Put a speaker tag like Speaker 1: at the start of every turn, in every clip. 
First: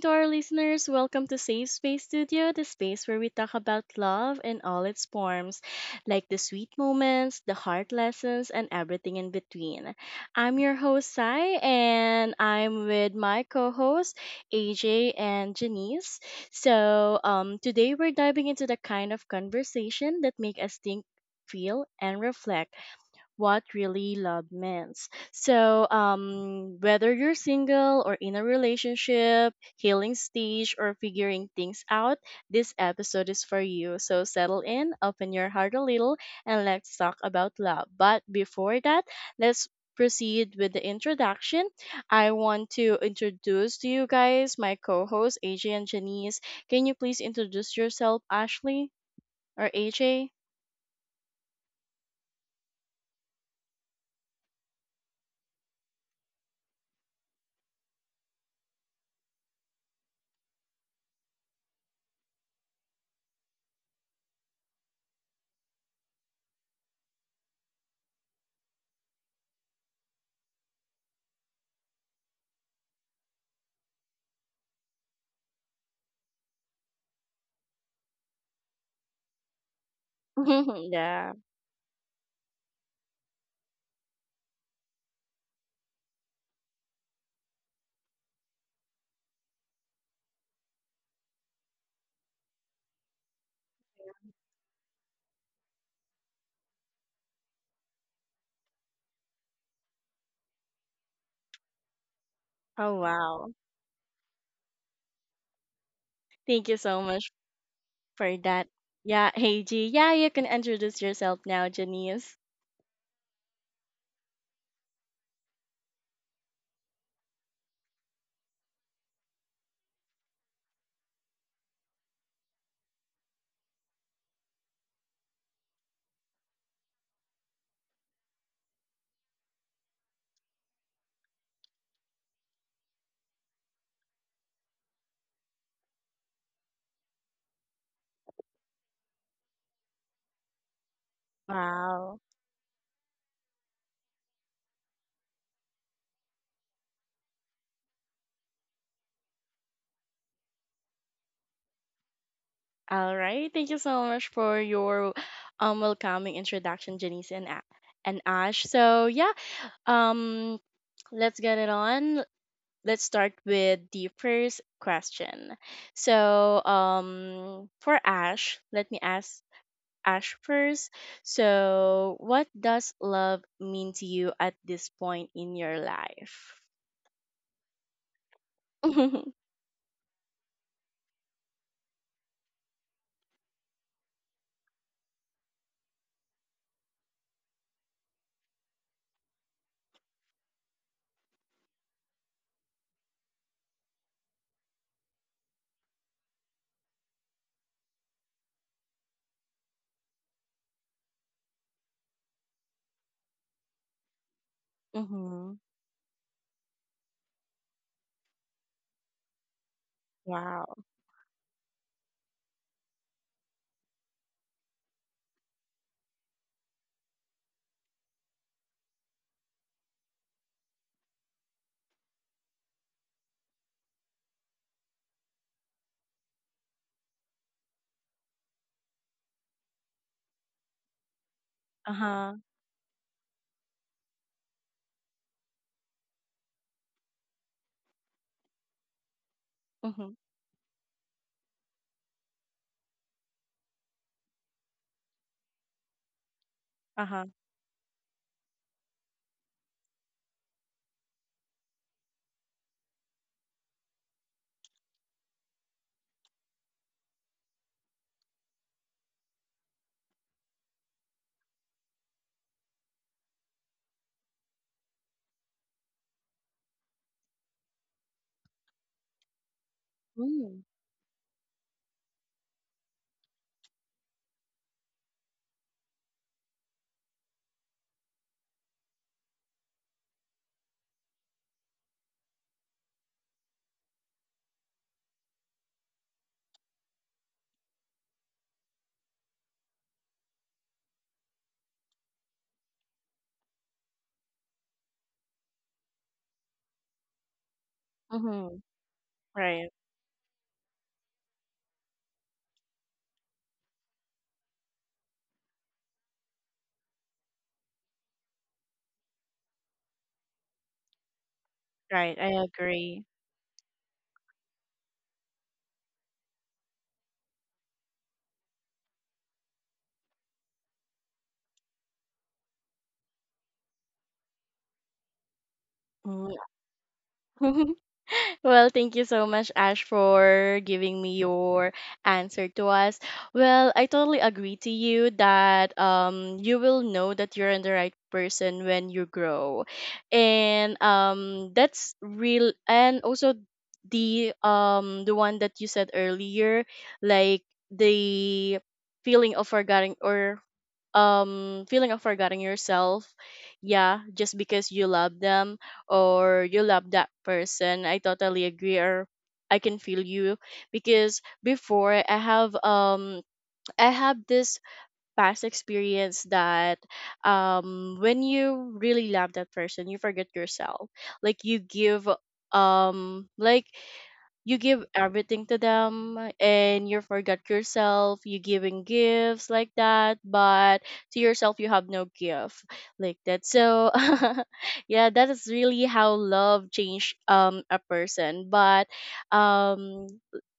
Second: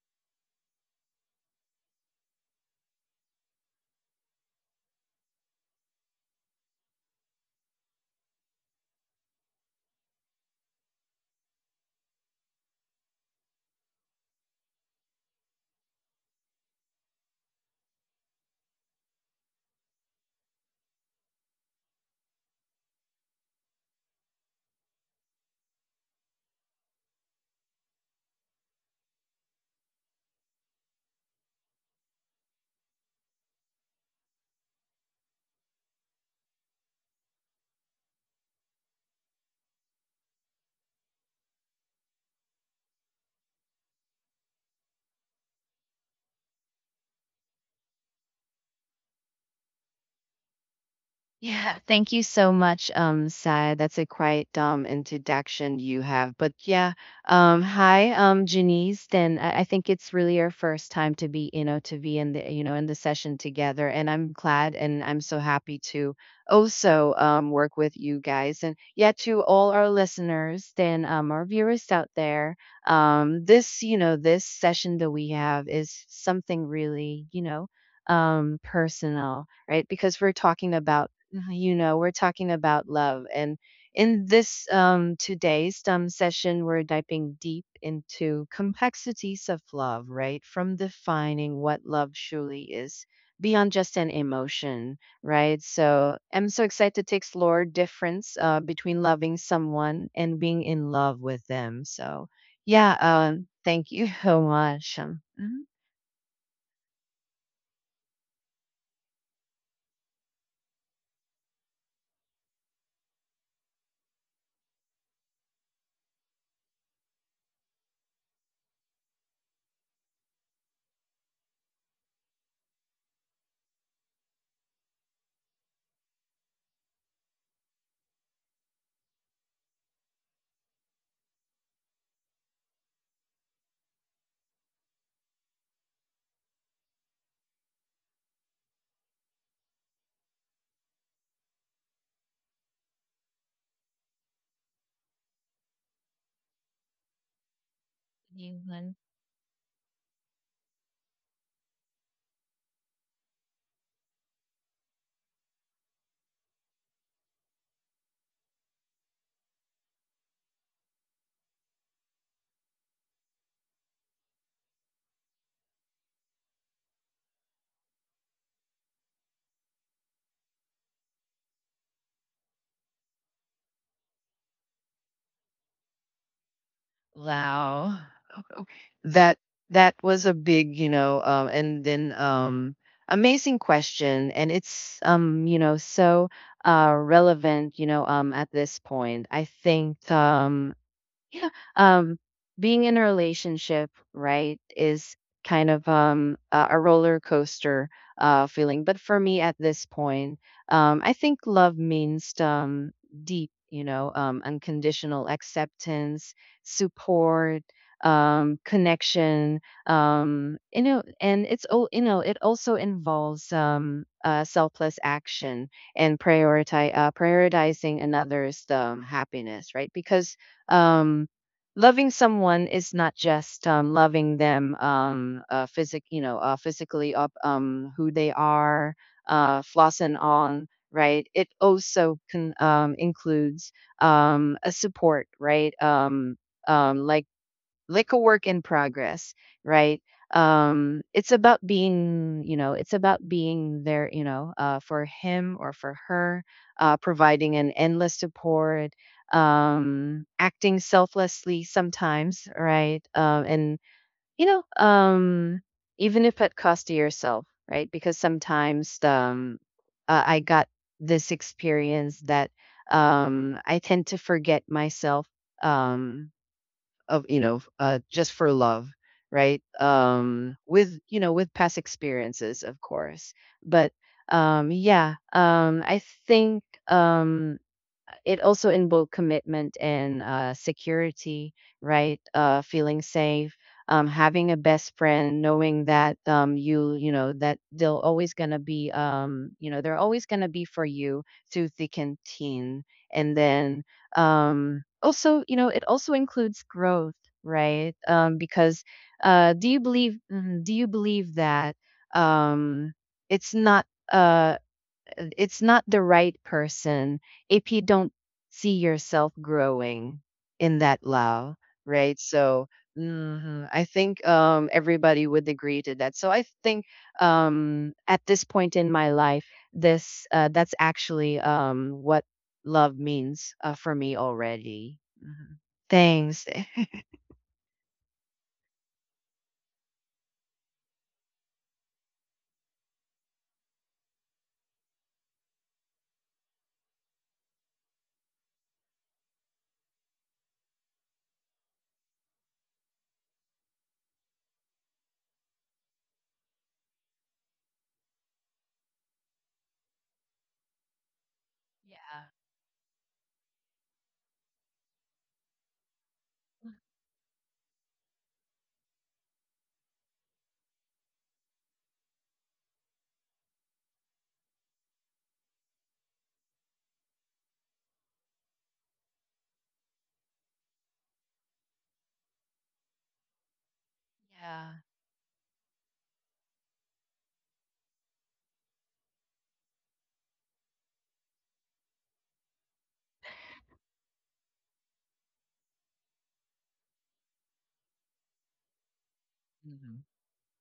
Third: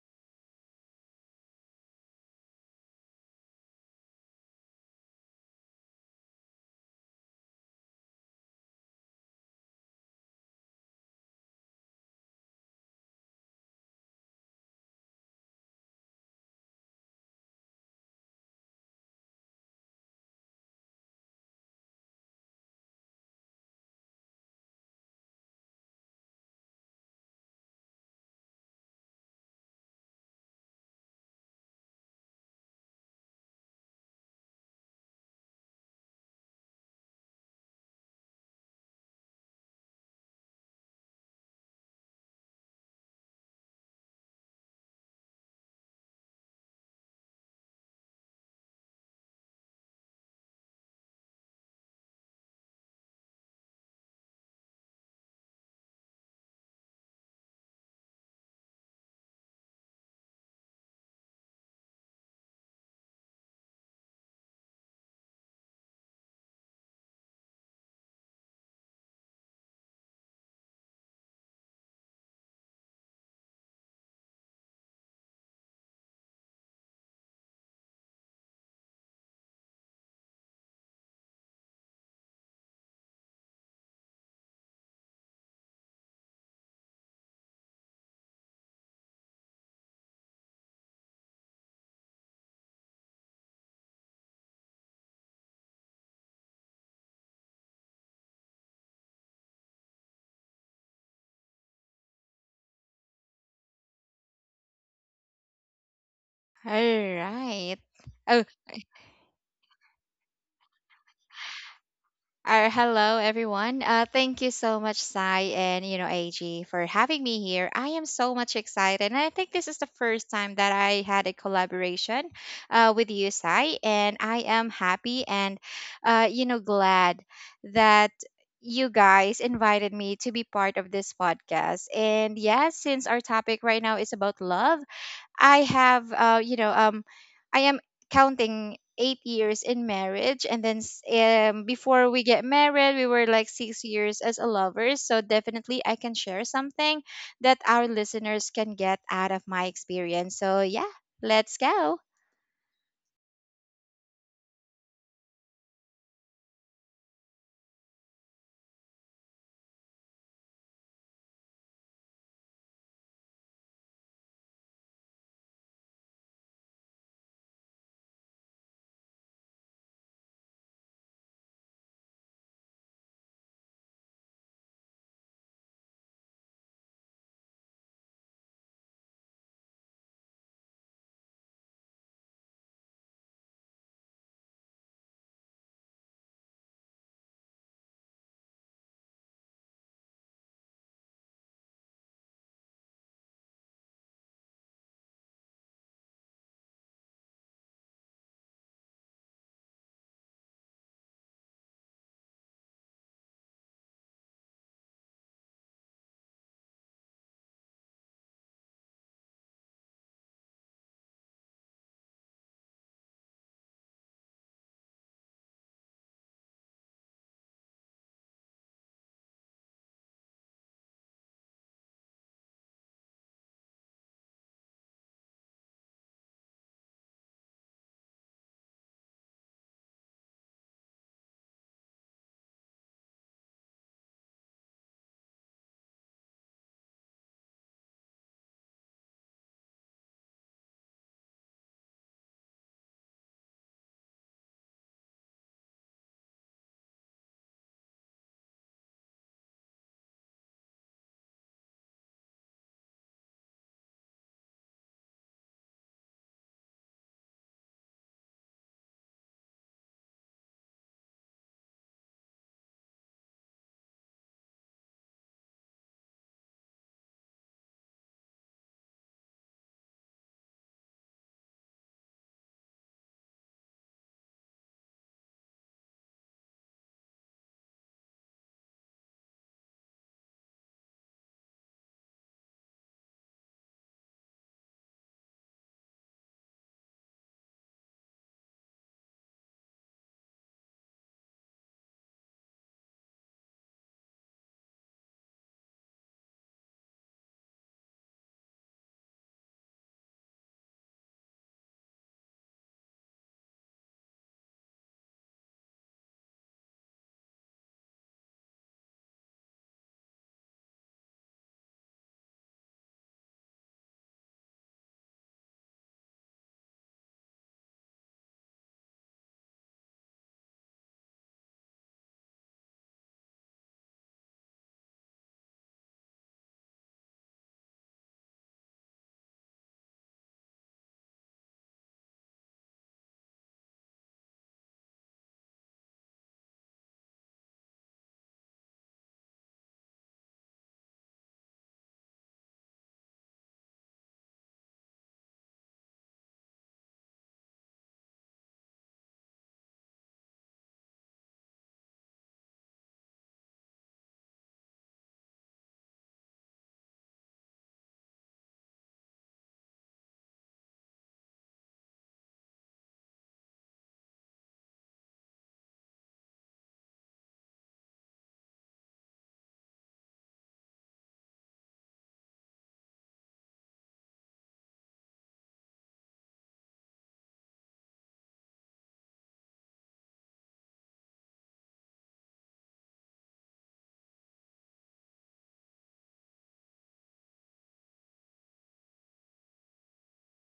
Speaker 1: to our listeners. Welcome to Safe Space Studio, the space where we talk about love in all its forms, like the sweet moments, the hard lessons, and everything in between. I'm your host, Sai, and I'm with my co hosts, AJ and Janice. So, today we're diving into the kind of conversation that make us think, feel, and reflect what really love means. So, whether you're single or in a relationship, healing stage, or figuring things out, this episode is for you. So, settle in, open your heart a little, and let's talk about love. But before that, let's proceed with the introduction. I want to introduce to you guys my co hosts, AJ and Janice. Can you please introduce yourself, Ashley or AJ?
Speaker 2: Yeah, thank you so much, Sai. That's a quite introduction you have. But yeah, hi, Janice. Then I think it's really our first time to be in the session together, and I'm glad and I'm so happy to also work with you guys. And yeah, to all our listeners, then our viewers out there, this session that we have is something really, personal, right? Because we're talking about
Speaker 1: Yeah.
Speaker 2: You know, we're talking about love. And in this today's session, we're diving deep into complexities of love, right? From defining what love truly is beyond just an emotion, right? So I'm so excited to explore difference between loving someone and being in love with them. So
Speaker 1: Oh,
Speaker 2: yeah,
Speaker 1: wow.
Speaker 2: thank you so much. Mhm.
Speaker 1: Thank
Speaker 3: All
Speaker 1: you so much
Speaker 3: right.
Speaker 1: for
Speaker 3: Oh,
Speaker 1: that. Yeah, hey G. Yeah, you can introduce yourself now, Janice.
Speaker 3: Hello everyone. Thank you so much, Sai, and you know AG for having me here. I am so much excited, and I think this is the first time that I had a collaboration with you, Sai, and I am happy and glad that you guys invited me to be part of this podcast. And yes, since our topic right now is about love, I have, I am counting 8 years in marriage, and then
Speaker 1: Wow.
Speaker 3: before we get married, we were like 6 years as a lovers. So definitely, I can share something that our listeners can
Speaker 2: Anyone?
Speaker 3: get out of my experience. So yeah, let's go.
Speaker 1: All right. Thank you so much for your welcoming introduction, Janice and Ash. So yeah, um, let's get it on. Let's start with the first question. So for Ash, let me ask Ash first. So, what does love mean to you at this point in your life?
Speaker 2: Wow. that that was a big, and then amazing question, and it's so relevant, at this point, I think. Yeah. Um, Being in a relationship, right, is kind of a roller coaster feeling. But for me at this point, I think love means deep, unconditional
Speaker 1: Mm-hmm.
Speaker 2: acceptance, support, connection,
Speaker 1: Wow.
Speaker 2: and it's all, you know, it also involves selfless action, and prioritize, prioritizing another's happiness, right? Because um, loving someone is not just loving them physic, physically up who they are, floss and on, right? It also
Speaker 1: Uh-huh.
Speaker 2: can includes a support, right? Um, like like a work in progress, right?
Speaker 1: Mm-hmm.
Speaker 2: It's about being, you know, it's about being there, you know, for him or for her,
Speaker 1: Uh-huh.
Speaker 2: providing an endless support, acting selflessly sometimes, right? You know, um, Even if at cost to yourself, right? Because sometimes I got this experience that I tend to forget myself. Um, of, you know, just for love, right,
Speaker 1: Mm.
Speaker 2: with you know with past experiences, of course. But yeah I think it also involved commitment and security, right? Feeling safe, having a best friend, knowing that that they'll always gonna be, they're always gonna be for you through thick and thin. And then also, it also includes growth, right?
Speaker 1: Hmm. uh huh mm. Hmm.
Speaker 2: Because do
Speaker 1: Right.
Speaker 2: you believe? Do you believe that um, it's not? Uh, it's not the right person if you don't see yourself growing in that love, right?
Speaker 1: Right. I
Speaker 2: So
Speaker 1: agree.
Speaker 2: mhm, I think everybody would agree to that. So I think at this point in my life, this that's actually what love means for me already. Mhm.
Speaker 1: Mm.
Speaker 2: Thanks.
Speaker 1: Well, thank you so much, Ash, for giving me your answer to us. Well, I totally agree to you that you will know that you're the right person when you grow. And that's real, and also the one that you said earlier, like the feeling of forgetting, or feeling of
Speaker 2: Yeah,
Speaker 1: forgetting yourself, yeah, just because you love them or you love that person, I totally agree, or I can feel you because before I have I have this past experience that when you really love that person, you forget yourself, like you give like you
Speaker 2: yeah.
Speaker 1: give everything to them, and you forget yourself, you giving gifts like that, but to yourself you have no gift like that, so yeah, that is really how love changed a person. But
Speaker 2: Mm-hmm.
Speaker 1: um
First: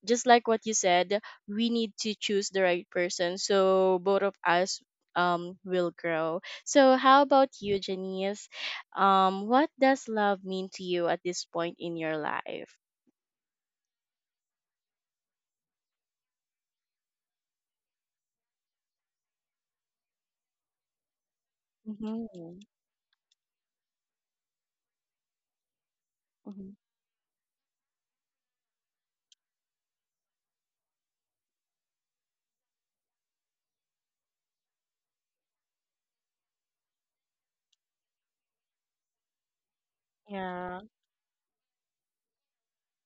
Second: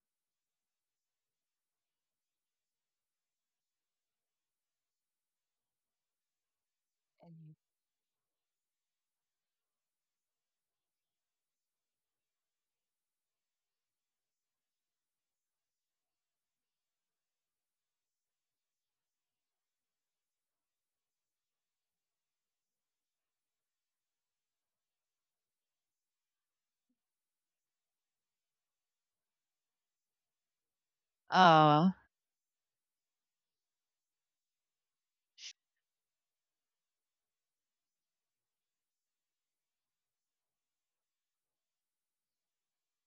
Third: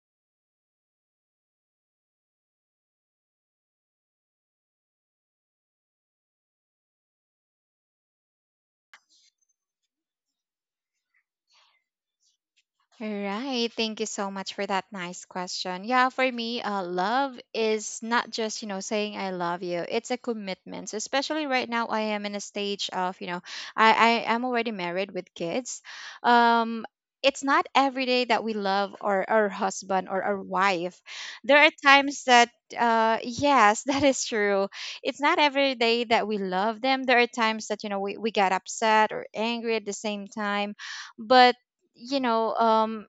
Speaker 1: just like what you said, we need to choose the right person, so both of us will grow. So how about you, Janice? What does love mean to you at this point in your life?
Speaker 3: All right. Thank you so much for that nice question. Yeah, for me, love is not just, you know, saying I love you. It's a commitment. So especially right now, I am in a
Speaker 1: Mm-hmm.
Speaker 3: stage of, you know, I am already married with kids.
Speaker 1: Mhm.
Speaker 3: Um, it's not every day that we love our husband or our wife. There are
Speaker 2: Oh.
Speaker 3: times that, yes, that is true. It's not every day that we love them. There are times that, you know, we get upset or angry at the same time.
Speaker 1: Yeah.
Speaker 3: But you know um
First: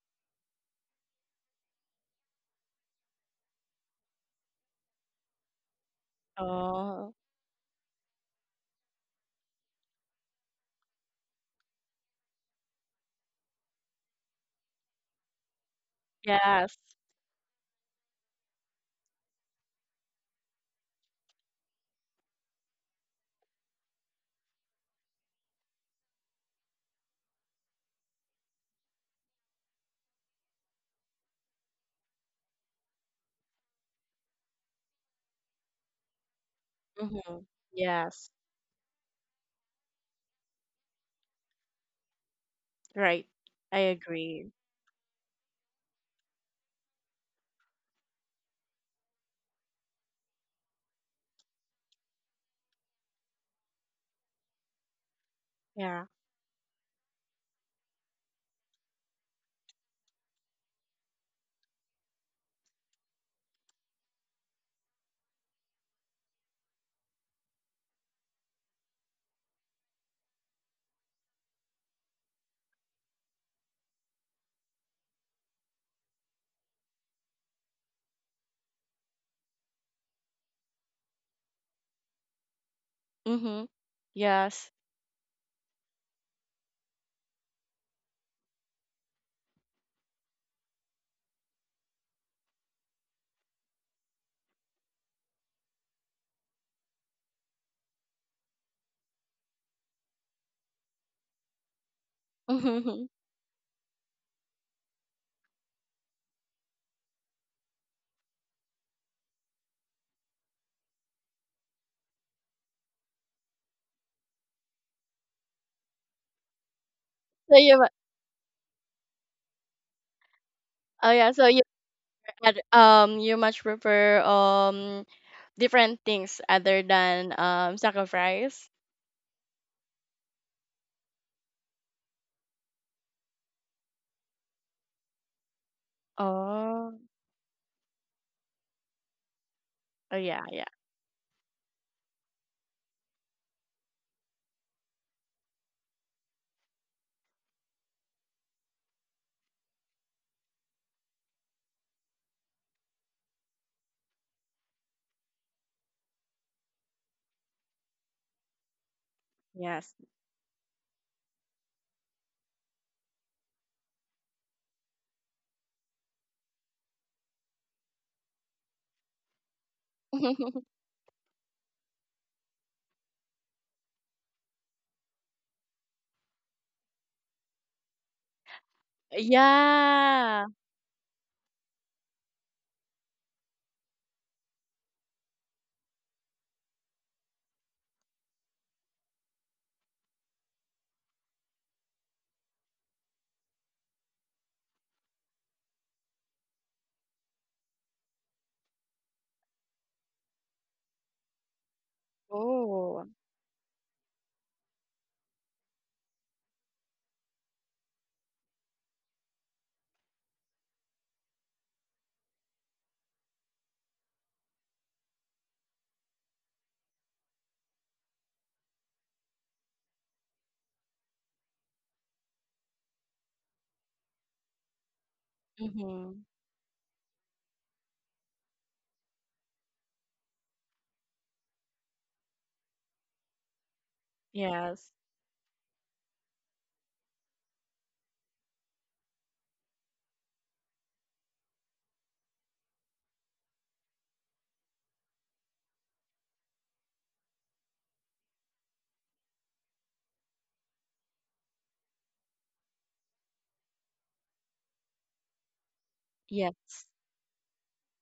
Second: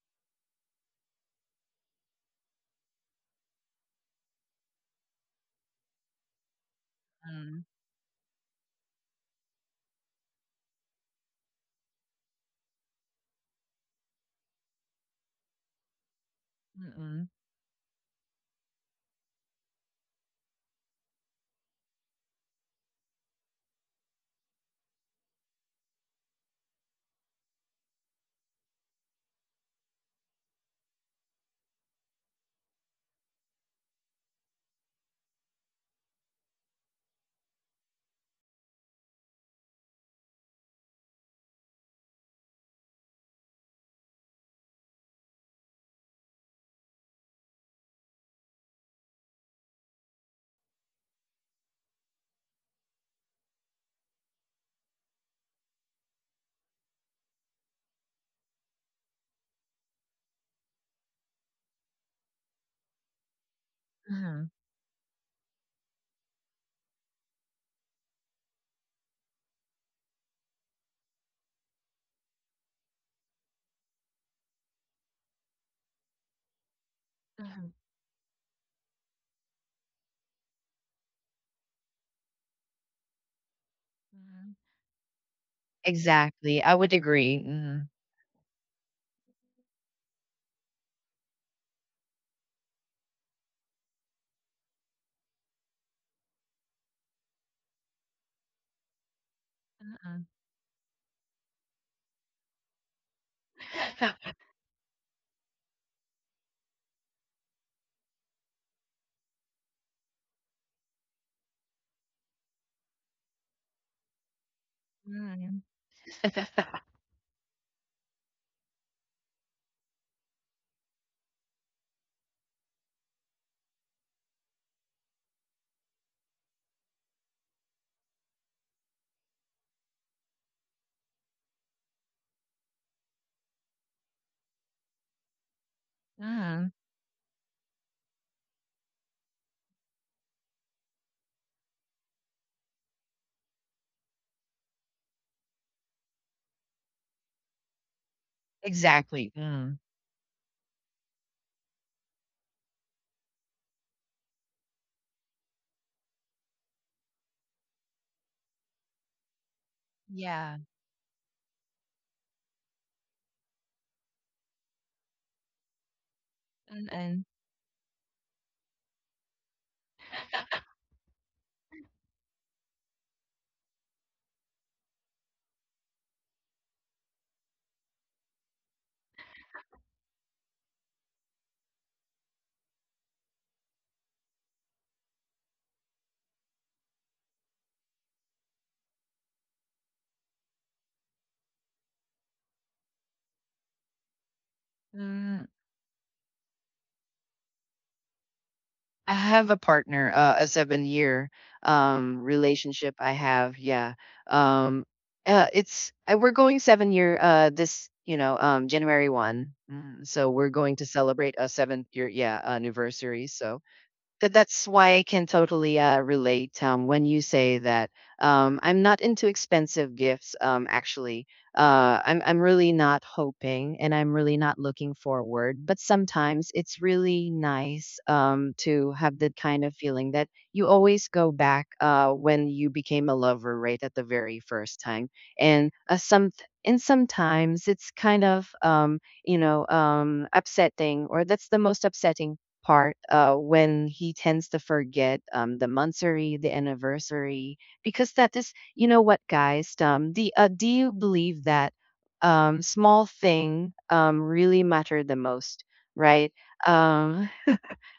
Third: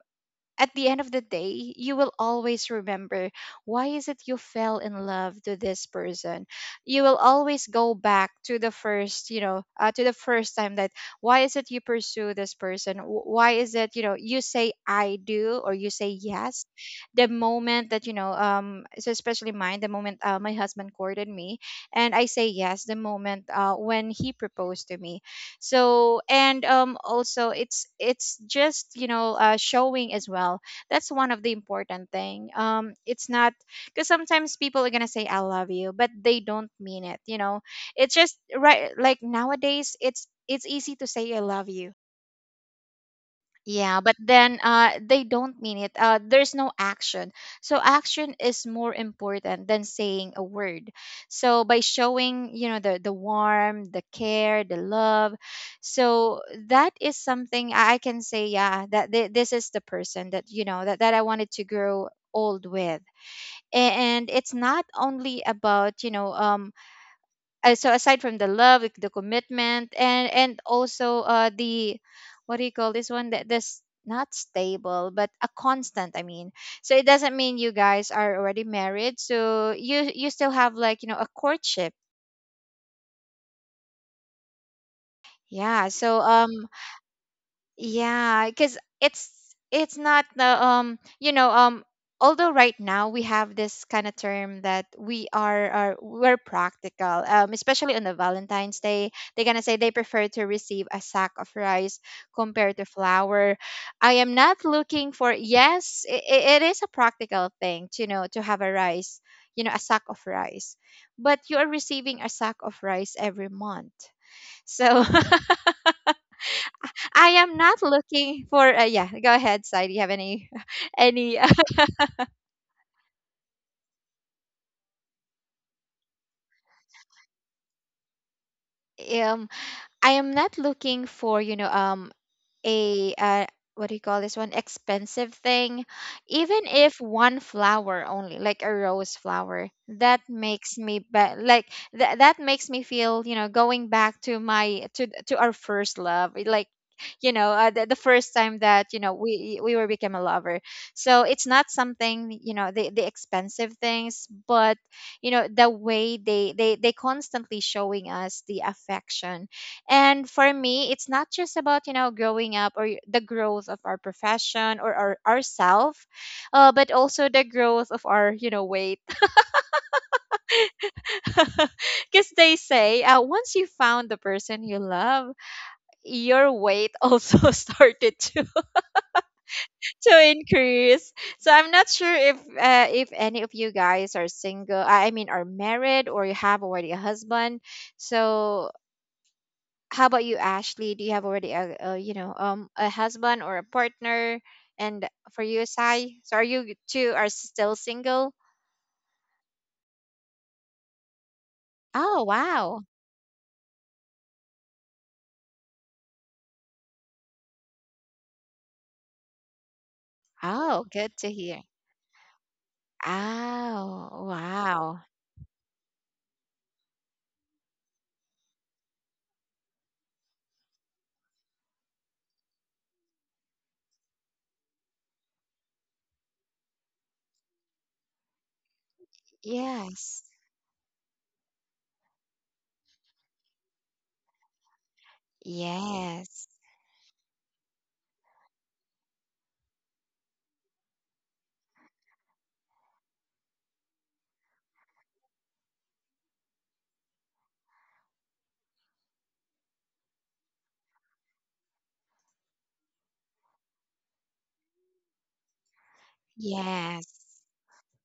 Speaker 3: at the end of the day, you will always remember why is it you fell in love to this person. You
Speaker 1: Oh,
Speaker 3: will
Speaker 2: Mm-hmm.
Speaker 3: always go back to the first, to the first time that why is it you pursue this person? Why is it you know you say I do or you say yes?
Speaker 1: yes.
Speaker 2: Mm-hmm.
Speaker 3: The moment that you know, so especially mine, the moment my husband courted me, and I say yes, the moment when he proposed to me, so and also it's just you know showing as well, that's one of the important thing, it's not because sometimes people are gonna say I love you, but they don't mean it, you
Speaker 1: Mm-hmm.
Speaker 3: know. It's
Speaker 1: Yes.
Speaker 3: just right, like nowadays it's easy to say I love you,
Speaker 1: Right. I
Speaker 3: yeah, but
Speaker 1: agree.
Speaker 3: then they don't mean it. There's no action. So action is more important than saying a word. So by showing, you know, the warmth, the care, the love,
Speaker 1: Yeah.
Speaker 3: so that is something I can say. Yeah, this is the person that you know that I wanted to grow old with. And it's not only about you know so aside from the love, like the commitment, and also the what do you call this one, that this not stable but a constant, I mean, so it doesn't mean you guys are already married, so you still have like you know a courtship,
Speaker 1: Mm-hmm.
Speaker 2: Mm-hmm.
Speaker 1: Yes.
Speaker 3: yeah, so um.
Speaker 2: Exactly, I would agree, mhm.
Speaker 3: Yeah, because it's not the you know um, although right now we have this kind of term that we are, we're practical especially on the Valentine's Day, they're gonna say they prefer
Speaker 2: Mm.
Speaker 3: to receive a sack of rice compared to
Speaker 1: Mm-hmm.
Speaker 3: flour. I am not looking for yes I it is a practical thing to you know to have a rice, you know, a sack of rice, but you are receiving a sack of rice every month, so.
Speaker 2: Mm.
Speaker 3: I am
Speaker 1: So
Speaker 3: not
Speaker 1: you, mu-
Speaker 3: looking for yeah, go ahead, Sai. Do you have any
Speaker 1: oh yeah,
Speaker 3: any
Speaker 1: so you you much prefer different things other than sacrifice.
Speaker 3: um. I am not looking for, you know, um, a what do you call this one, expensive thing, even
Speaker 2: Mm.
Speaker 1: Oh.
Speaker 3: if one flower only, like a rose flower,
Speaker 1: Oh
Speaker 3: that
Speaker 1: yeah. Yeah.
Speaker 3: makes me like that makes me feel you know going back to my to our first love, eh, like, you know, the first time that you know
Speaker 2: Exactly,
Speaker 3: we
Speaker 2: mm.
Speaker 3: were became a lover, so it's not something you know the expensive things, but you know the way they constantly showing us the affection.
Speaker 1: Yes.
Speaker 3: And for
Speaker 2: Yeah,
Speaker 3: me, it's not just about, you know, growing up or the growth of our profession or our ourself, but also
Speaker 2: mm.
Speaker 3: the growth of our, you know, weight. Because they say once you found the person you love, your weight also started to to
Speaker 1: Yeah.
Speaker 3: increase. So I'm not sure if any of you guys are single. I mean, are married or you have already a husband. So how about you, Ashley? Do you have already a you know a husband or a partner? And for
Speaker 2: Mm,
Speaker 3: you, Sai, so are you two are still single?
Speaker 2: I have a partner, a seven-year,
Speaker 3: Oh wow!
Speaker 2: relationship
Speaker 1: Oh.
Speaker 2: I have, yeah, um, it's we're going seven-year, this, January 1, so we're
Speaker 3: Oh,
Speaker 2: going to
Speaker 3: good to
Speaker 2: celebrate a
Speaker 3: hear.
Speaker 2: seventh-year, yeah, anniversary, so
Speaker 3: Oh
Speaker 2: That's
Speaker 3: wow!
Speaker 2: why I can totally relate when you say that I'm not into expensive gifts. Actually, I'm really not hoping, and I'm really not looking forward. But
Speaker 1: Mm-hmm.
Speaker 2: sometimes it's really nice to have that kind of feeling
Speaker 3: Yes,
Speaker 2: that you always go back when you became a lover, right, at the very first
Speaker 1: Yes.
Speaker 2: time, and some.
Speaker 3: yes,
Speaker 2: And sometimes it's kind of, upsetting, or that's the most upsetting part when he tends to forget the monthsary, the anniversary, because that is, you know what, guys? The do you believe that small thing really matter the most, right?
Speaker 1: Yes.
Speaker 3: yes,
Speaker 2: Um,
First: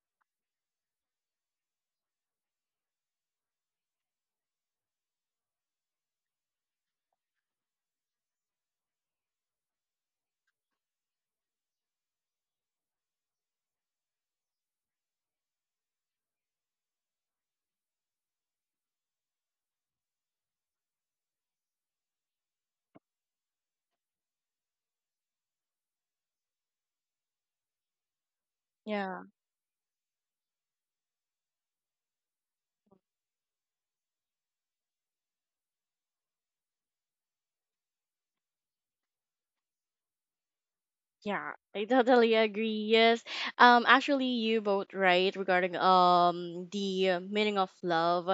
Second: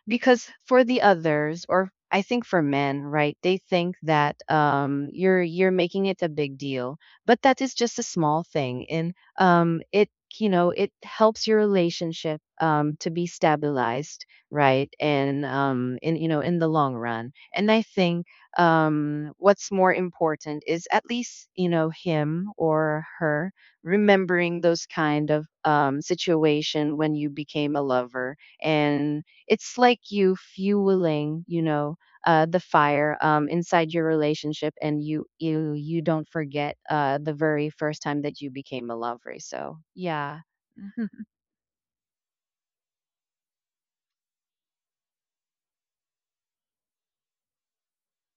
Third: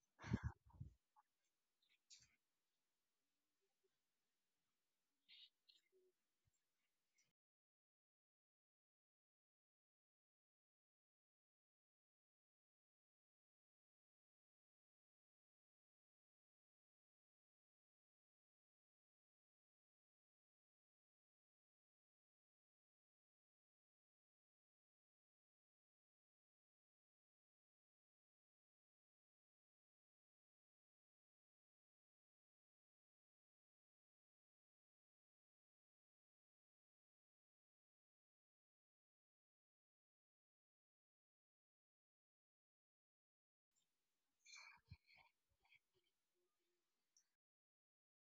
Speaker 2: because for the others, or I think for men, right, they think that you're making it a big deal, but that is just a small thing, and it it helps your relationship to be stabilized, right? And in you know in the long run. And I think what's more important is at least you know him or her remembering those kind of situation when you became a lover, and
Speaker 1: Yeah.
Speaker 2: it's like you fueling, the fire inside your relationship, and you don't forget the very first time that you became a lover, so yeah. Mhm.
Speaker 1: Yeah, I totally agree. Yes. Actually you both right regarding the meaning of love.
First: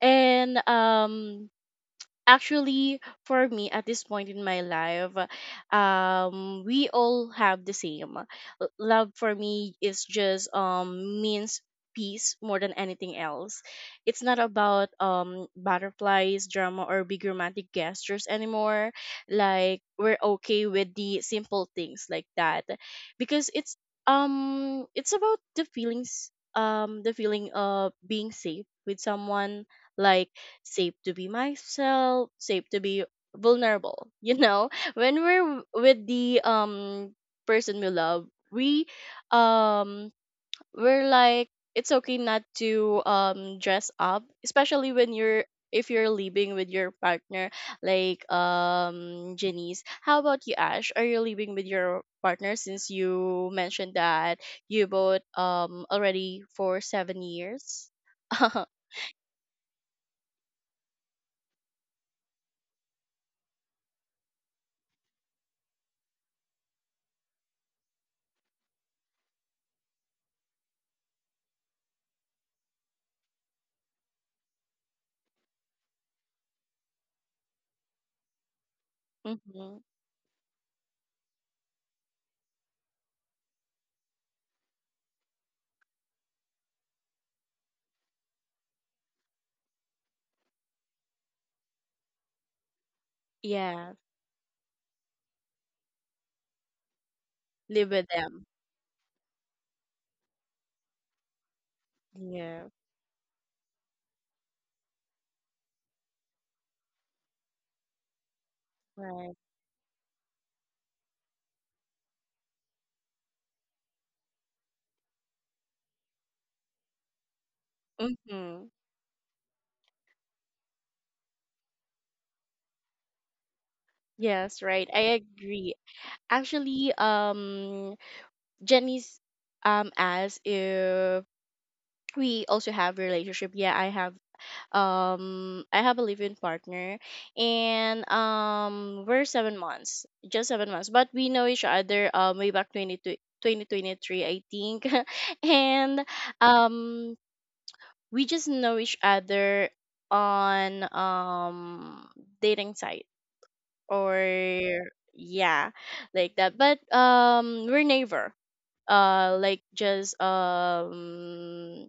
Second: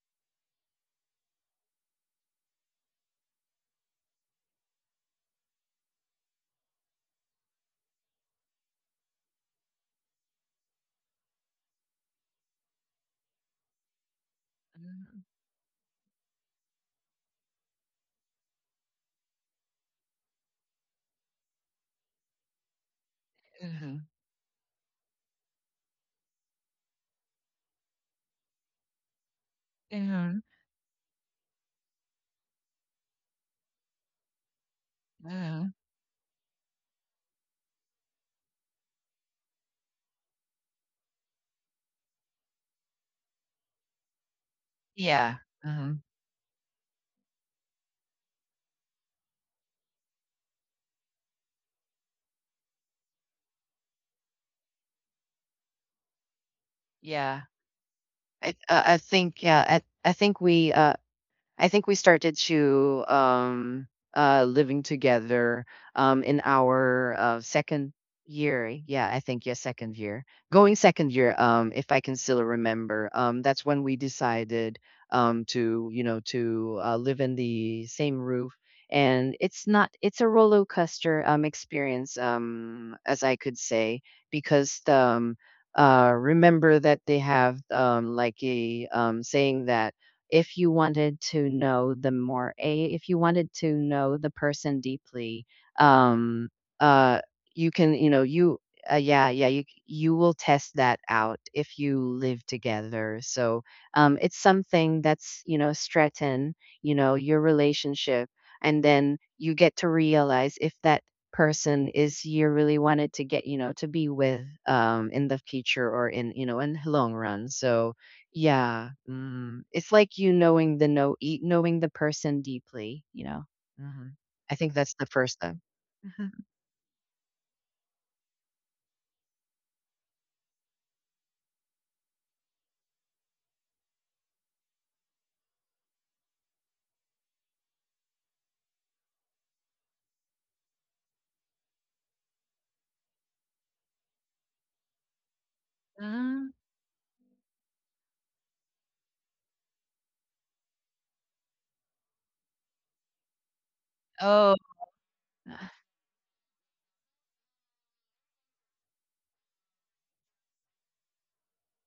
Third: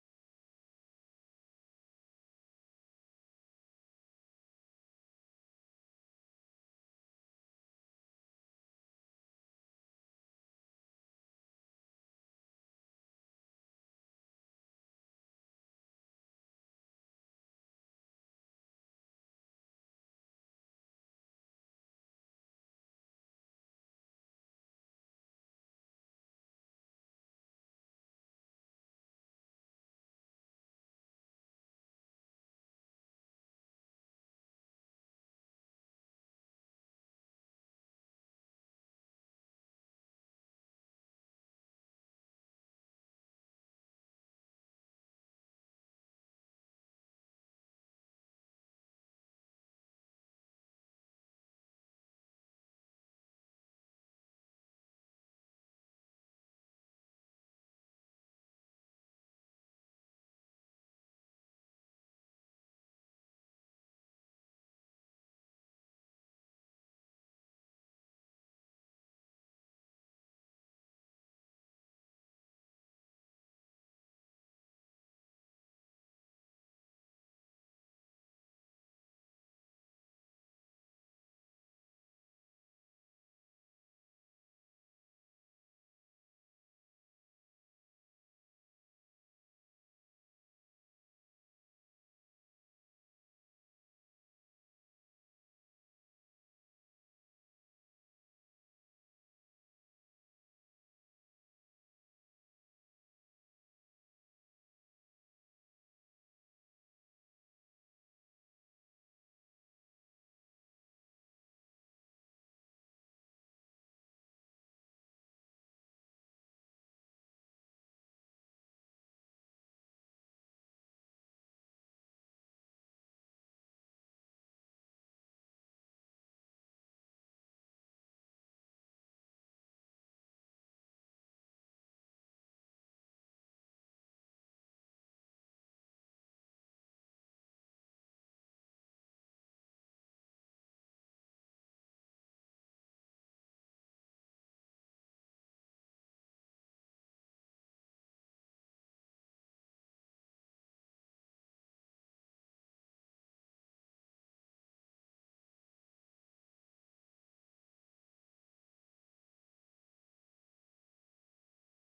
Speaker 1: And actually for me at this point in my life we all have the same love. For me is just means peace more than anything else. It's not about butterflies, drama, or big romantic gestures anymore, like we're okay with the simple things like that, because
Speaker 2: Mhm,
Speaker 1: it's about the feelings, the feeling of being safe with someone, like
Speaker 2: mhm,
Speaker 1: safe to be myself, safe to be vulnerable. You know, when we're
Speaker 2: mhm.
Speaker 1: with the person we love, we um we're like, it's okay not to dress up, especially when
Speaker 2: Yeah.
Speaker 1: you're, if
Speaker 2: Mhm,
Speaker 1: you're living with your partner, like Janice. How about you, Ash? Are you living with your partner, since you mentioned that you both already for seven
Speaker 2: yeah.
Speaker 1: years?
Speaker 2: I think yeah. I think we uh, I think we started to living together in our second year. Yeah, I think, yeah, second year. Going second year if I can still remember. That's when we decided to, you know, to live in the same roof, and it's
Speaker 1: Mm-hmm.
Speaker 2: not, it's a roller coaster experience, as I could say, because remember that they have like a saying that if you wanted to know them more, a if you wanted to
Speaker 1: Yeah.
Speaker 2: know the person deeply, um uh you
Speaker 1: Live
Speaker 2: can,
Speaker 1: with
Speaker 2: you know,
Speaker 1: them.
Speaker 2: you yeah you you will test that out if you live
Speaker 1: Yeah,
Speaker 2: together, so it's something that's you know, strengthen, you know, your relationship, and then
Speaker 1: right.
Speaker 2: you get to realize if that person is you really wanted to get, you know, to be with in the future, or, in you know, in the long run. So
Speaker 1: Mm-hmm.
Speaker 2: yeah, mm, it's like you knowing the know e knowing the person deeply, you know? Mhm. I
Speaker 1: Yes,
Speaker 2: think
Speaker 1: right.
Speaker 2: that's the
Speaker 1: I
Speaker 2: first step.
Speaker 1: agree.
Speaker 2: Mhm.
Speaker 1: Actually, Jenny's asked if we also have relationship. Yeah, I have a live-in partner, and we're 7 months, just 7 months. But we know each other way back 20, twenty twenty twenty-three, I think. And
Speaker 2: Mm.
Speaker 1: um we just know each other on dating site, or
Speaker 2: Oh,
Speaker 1: yeah, like that. But we're neighbor, like just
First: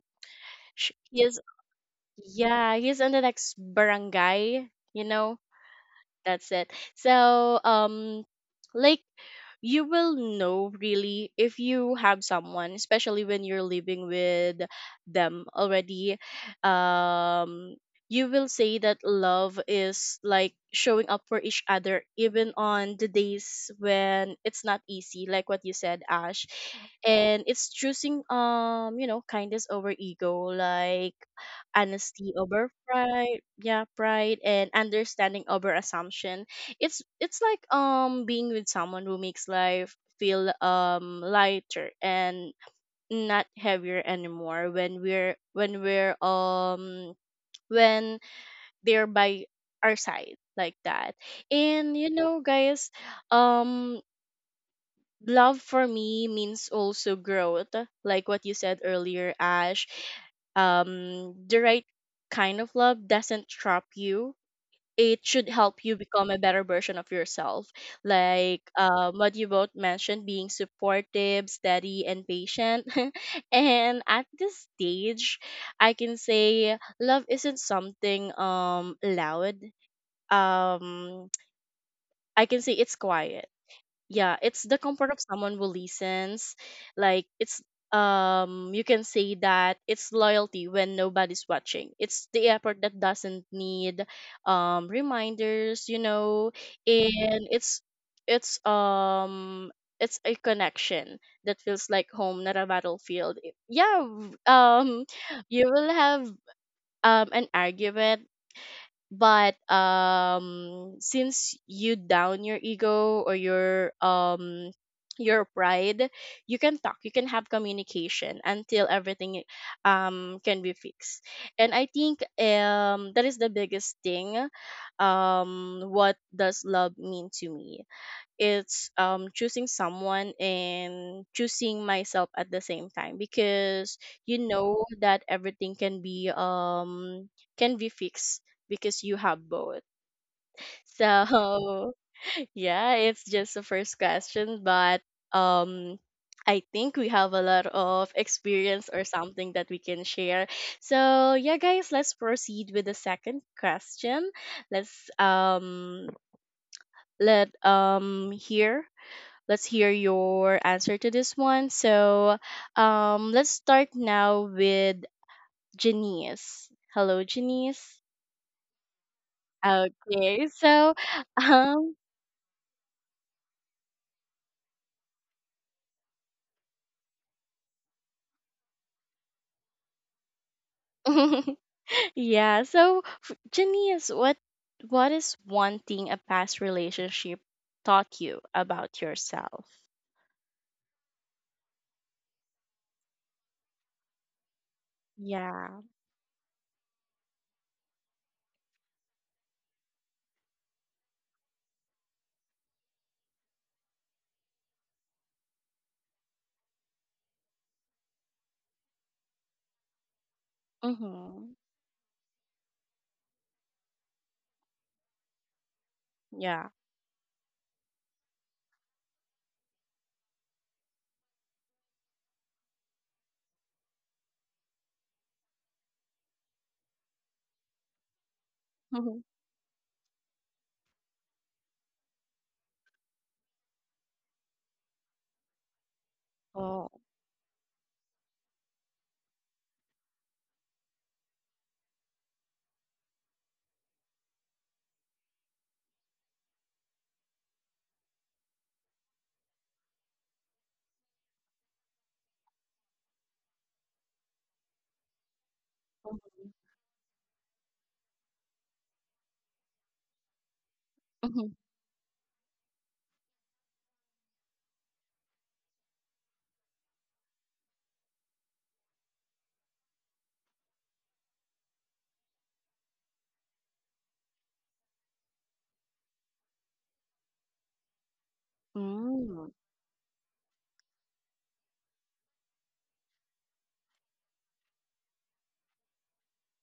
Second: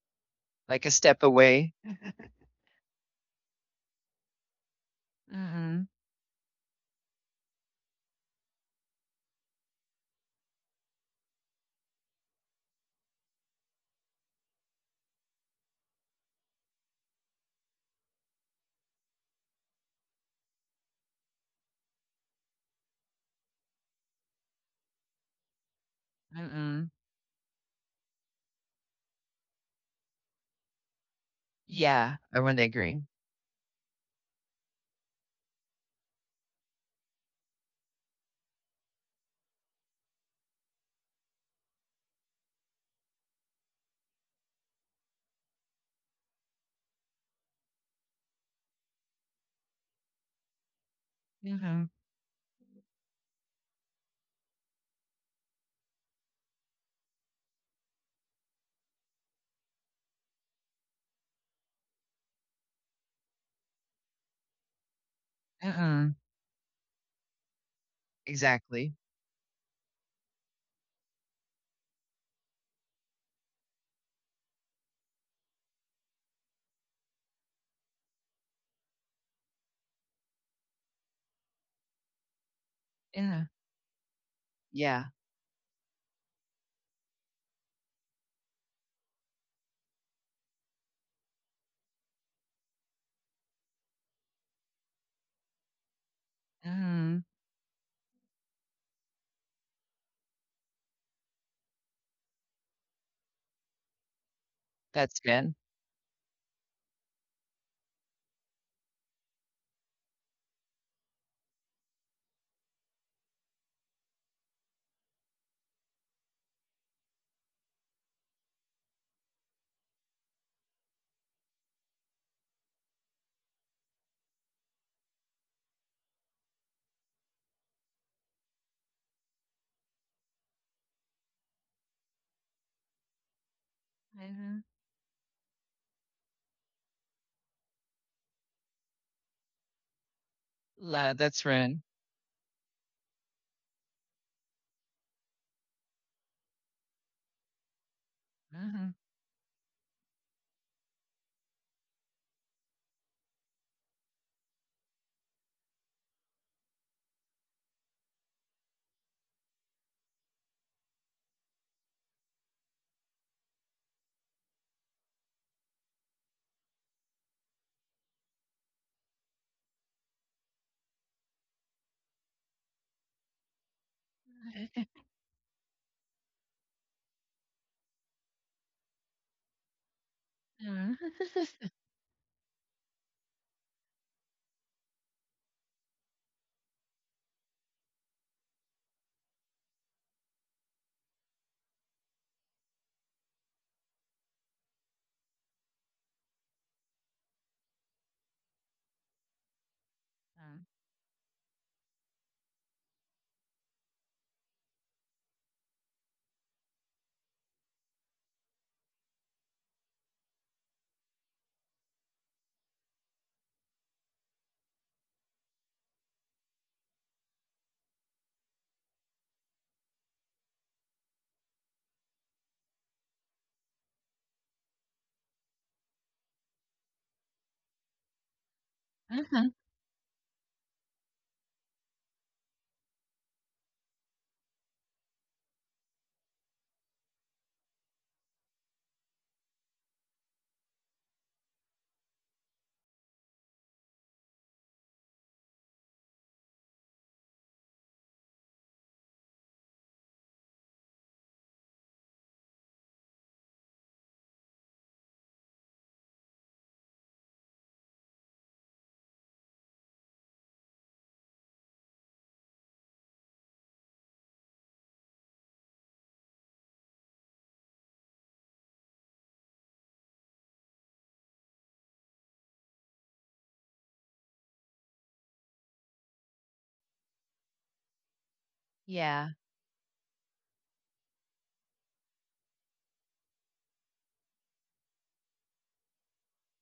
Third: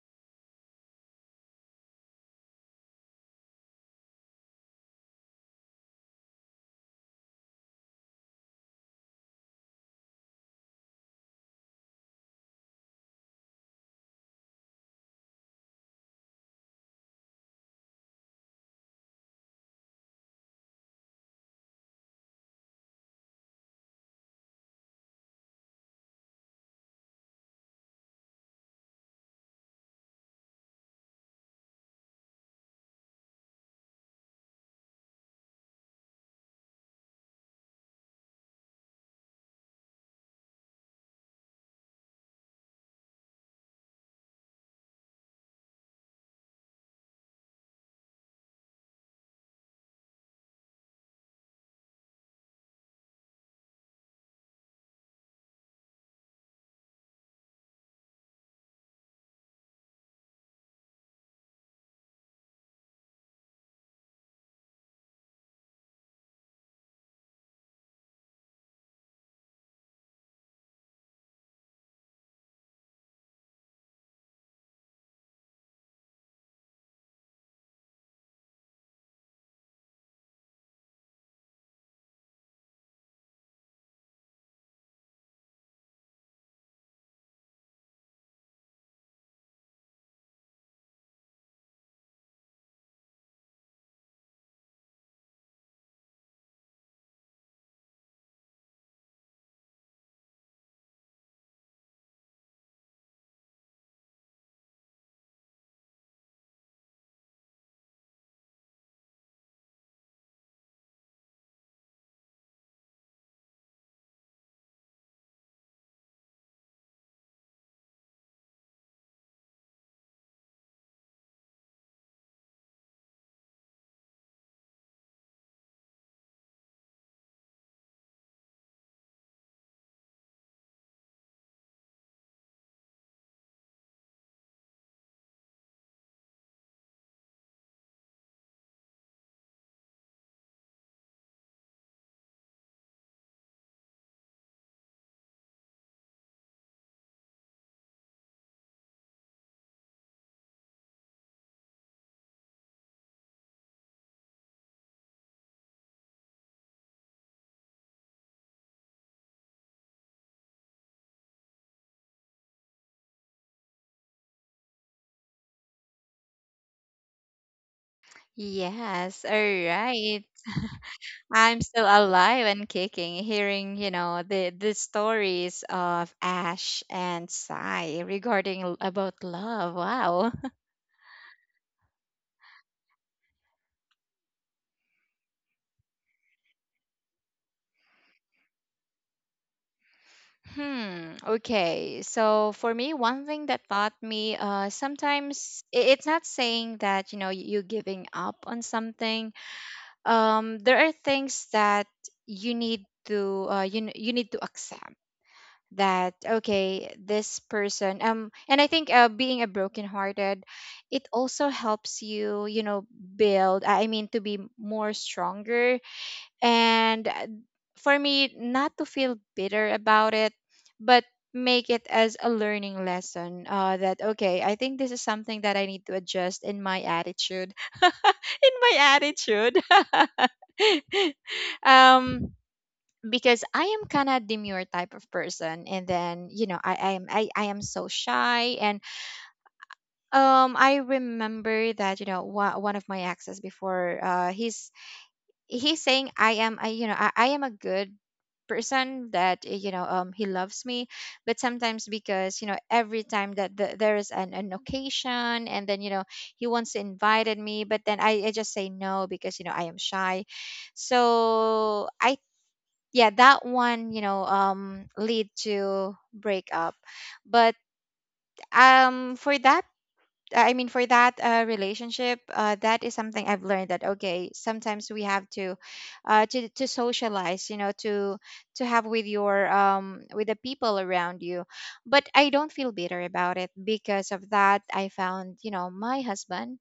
Speaker 2: like a
Speaker 1: he
Speaker 2: step
Speaker 1: is,
Speaker 2: away.
Speaker 1: yeah, he's in the next barangay, you know,
Speaker 2: Mm-mm,
Speaker 1: that's it. So like you will know really if you have someone, especially when you're living with them already. Um, you will say that love is like showing up for each other, even on the days when it's not easy, like what you said, Ash.
Speaker 2: mm-mm.
Speaker 1: And it's choosing, you know, kindness over ego, like
Speaker 2: Yeah,
Speaker 1: honesty
Speaker 2: I wouldn't
Speaker 1: over
Speaker 2: agree.
Speaker 1: pride, yeah, pride, and understanding over assumption. It's like being with someone who makes life feel lighter and not heavier anymore, when we're when they're by our side, like that.
Speaker 2: Mhm,
Speaker 1: And you know, guys, um love for me means also growth, like what you said earlier, Ash. The right kind of love doesn't trap you, it should help you
Speaker 2: mm-mm.
Speaker 1: become a better version of yourself. Like
Speaker 2: Exactly.
Speaker 1: what you both mentioned, being supportive, steady, and patient. And at this stage, I can say love isn't something loud. Um, I can say it's
Speaker 2: Yeah,
Speaker 1: quiet, yeah, it's the
Speaker 2: yeah.
Speaker 1: comfort of someone who listens, like it's you can say that it's loyalty when nobody's watching, it's the effort that doesn't need reminders, you know.
Speaker 2: Mhm.
Speaker 1: And it's um it's a connection that feels like home, not a battlefield. Yeah
Speaker 2: That's good.
Speaker 1: you will have an argument, but since you down your ego or your pride, you can talk, you can have communication until everything can be fixed. And I think that is the biggest thing. What does love mean to me? It's choosing someone and choosing myself at the same time, because you
Speaker 2: Mhm.
Speaker 1: know that everything can be fixed because you have both.
Speaker 2: La that's right.
Speaker 1: So yeah, it's just the first question, but um I think we have a lot of experience
Speaker 2: Mhm,
Speaker 1: or something that we can share. So yeah, guys, let's proceed with the second question. let's um let um hear Let's hear your answer to this one. So, let's start now with Janice. Hello, Janice.
Speaker 3: yes. All right.
Speaker 1: Okay, so,
Speaker 3: I'm still
Speaker 1: um,
Speaker 3: alive and kicking, hearing you know the stories of Ash and Sai regarding about love. Wow.
Speaker 2: mhm,
Speaker 1: yeah. So, Janice, what is one thing a past relationship taught you about yourself?
Speaker 3: Hmm. Okay. So for me, one thing that taught me, sometimes
Speaker 1: Yeah.
Speaker 3: it's not saying that you know you giving up on something. There are things that you need to you need to accept that okay this person um, and I think being a brokenhearted, it also
Speaker 1: Mhm.
Speaker 3: helps you you know build, I mean, to be more stronger,
Speaker 1: Yeah.
Speaker 3: and for me not to feel bitter about it, but make it as a learning lesson that okay, I think this is something that I need to adjust in my attitude in my
Speaker 1: Mhm.
Speaker 2: mhm.
Speaker 3: attitude um, because I am kind of demure type of person, and then you know
Speaker 1: Oh.
Speaker 3: I am so shy. And um, I remember that you know one of my exes before he's saying I am I you know I am a good person, that you know he loves me. But sometimes, because you know, every time that there is an occasion, and then you know he
Speaker 1: Mhm.
Speaker 3: wants to invited me, but then I just say no because you know I am shy,
Speaker 1: Mhm.
Speaker 3: so I, yeah, that one you know lead to breakup. But um, for that relationship, that is something I've learned, that okay, sometimes we have to, to socialize, you know, to have with
Speaker 2: Yeah,
Speaker 3: your
Speaker 1: Mm.
Speaker 3: with the people around you. But I don't feel bitter about it, because of that I found, you know, my husband,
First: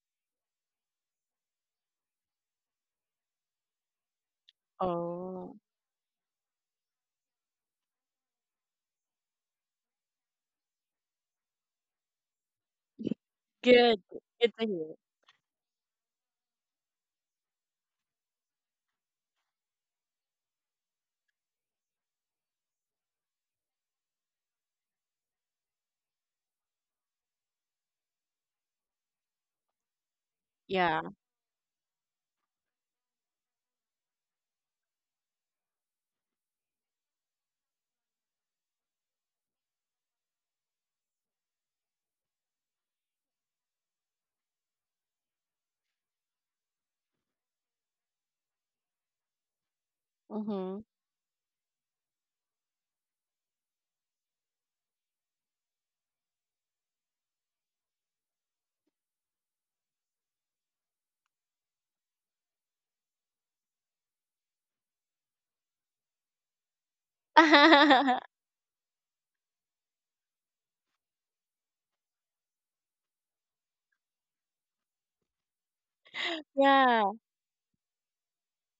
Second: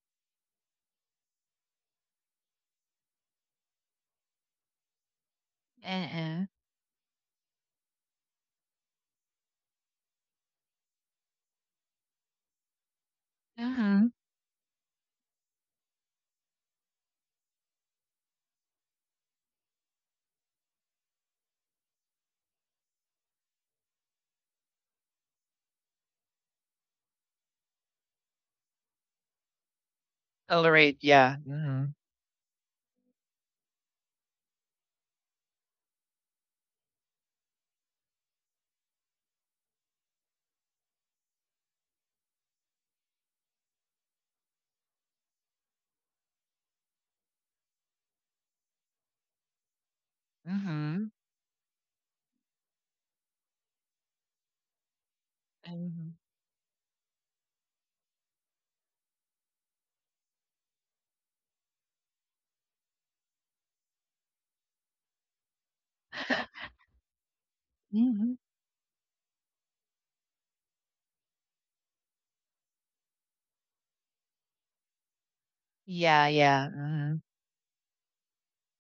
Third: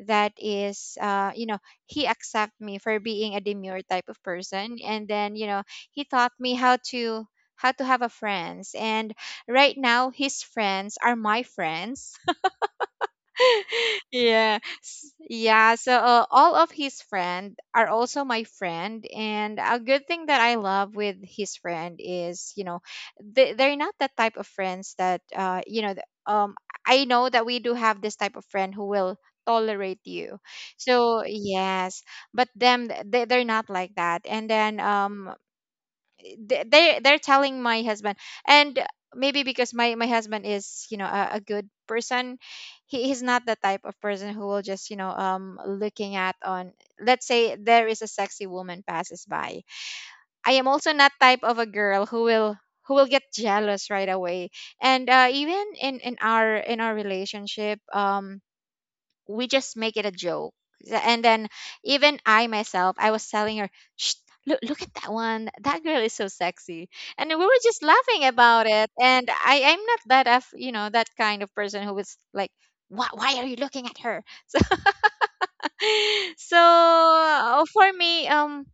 Speaker 3: that is, you know, he accept me for being a demure type of person, and then you
Speaker 1: Oh.
Speaker 3: know, he taught
Speaker 2: uh-uh,
Speaker 3: me how to have a friends, and right now his friends are my friends.
Speaker 1: Good.
Speaker 2: mhm.
Speaker 1: Good to hear.
Speaker 3: Yeah, so all of his friend are also my friend, and a good thing that I love with his friend is you know they're not that type of friends that I know that we do have this type of friend who will tolerate you,
Speaker 2: Tolerate,
Speaker 1: Yeah.
Speaker 3: so
Speaker 2: yeah. Mhm,
Speaker 3: yes. But they're not like that, and then they're telling my husband, and maybe because my husband is you know a good person, he's not the type of person who will just you know looking at on, let's say, there is a sexy woman passes by. I am
Speaker 1: Mhm.
Speaker 3: also
Speaker 2: mhm,
Speaker 3: not type of a girl who will get jealous right away, and even in
Speaker 2: mhm.
Speaker 3: our relationship um, we just make it a joke. And then, even I myself, I was telling her, shh, look, look at that one, that girl is so sexy. And we were just laughing
Speaker 2: Mhm.
Speaker 3: about it. And I'm not that, of, you know, that kind of person who was like, why are you looking at her? So,
Speaker 2: Yeah,
Speaker 3: so
Speaker 2: yeah.
Speaker 1: Yeah.
Speaker 2: Mhm.
Speaker 3: for me,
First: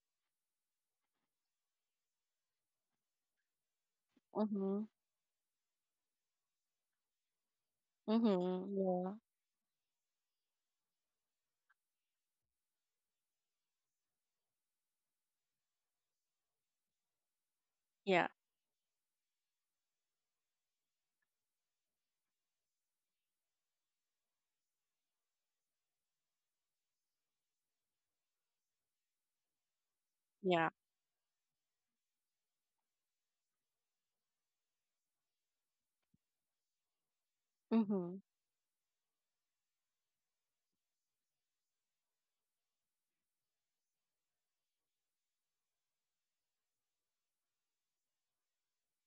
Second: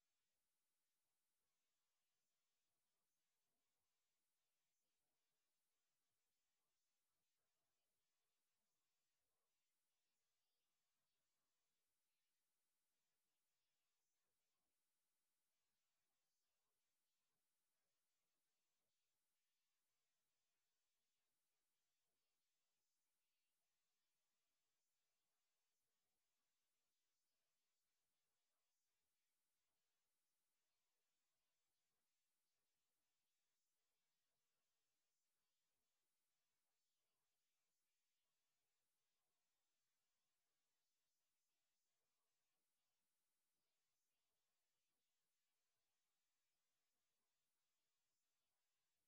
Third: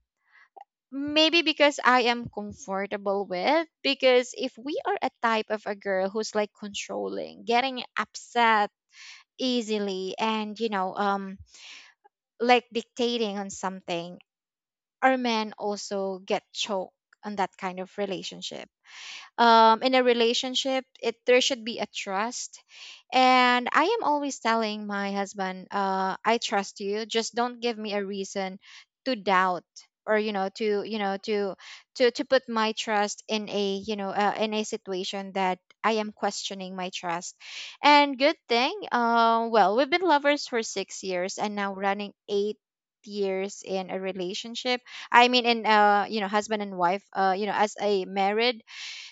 Speaker 3: maybe because I am comfortable with, because if we
Speaker 1: Mhm.
Speaker 3: are a type of a girl who's like controlling, getting upset
Speaker 1: Mhm. Yeah.
Speaker 3: easily, and you know like dictating on something, or men also get choked on that kind of
Speaker 1: Yeah.
Speaker 3: relationship. Um, in a relationship it there should be a trust, and I am always telling my husband, I trust you, just don't give me a reason to doubt, or
Speaker 1: Yeah.
Speaker 3: you know to put my trust in a you know in a situation that I am questioning my trust. And
Speaker 1: Mhm.
Speaker 3: good thing well, we've been lovers for 6 years, and now running 8 years in a relationship, I mean in you know husband and wife, you know as a married,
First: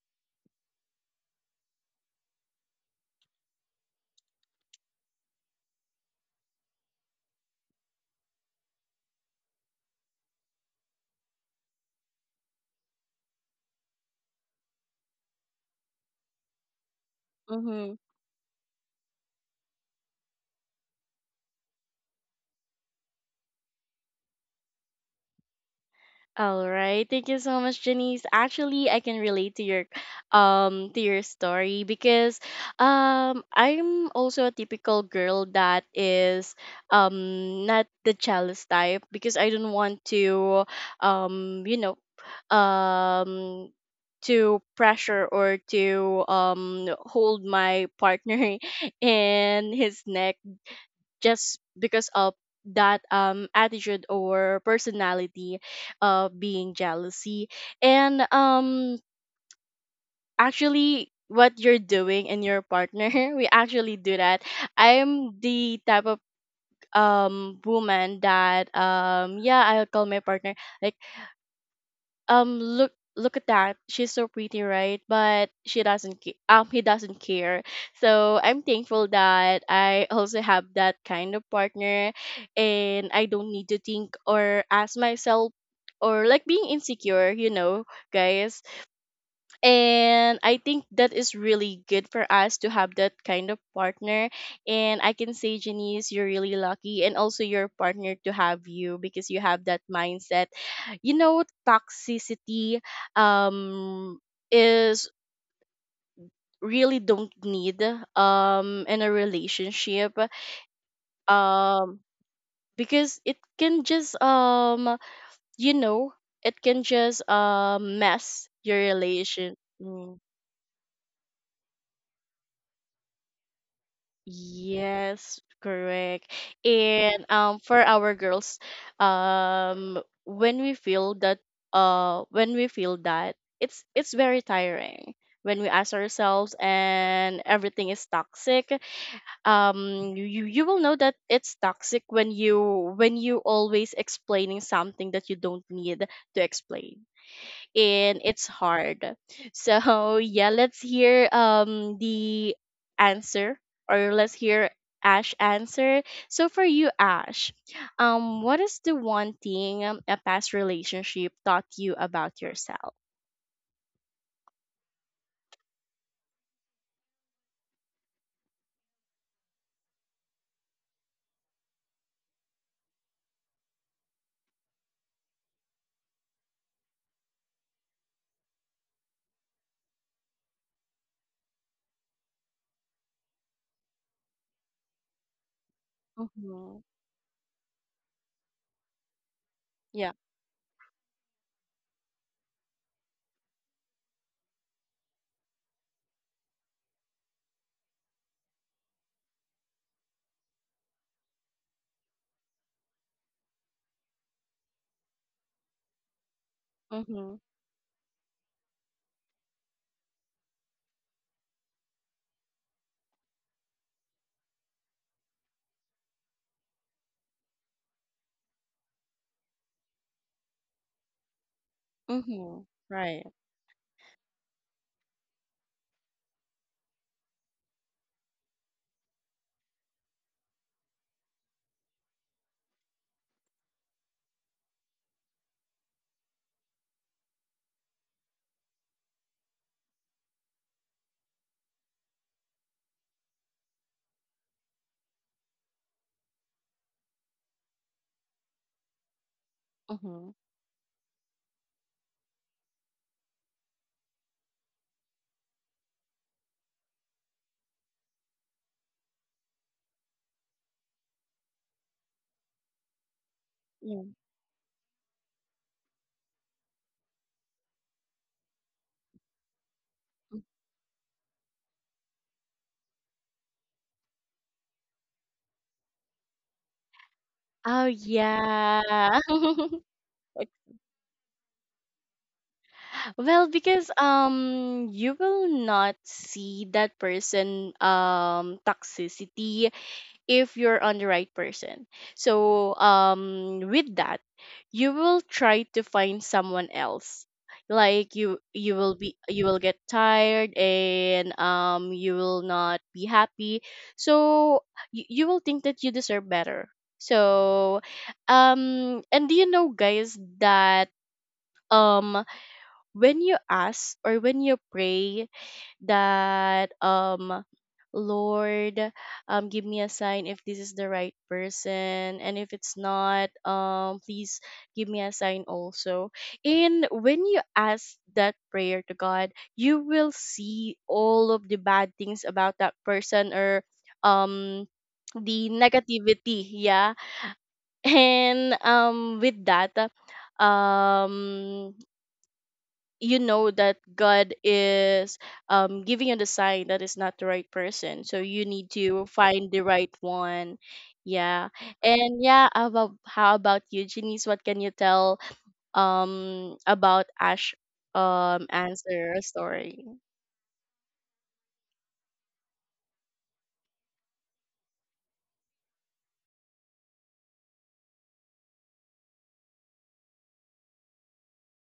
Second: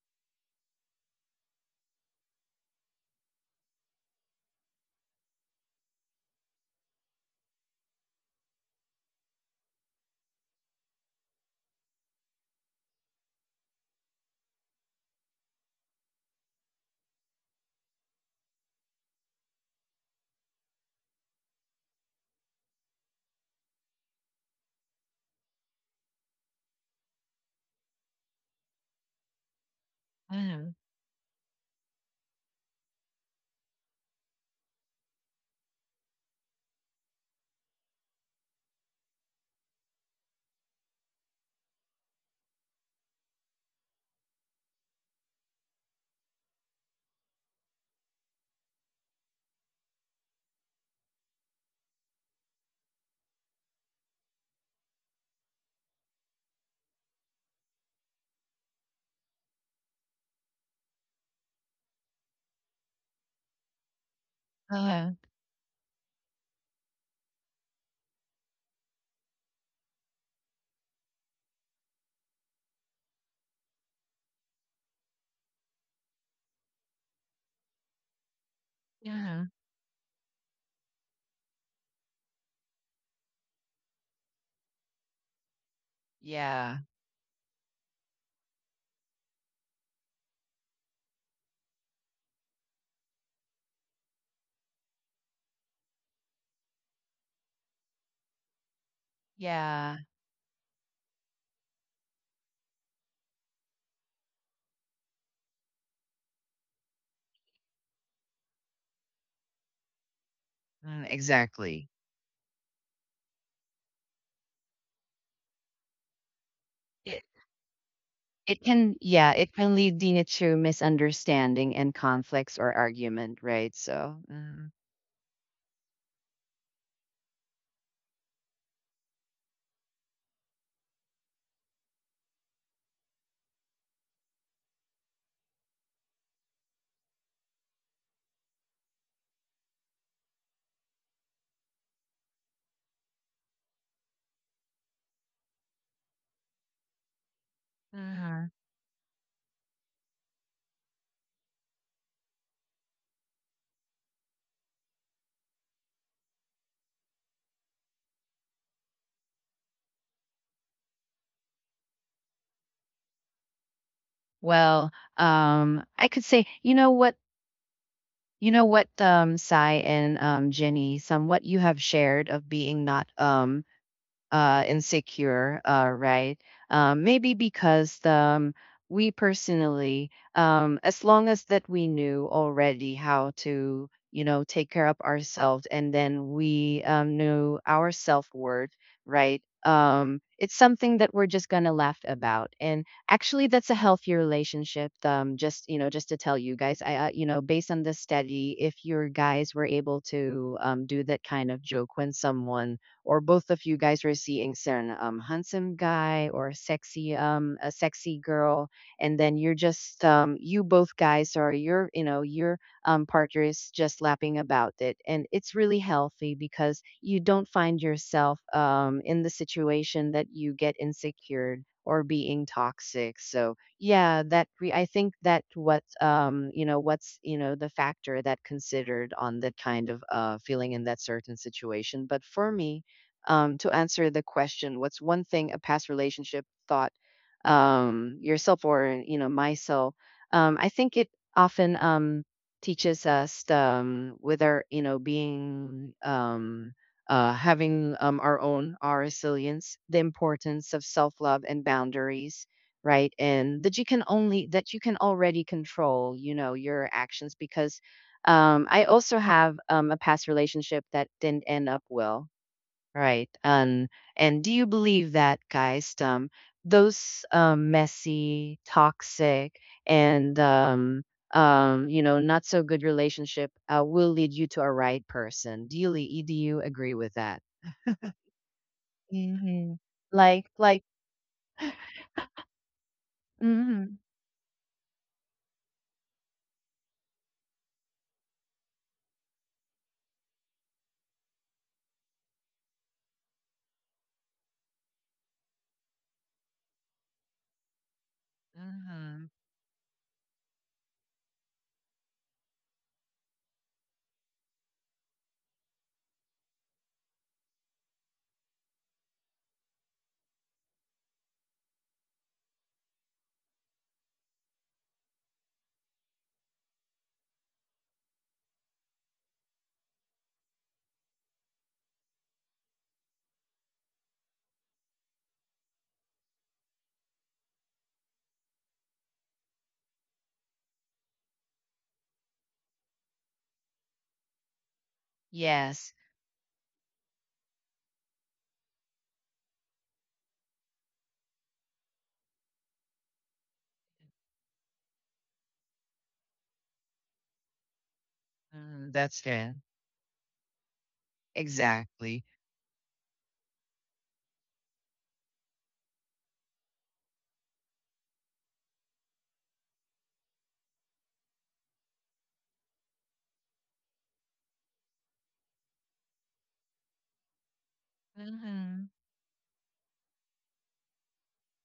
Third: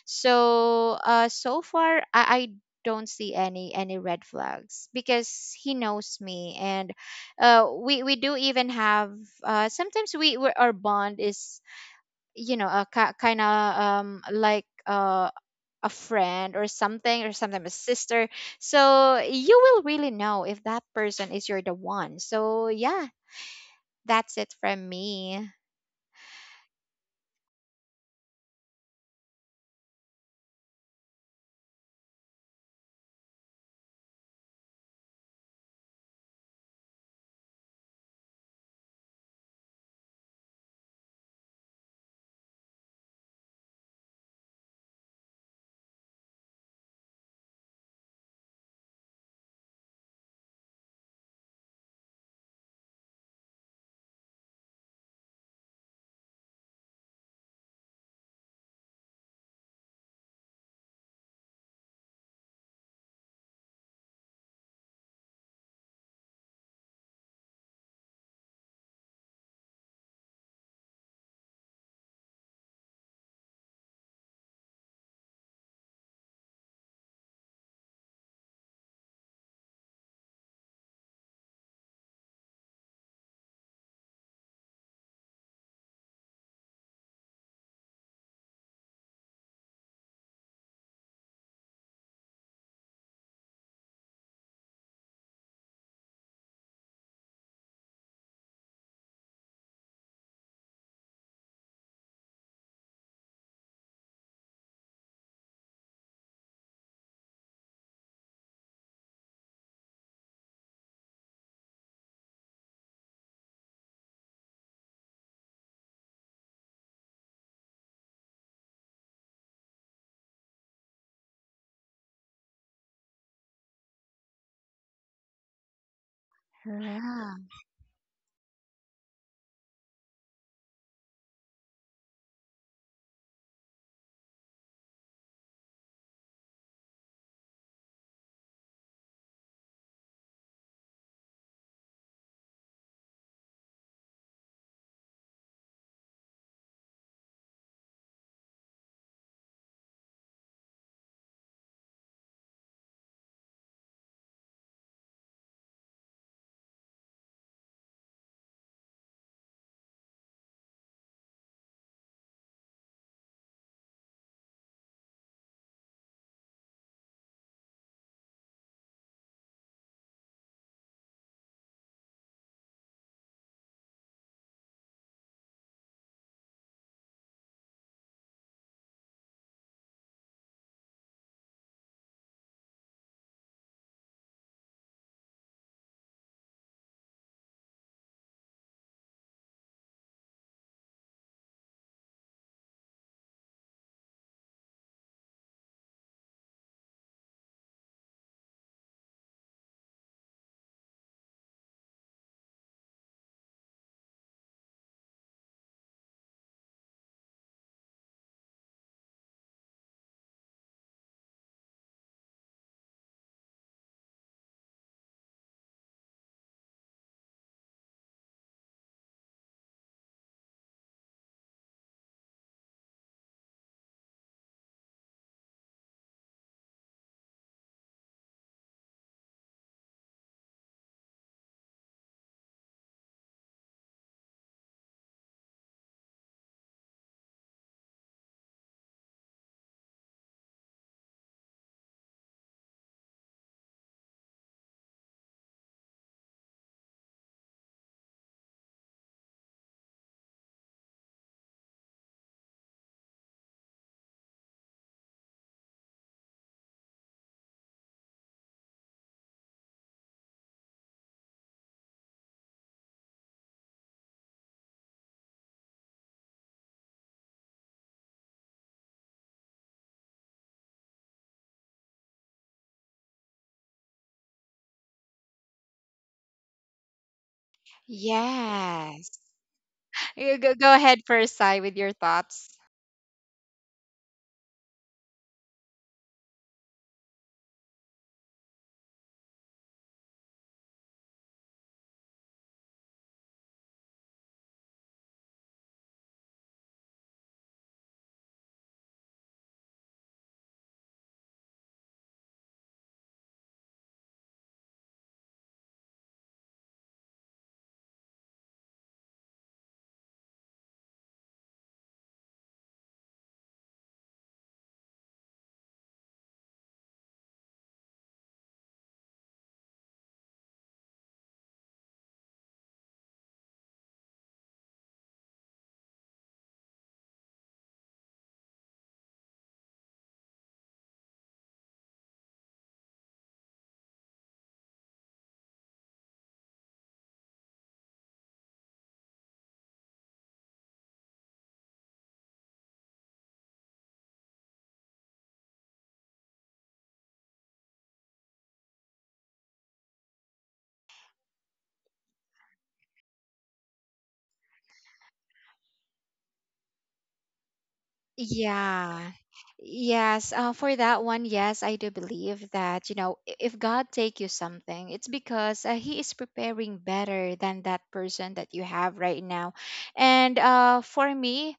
Speaker 3: so so far I don't see any red flags, because he knows me, and we do even have uh, sometimes we our bond is you know a ki kind of like a friend or something, or sometimes a
Speaker 1: Mhm.
Speaker 3: sister. So you will really know if that person is you're the one, so yeah, that's it from me.
Speaker 1: All right. Thank you so much, Janice. Actually, I can relate
Speaker 2: Mhm.
Speaker 1: to your story, because I'm also a typical girl that is not the jealous type, because I don't want to you know um to pressure or to hold my partner in his neck just because of that attitude or personality of being jealousy. And actually what you're doing in your partner we actually do that.
Speaker 2: Uh-huh. Mhm.
Speaker 1: I'm the type of woman that yeah, I'll call my partner like look, look at that, she's so pretty, right? But she doesn't he doesn't care. So I'm thankful
Speaker 2: Yeah.
Speaker 1: that I also have that kind of partner, and I don't need to think or ask myself, or like being
Speaker 2: Yeah.
Speaker 1: insecure, you know, guys. And I think that is really good for us to have that kind of partner. And I can say, Janice, you're really lucky, and also your partner to have you, because you have that
Speaker 2: Yeah,
Speaker 1: mindset. You know, toxicity um is really don't need in a relationship,
Speaker 2: mm, exactly.
Speaker 1: um because it can just you know, it can
Speaker 2: It
Speaker 1: just mess
Speaker 2: It
Speaker 1: your
Speaker 2: can, yeah, it
Speaker 1: relation.
Speaker 2: can lead
Speaker 1: Mm.
Speaker 2: you to misunderstanding and conflicts or argument, right? So, mhm.
Speaker 1: Yes, correct. And
Speaker 3: Yeah.
Speaker 1: for our girls, um when we feel that when we feel that it's very tiring, when we ask ourselves and everything is toxic. You will know that it's toxic when you always explaining something that you don't need to explain, and it's
Speaker 2: Mhm.
Speaker 1: hard. So yeah, let's hear the answer, or let's hear Ash answer. So for you, Ash, what is the one thing, a past relationship taught you about yourself?
Speaker 2: Well, I could say, you know what, Sai and Jenny, somewhat you have shared of being not insecure, right? Maybe because we personally, as long as that we knew already how to, you know, take care of ourselves, and then
Speaker 1: Mm-hmm.
Speaker 2: we knew our self worth, right?
Speaker 1: Yeah.
Speaker 2: It's something that we're just gonna laugh about, and actually, that's a healthy relationship. Just, you know, just to tell you guys, I, you know, based on this study, if your guys were able to do that kind of joke when someone or both of you guys are seeing some handsome guy or sexy
Speaker 1: Mm-hmm.
Speaker 2: a sexy girl, and then you're just you both guys, or your, you know, your partner is just laughing about it, and it's really healthy because you don't find yourself in the situation that you get insecure or being
Speaker 1: Mm-hmm.
Speaker 2: toxic.
Speaker 1: Right.
Speaker 2: So yeah, that re- I think that what, what's, you know, the factor that considered on that kind of feeling in that certain situation. But for me, to answer the question, what's one thing a past relationship thought yourself, or you know, myself, I think it often teaches us with our, you know, being having our own, our resilience, the
Speaker 1: Mm-hmm.
Speaker 2: importance of self-love and boundaries, right? And that you can only, that you can already control, you know, your actions. Because I also have a past relationship that didn't end up well. Right.
Speaker 1: Yeah.
Speaker 2: And do you believe that, guys, those messy, toxic, and you know, not so good relationship will lead you to a right person? Do you le- do you agree with that?
Speaker 1: Oh
Speaker 3: Yes.
Speaker 1: yeah.
Speaker 2: Hmm.
Speaker 3: You go
Speaker 2: Like,
Speaker 3: ahead first, Sai, with your thoughts.
Speaker 1: Well, because
Speaker 2: mm-hmm.
Speaker 1: you will not see that person toxicity if you're on the right person. So, with that, you will try to find someone else. Like you, will be,
Speaker 2: Hmm.
Speaker 1: you will get tired, and you will not be happy. So you will think that you deserve better. So, and do you know, guys, that um, when you ask or when you pray that Lord give me a sign if this is the right person, and if it's not, please give me a sign also. And when you ask that prayer to God, you will see all of the bad things about that person, or um the
Speaker 2: Yes,
Speaker 1: negativity, yeah. And with that um you know that God is giving you the sign that is not the right person. So you need
Speaker 2: mm,
Speaker 1: to
Speaker 2: that's
Speaker 1: find
Speaker 2: it.
Speaker 1: the right one. Yeah. And
Speaker 2: Exactly.
Speaker 1: yeah, how about you, Janice? What can you tell about Ash
Speaker 3: Yeah.
Speaker 1: answer story?
Speaker 3: Yes, for that one, yes, I do believe that, you know, if God take you something, it's because he is preparing better than that person that you
Speaker 2: Hmm.
Speaker 3: have right now. And for me,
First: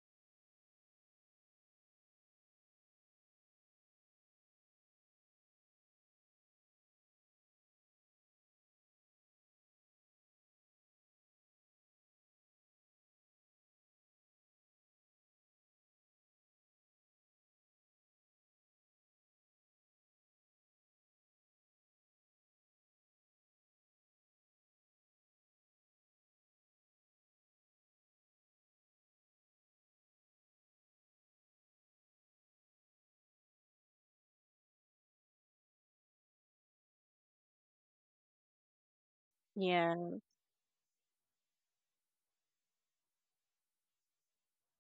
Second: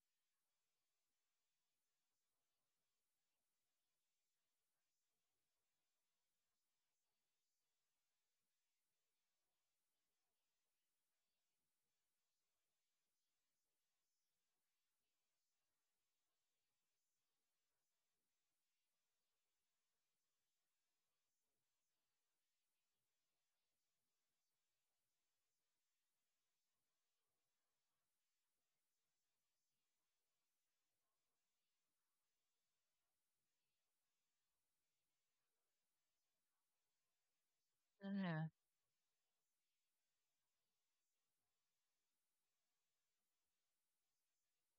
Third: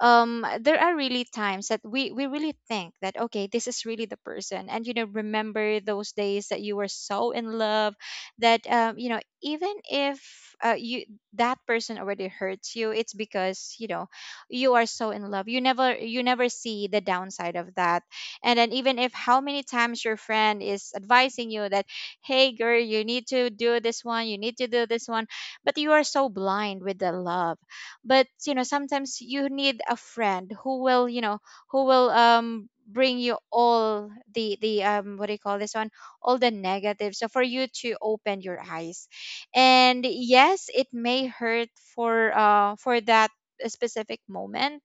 Speaker 3: there are really times that we really think that okay this is really the person, and you know, remember those days that you were so in love that you know, even if you that person already hurts you, it's because you know you are so in love, you never see the downside of that. And then even if how many times your friend is advising you that, "Hey girl, you need to do this one, you need to do this one," but you are so blind with the love. But you know sometimes you need a friend who will, you know, who will bring you all the what do you call this one, all the negatives, so for you to open
Speaker 2: Hmm.
Speaker 3: your eyes. And
Speaker 1: Yeah.
Speaker 3: yes, it may hurt for that specific moment.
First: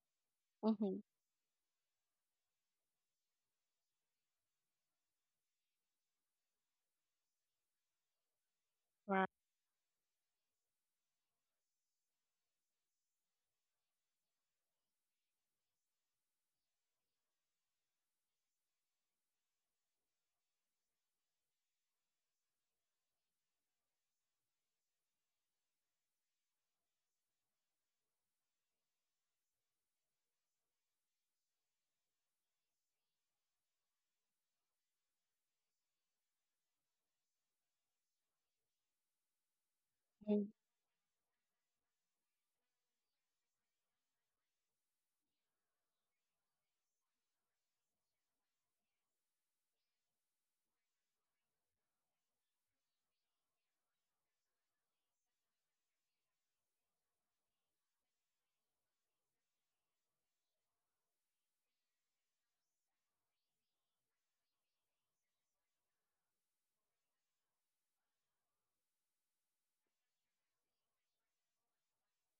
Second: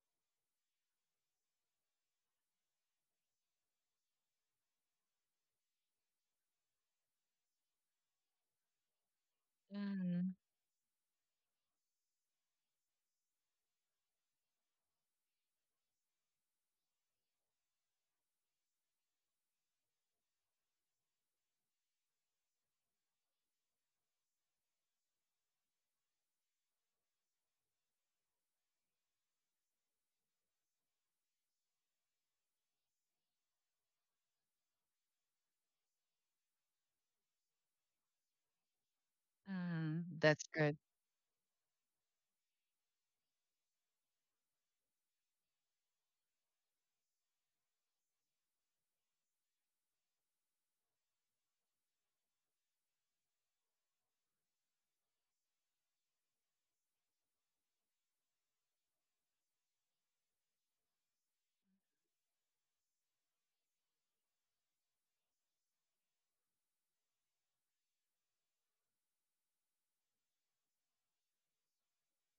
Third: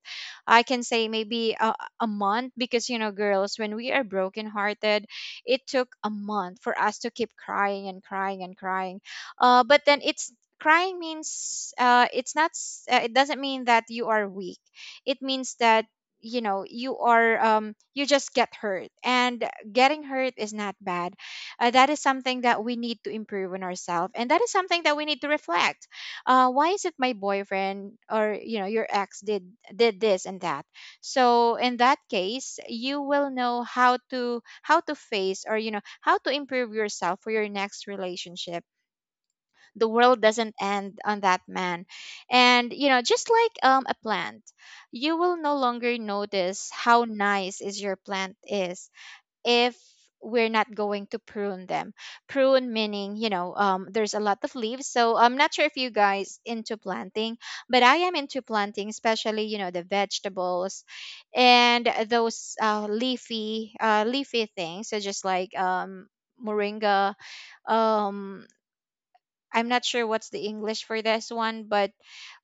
Speaker 3: I can
Speaker 1: Mm-hmm.
Speaker 3: say maybe a month, because you know girls, when we are brokenhearted, it took a month for us to keep crying and crying and crying.
Speaker 1: Right.
Speaker 3: But then it's,
Speaker 2: Hmm.
Speaker 3: crying means, it's not s- it doesn't mean that you are weak. It means that you know you are you just get hurt, and getting hurt is not bad. Uh, that is something that we need to improve in ourselves, and that is something that we need to reflect. Uh, why is it my boyfriend, or you know, your ex did this and that. So in that case you will know how to face, or you know, how to improve yourself for your next relationship. The
Speaker 2: Hmm.
Speaker 3: world
Speaker 2: That's
Speaker 3: doesn't
Speaker 2: good.
Speaker 3: end on that man. And you know, just like a plant, you will no longer notice how nice is your plant is if we're not going to prune them. Prune meaning, you know, there's a lot of leaves. So I'm not sure if you guys into planting, but I am into planting, especially you know the vegetables and those leafy, leafy things. So just like moringa, um I'm not sure what's the English for this one, but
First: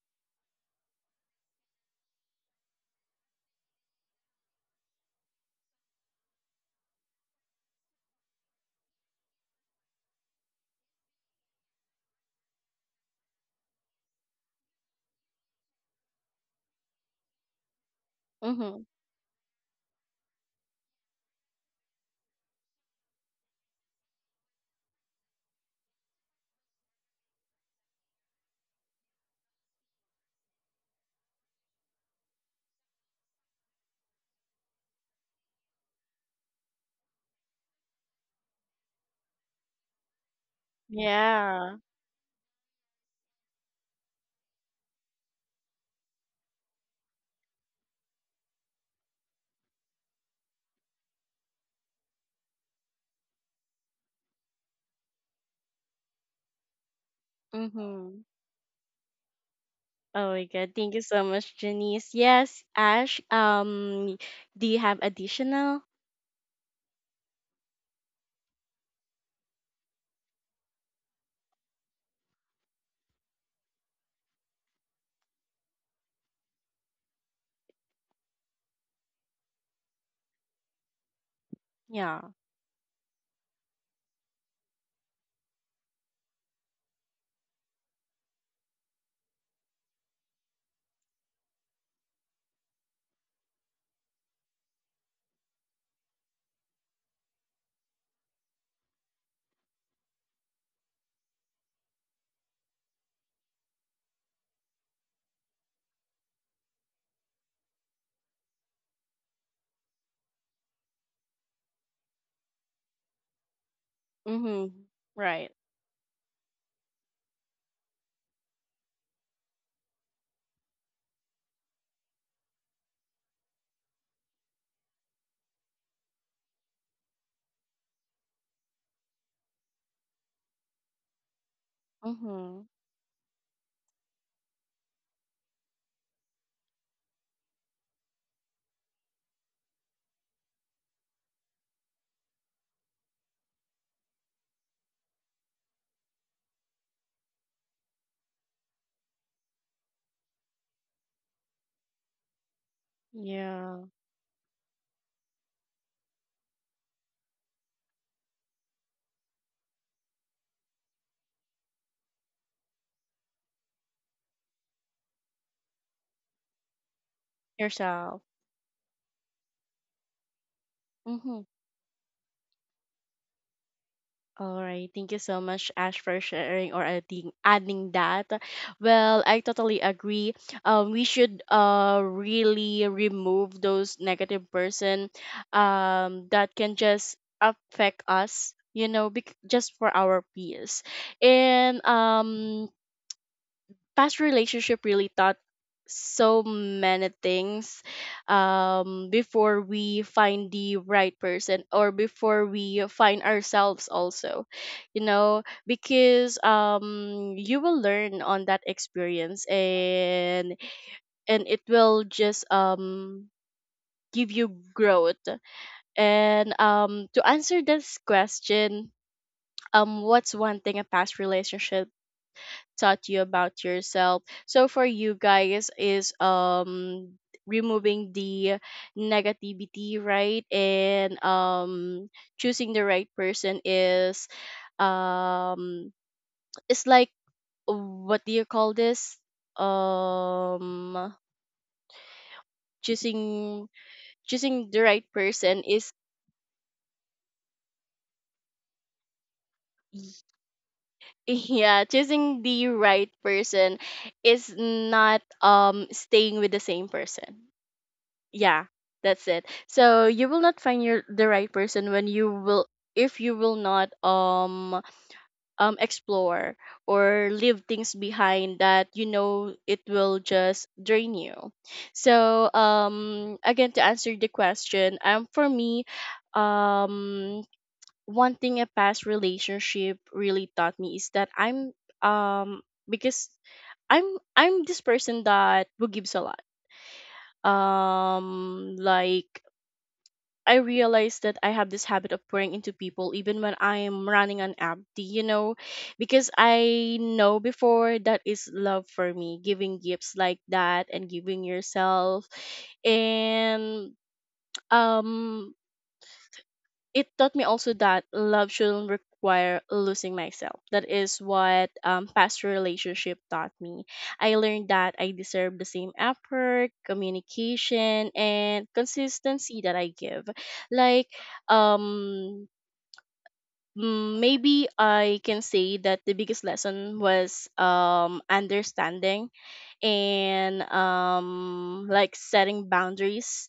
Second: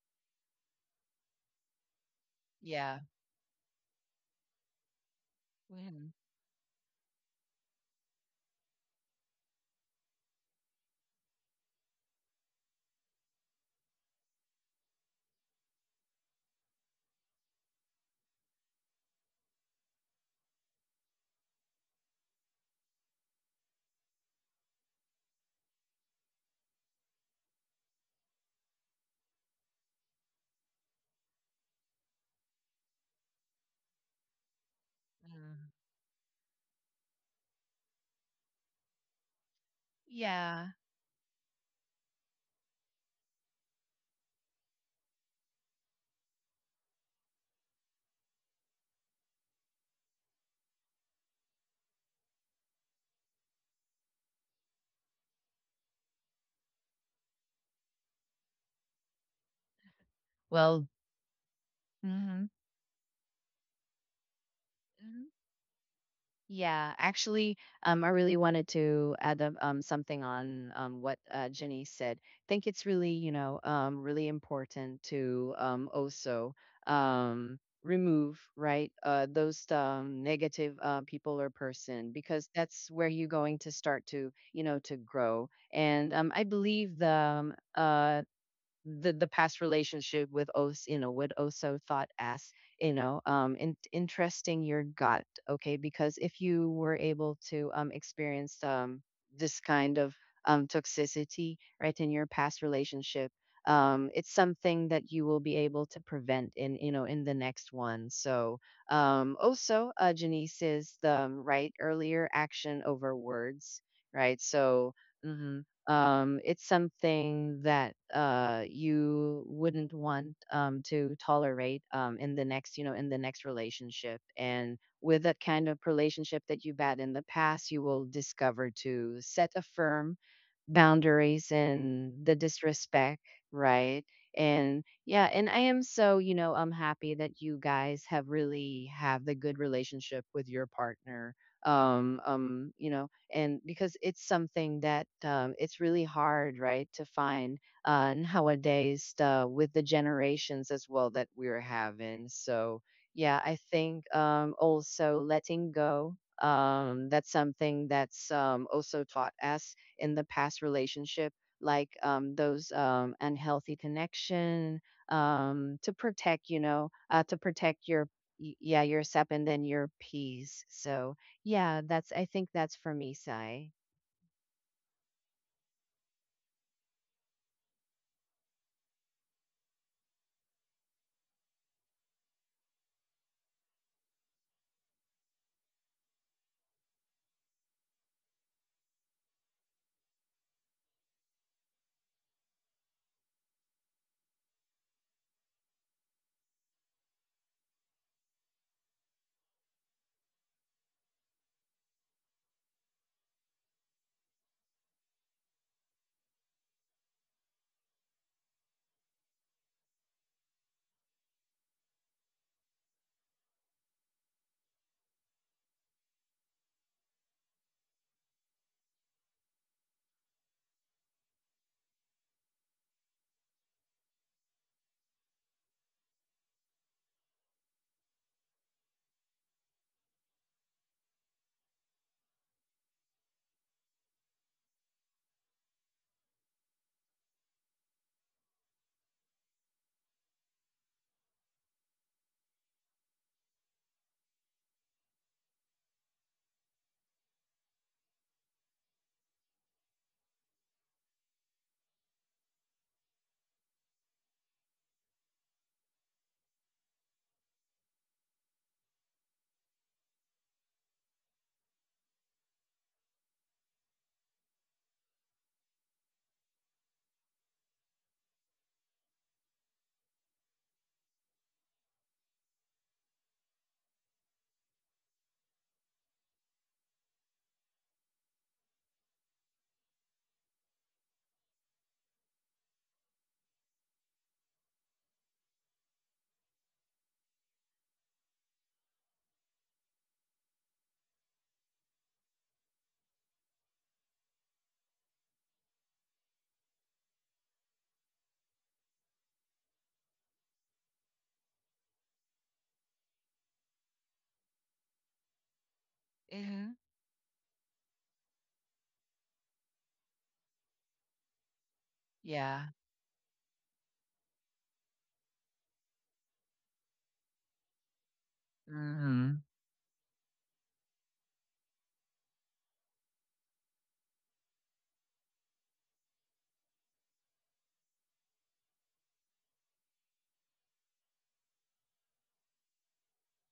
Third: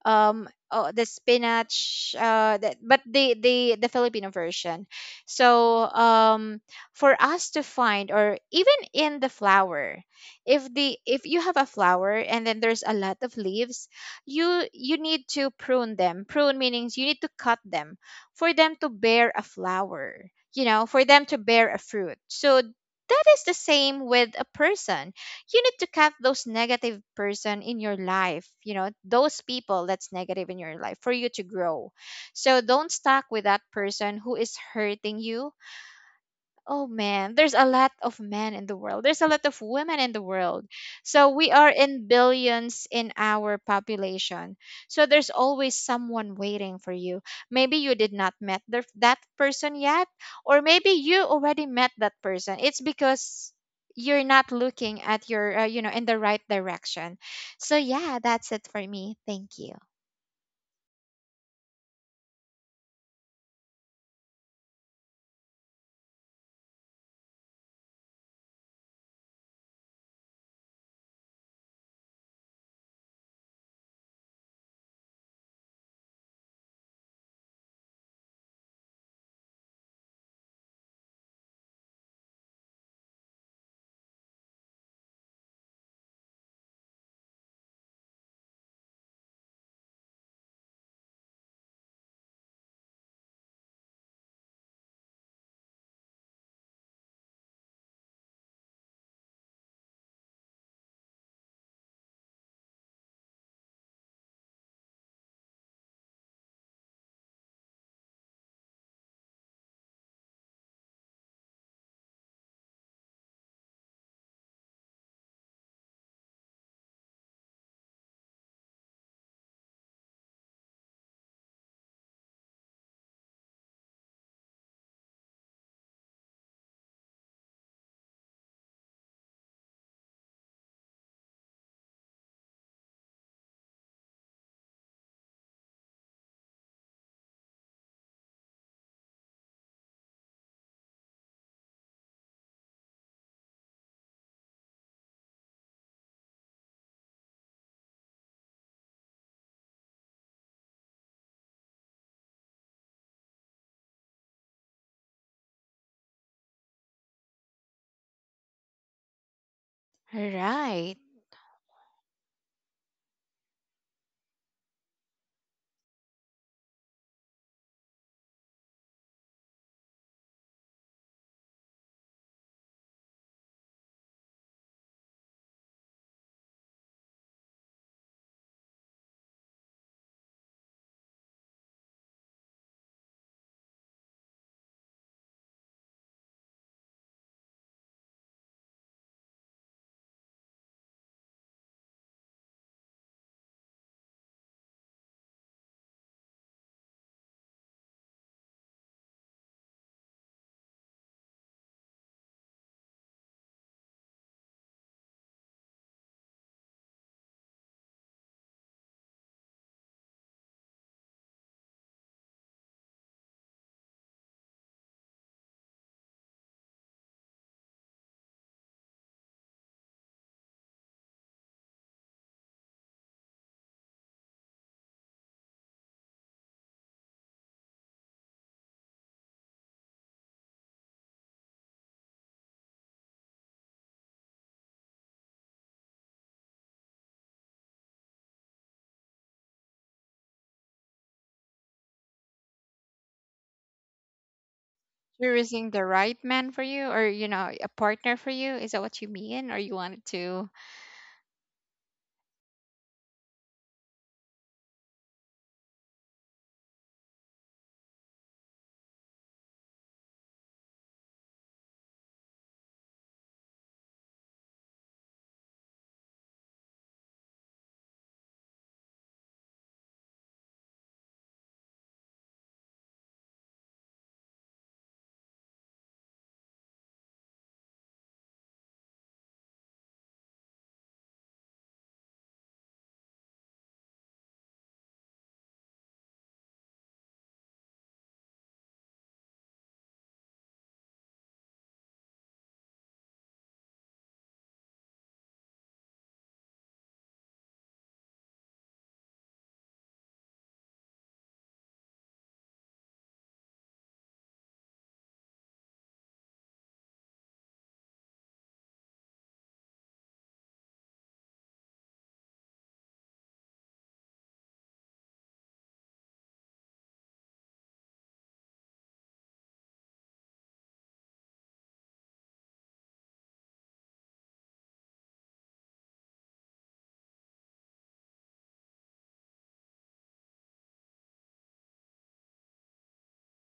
Speaker 3: oh, the spinach, that,
Speaker 2: Yeah.
Speaker 3: but the the Filipino version. So
Speaker 2: Mhm.
Speaker 3: for us to find, or even in the flower, if the if you have a flower and then there's a lot of leaves, you need to prune them. Prune meanings you need to cut them for them
Speaker 1: Mm-hmm.
Speaker 3: to bear a flower. You know, for them to bear a fruit. So that is the same with a person. You need to cut those negative person in your life, you know, those people that's negative in your life for you to grow. So don't stuck with that person who is hurting you.
Speaker 2: Mhm.
Speaker 3: Oh man, there's a lot of men in the world. There's a lot of women in the world.
Speaker 2: Yeah.
Speaker 3: So we are
Speaker 1: Yeah.
Speaker 3: in billions in our population. So there's always someone waiting for you. Maybe you did not met that person yet, or maybe you already met that person. It's because you're not looking at your, you know, in the right direction. So yeah,
Speaker 1: Mm-hmm.
Speaker 3: that's it for me. Thank you.
Speaker 1: Oh my God.
Speaker 2: Well.
Speaker 1: Thank you so much, Janice.
Speaker 2: Hmm.
Speaker 1: Yes, Ash, do you have
Speaker 2: Hmm.
Speaker 1: additional?
Speaker 2: Yeah, actually, I really wanted to add up, something on what Jenny said. I think it's really, you know, really important to also um, remove, right, those negative people or person,
Speaker 1: Yeah.
Speaker 2: because that's where you're going to start to, you know, to grow. And I believe the the past relationship with Os, you know, what Oso thought as, you know, in, interesting your gut, okay, because if you were able to experience this kind of toxicity, right, in your past relationship, it's something that you will be able to prevent in, you know, in the next one. So also Janice is the right earlier, action over words, right?
Speaker 1: Mm-hmm.
Speaker 2: So.
Speaker 1: Right.
Speaker 2: Mhm. It's something that you wouldn't want to tolerate in the next relationship. And with that kind of relationship that you've had in the past, you will discover to set a firm boundaries and the
Speaker 1: Mm-hmm.
Speaker 2: disrespect, right? And yeah, and I am so, I'm happy that you guys have really have the good relationship with your partner. Um, um, you know, and because it's something that it's really hard, right, to find nowadays with the generations as well that we're having. So, yeah, I
Speaker 1: Yeah.
Speaker 2: think also letting go. That's something that's also taught us in the
Speaker 3: All
Speaker 2: past
Speaker 3: right.
Speaker 2: relationship, like those unhealthy connection, to protect your
Speaker 1: Yourself.
Speaker 2: yeah, yourself and then your peace. So
Speaker 1: Mm-hmm.
Speaker 2: yeah, that's I think that's for me, Sai.
Speaker 1: All right. Thank you so much, Ash, for sharing or adding that. Well, I totally agree. We should really remove those negative person that can just affect us, you know, just for our peace. And past relationship really taught so many things before we find the right person or before we find ourselves also, you know, because you will learn on that experience, and it will just give you growth. And to answer this question, what's one thing a past relationship taught you about yourself? So for you guys is removing the negativity, right? And choosing the right person is, um it's like, what do you call this? Um choosing choosing the right person
Speaker 3: Choosing the
Speaker 1: is
Speaker 3: right man for you, or you know, a partner for you. Is that what you mean, or you
Speaker 1: y-
Speaker 3: wanted to?
Speaker 1: yeah, choosing the right person is not staying with the same person, yeah, that's it. So you will not find your the right person when you will if you will not explore or leave things behind that, you know, it will just drain you. So again, to answer the question, for me, um one thing a past relationship really taught me is that I'm, um because i'm I'm this person that who gives a lot, like, I realized that I have this habit of pouring into people even when I am running on empty, you know, because I know before that is love for me, giving gifts like that and giving yourself. And um
Speaker 2: Mm-hmm.
Speaker 1: it taught me also that love shouldn't require losing myself. That is what, past
Speaker 2: Yeah.
Speaker 1: relationship taught me. I learned that I deserve the same effort, communication, and
Speaker 2: Mm-hmm.
Speaker 1: consistency that I give. Like, um, maybe I can say that the biggest lesson was understanding and like setting boundaries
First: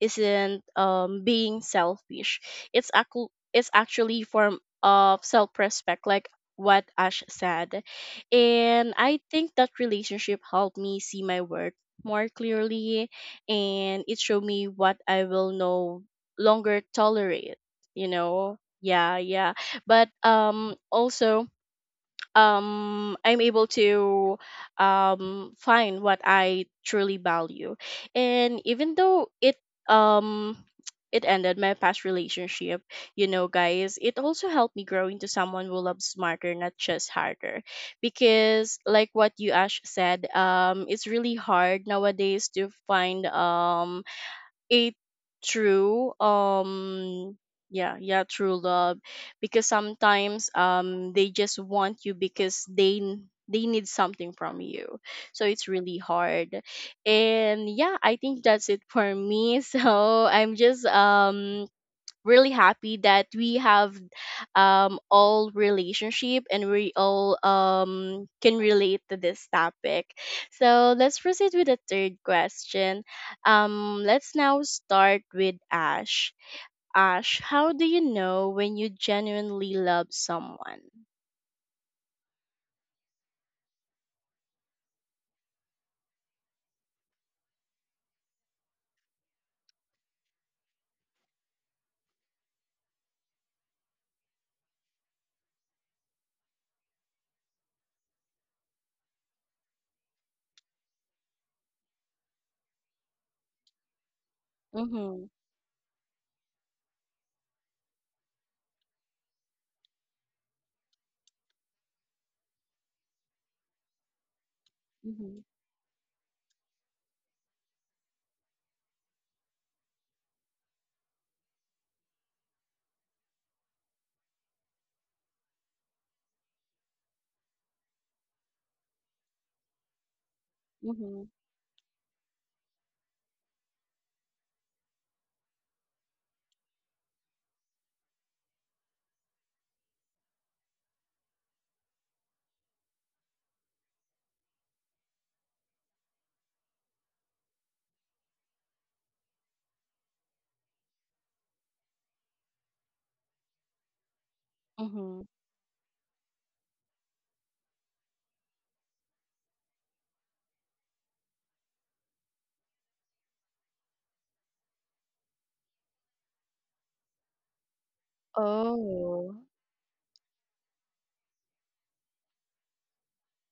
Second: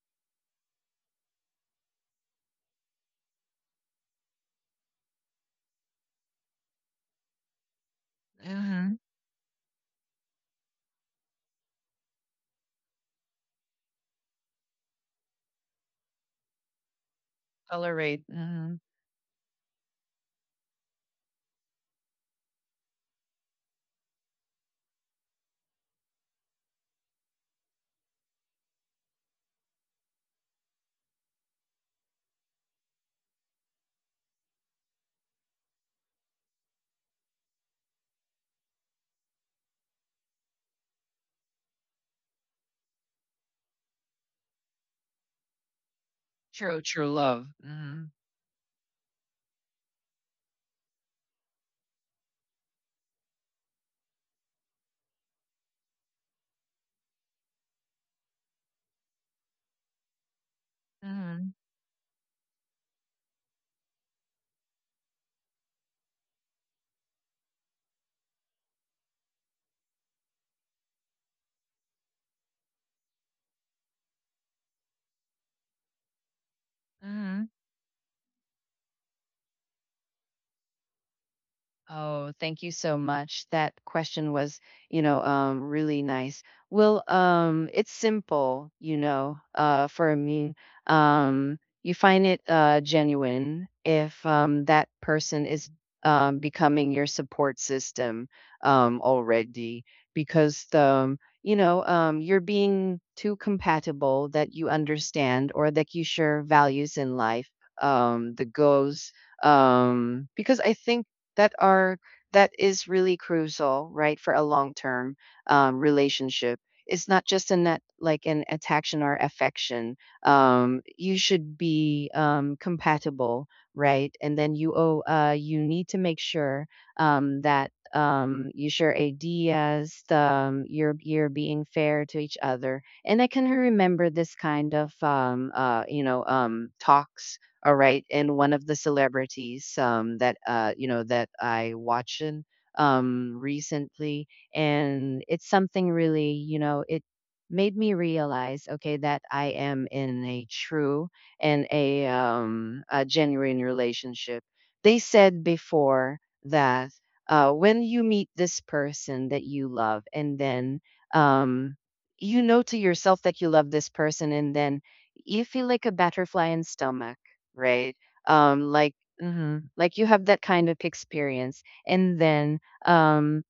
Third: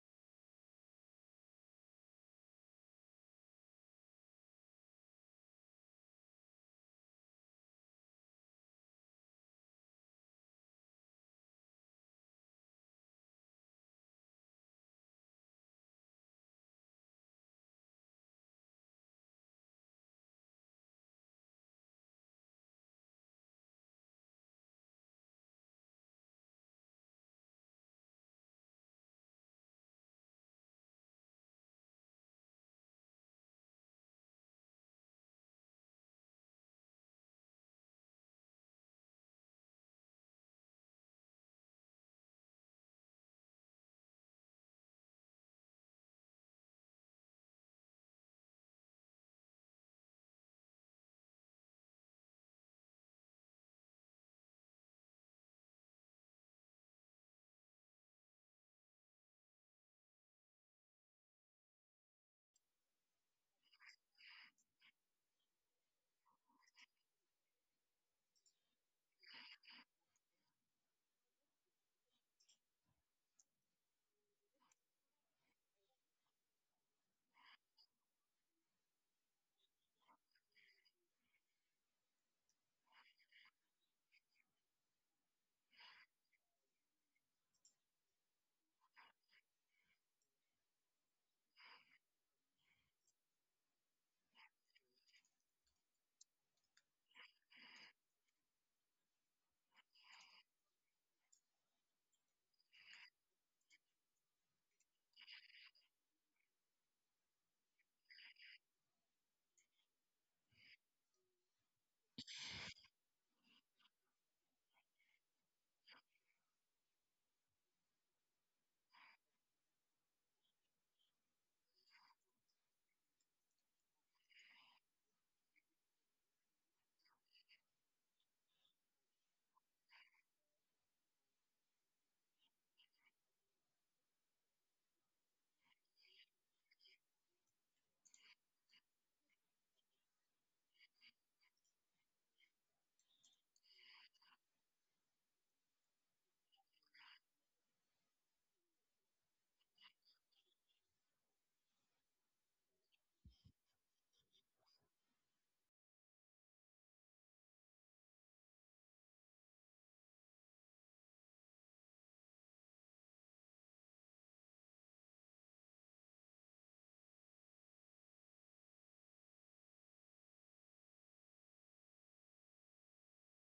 Speaker 1: isn't being selfish, it's actually form of self-respect, like what Ash said. And
Speaker 2: Mm-hmm.
Speaker 1: I think that relationship helped me see my worth more clearly, and it showed me what I will no longer tolerate, you
Speaker 2: Tolerate.
Speaker 1: know.
Speaker 2: Mm-hmm.
Speaker 1: Yeah, yeah. But also, I'm able to find what I truly value. And even though it um it ended my past relationship, you know, guys, it also helped me grow into someone who loves smarter, not just harder. Because like what you Ash said, it's really hard nowadays to find it' true
Speaker 2: True, true love.
Speaker 1: yeah,
Speaker 2: Mm-hmm.
Speaker 1: yeah, true love, because sometimes they just want you because they they need something from you, so it's really hard. And yeah, I think that's it for me. So I'm just
Speaker 2: Mm-hmm.
Speaker 1: really happy that we have all relationship and we all can relate to this topic. So let's proceed with the third question. Let's now start with Ash,
Speaker 2: Mm-hmm.
Speaker 1: how do you know when you genuinely love someone?
Speaker 2: Oh, thank you so much. That question was, really nice. Well, it's simple, for me. You find it genuine if that person is becoming your support system already, because you're being too compatible that you
Speaker 1: Mm-hmm.
Speaker 2: understand or that you share values in life, the goals. Because I think that are that is really crucial, right, for a long term
Speaker 1: Mm-hmm.
Speaker 2: relationship. It's not just in that like an attraction or affection. You should be compatible, right? And then you need to make sure that you share ideas. Um, you're
Speaker 1: Mm-hmm.
Speaker 2: you're being fair to each other. And I can remember this kind of talks, all right. And one of the celebrities that you know that I watching recently, and it's something really it made me realize okay that I am in a true and a genuine relationship. They
Speaker 1: Mm-hmm.
Speaker 2: said before that when you meet this person that you love, and then um, you know to yourself that you love this person, and then you feel like a butterfly in stomach, right? Um, like,
Speaker 1: Oh
Speaker 2: mhm, like you have that kind of experience, and then um,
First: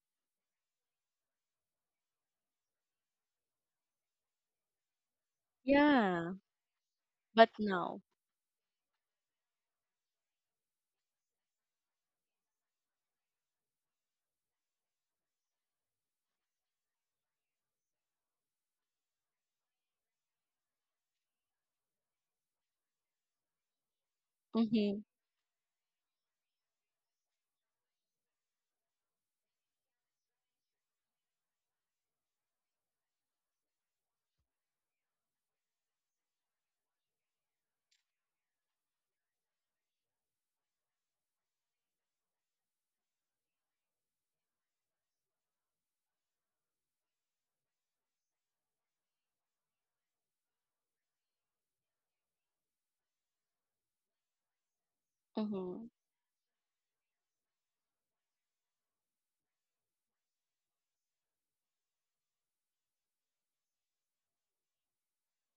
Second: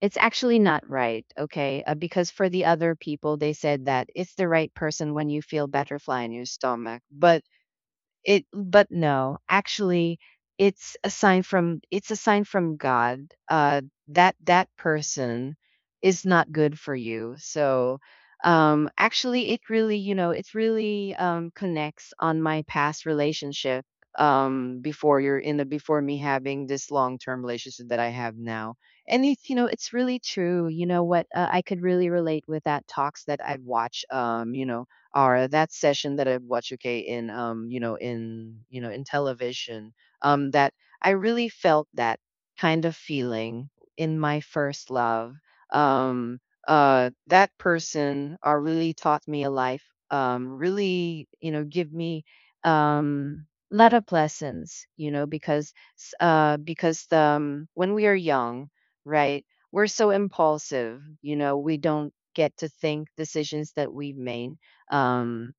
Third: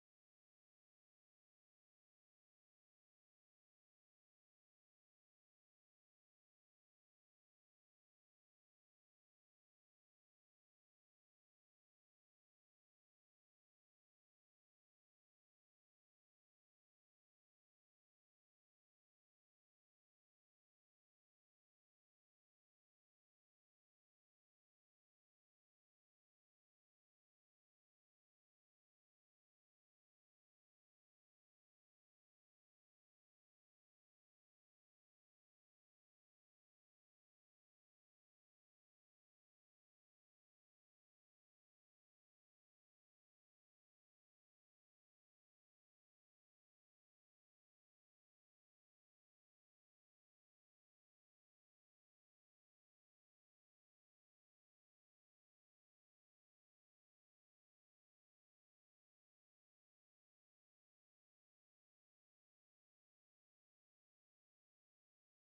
Speaker 2: it's actually not right, okay? Because for the other people, they said that it's the right person when you feel butterfly in
Speaker 1: yeah.
Speaker 2: your stomach, but
Speaker 1: But no.
Speaker 2: it but no, actually it's a sign from God that that person is not good for you. So actually it really connects on my past relationship,
Speaker 1: Mm-hmm.
Speaker 2: before you're in the before me having this long-term relationship that I have now. And it's really true. You know what? I could really relate with that talks that I've watched, or that session that I watch, okay, in you know, in you know, in television, that I really felt that kind of feeling in my first love. Um, that person really taught me a life. Really, give me um lot of lessons, because
Speaker 1: Mm-hmm.
Speaker 2: when we are young, right, we're so impulsive. We don't get to think decisions that we've made um,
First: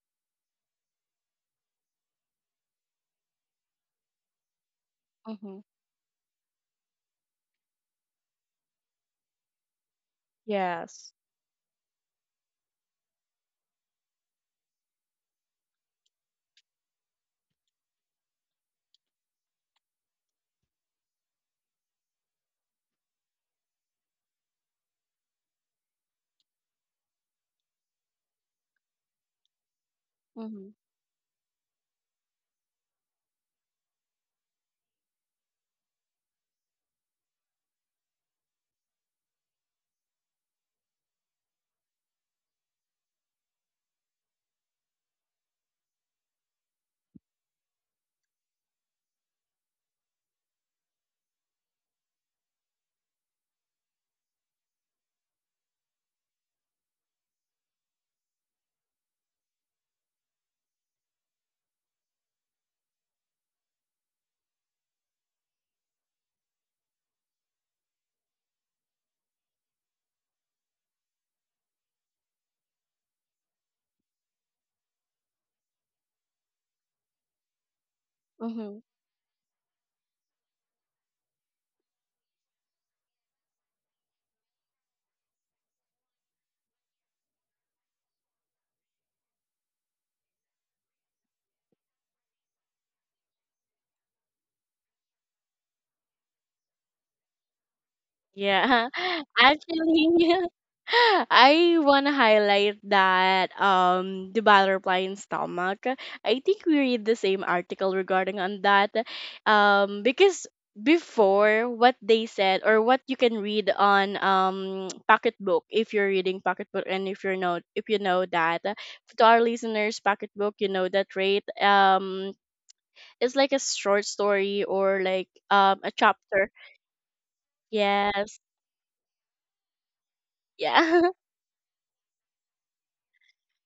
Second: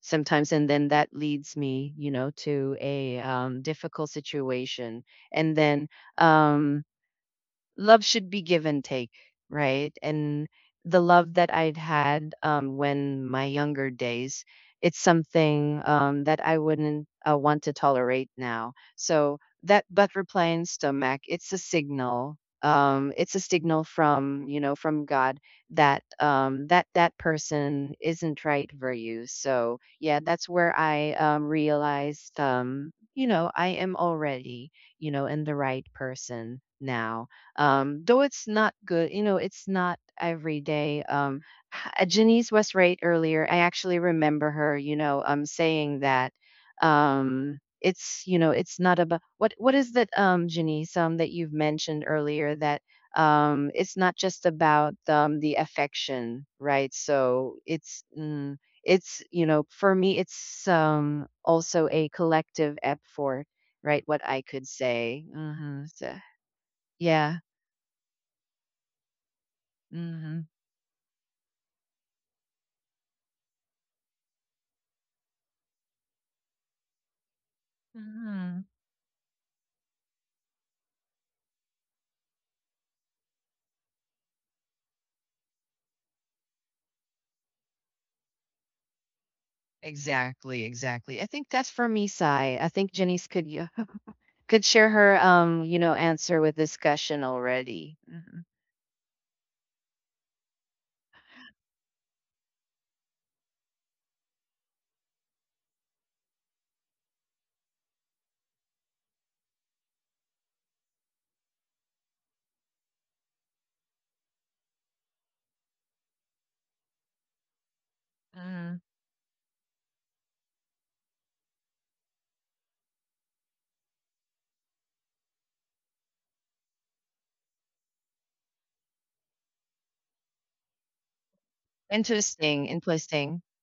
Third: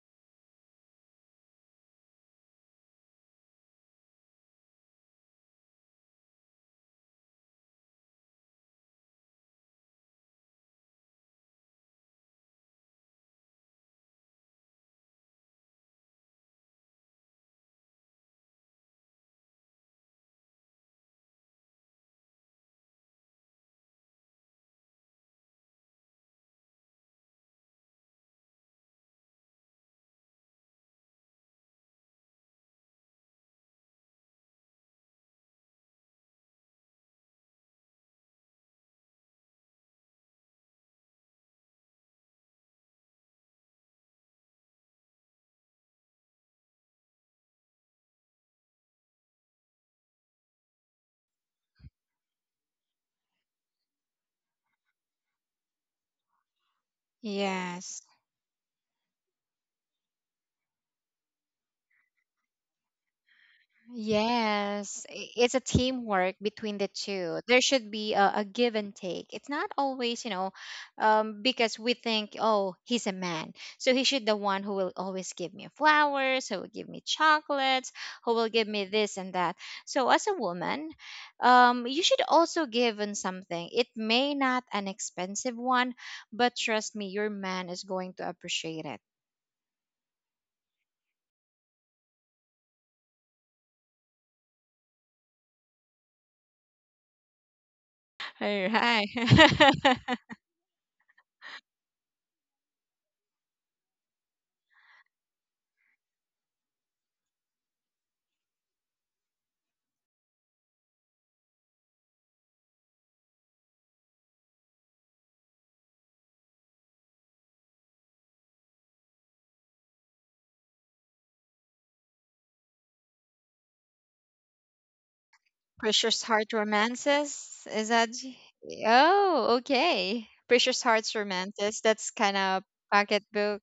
Speaker 2: sometimes, and then that leads me to a difficult situation. And
Speaker 1: Mm-hmm.
Speaker 2: then um, love should be give and take, right? And the
Speaker 1: Yes.
Speaker 2: love that I'd had when my younger days, it's something that I wouldn't want to tolerate now. So that butt reply in stomach, it's a signal. It's a signal from you know from God that that that person isn't right for you. So, yeah, that's
Speaker 1: Mm-hmm.
Speaker 2: where I realized, I am already in the right person now. Though it's not good, it's not every day. Janice was right earlier. I actually remember her, saying that it's not about what is that, Janice, that you've mentioned earlier that it's not just about the affection, right? So
Speaker 3: Yes.
Speaker 2: it's for me it's also a collective effort, right? What I could
Speaker 3: Yes.
Speaker 2: say.
Speaker 3: I- It's a
Speaker 2: Mhm. So,
Speaker 3: teamwork between the
Speaker 2: yeah.
Speaker 3: two. There should be a give and take. It's not always, you
Speaker 2: Mhm.
Speaker 3: know, because we think, oh, he's a man, so he should the one who will always give me flowers, who will give me chocolates, who will
Speaker 2: Mhm.
Speaker 3: give me this and that. So as a woman, you should also give in something. It may not an expensive one, but trust me, your man is going to appreciate it.
Speaker 2: Exactly, exactly. I think that's for me, side. I think Jenny's could share her answer with discussion already. Mhm.
Speaker 3: All
Speaker 1: Yeah,
Speaker 3: right.
Speaker 1: actually, I wanna highlight that the butterfly in stomach. I think we read the same article regarding on that, because before what they said or what you can read on pocketbook, if you're reading pocketbook, and if you know that,
Speaker 2: Mhm.
Speaker 1: to our listeners, pocketbook, you know that rate, it's like a short story or like a
Speaker 3: Precious
Speaker 1: chapter.
Speaker 3: Heart Romances? Is that?
Speaker 1: Yes.
Speaker 3: Oh, okay. Precious
Speaker 1: Yeah.
Speaker 3: Hearts Romances. That's kind of
Speaker 2: Interesting, interesting.
Speaker 3: pocketbook.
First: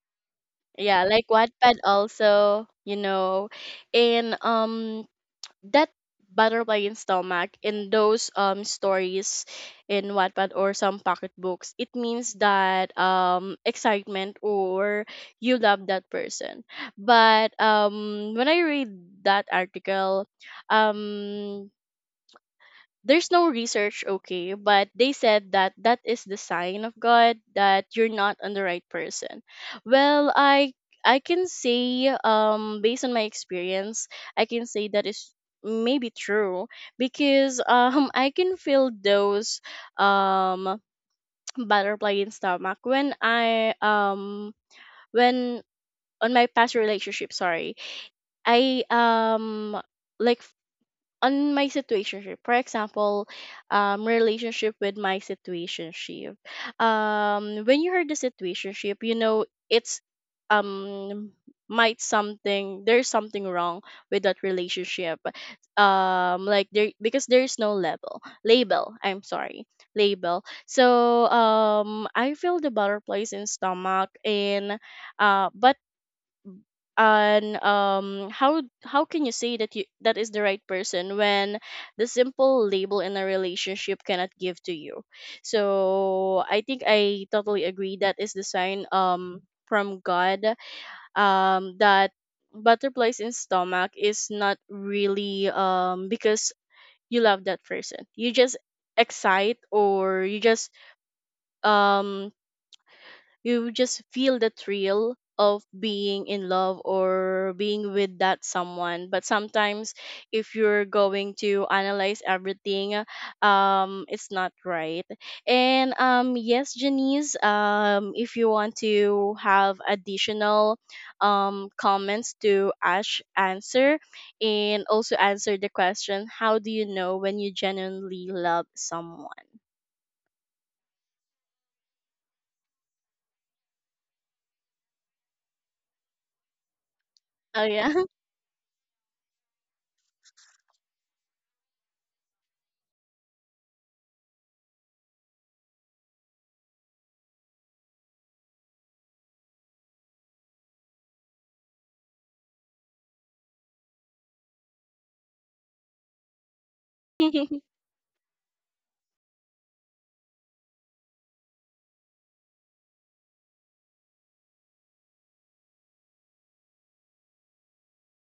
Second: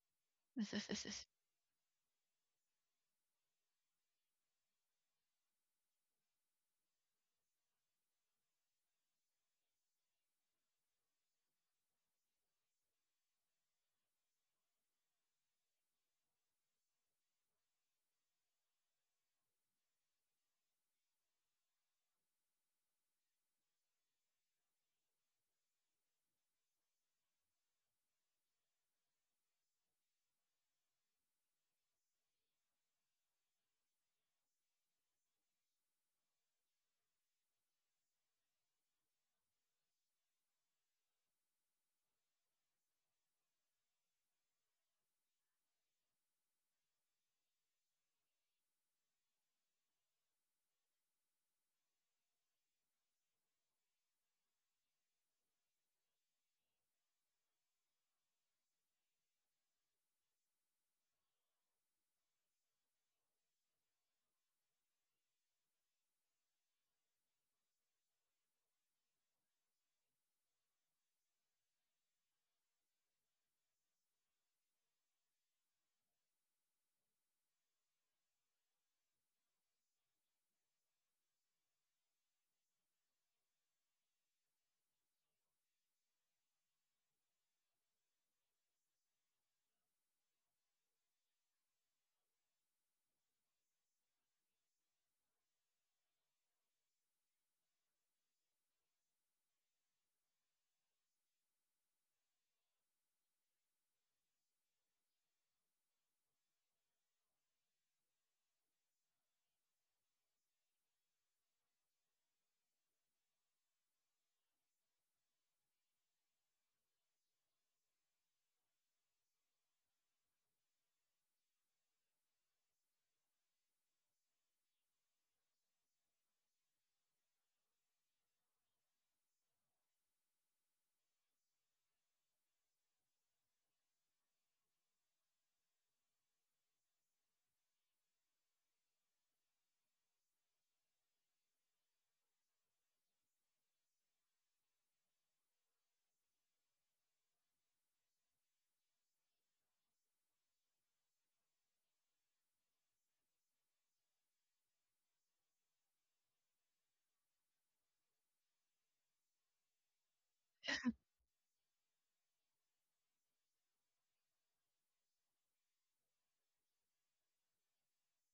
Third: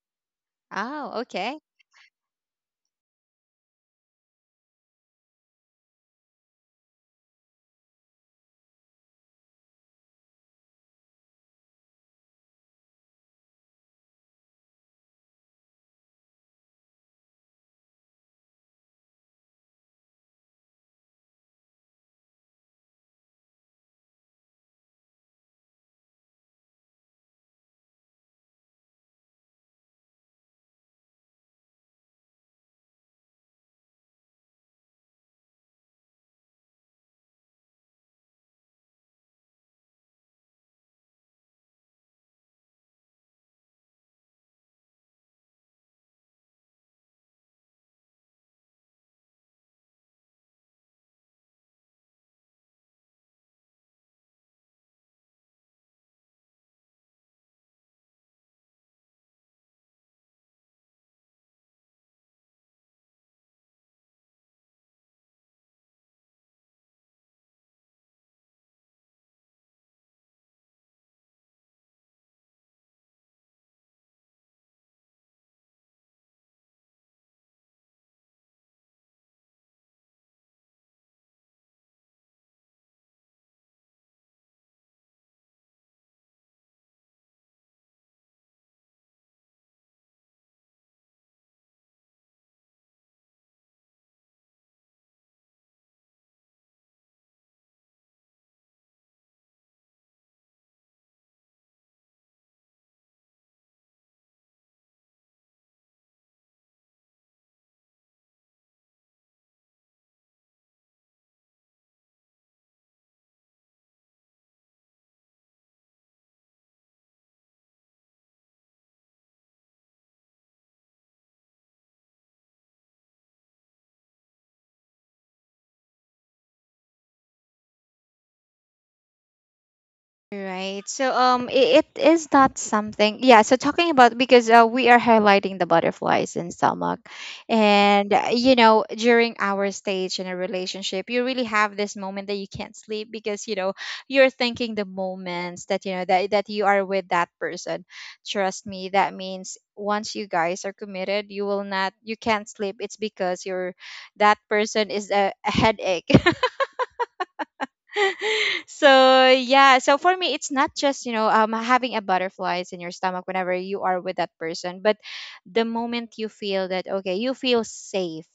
Speaker 1: Yeah,
Speaker 3: Oh,
Speaker 1: like
Speaker 3: okay.
Speaker 1: Wattpad also, you know, and that butterfly in stomach in those stories in Wattpad or some pocket books, it means that excitement, or you love that person. But when I read that article, um there's no research, okay, but they said that that is the sign of God that you're not on the right person. Well, I can say, based on my experience, I can say that is maybe true, because I can feel those um butterfly in stomach when I when on my past relationship. Sorry, I, like, on my situationship, for example. Relationship with my situationship. When you heard the situationship, you know, it's um might something, there's something wrong with that relationship. Like, there, because there's no level label, I'm sorry, label. So I feel the butterflies in stomach, and but and how can you say that you that is the right person when the simple label in a relationship cannot give to you? So I think I totally agree that is the sign from God, that butterflies in stomach is not really, because you love that person, you just excite, or you just, um you just feel the thrill of being in love or being with that someone. But sometimes, if you're going to analyze everything, it's not right. And yes, Janice, if you want to have additional comments to Ash answer, and also answer the question, how do you know when you genuinely love someone?
Speaker 3: Right. So I it is not something. Yeah, so talking about because we are highlighting the butterflies in stomach,
Speaker 1: Oh yeah.
Speaker 3: and you know during our stage in a relationship you really have this moment that you can't sleep because you know you're thinking the moments that you know that that you are with that person. Trust me, that means once you guys are committed, you will not you can't sleep. It's because you're that person is a headache. So yeah, so for me it's not just, you know, having a butterflies in your stomach whenever you are with that person, but the moment you feel that okay, you feel safe,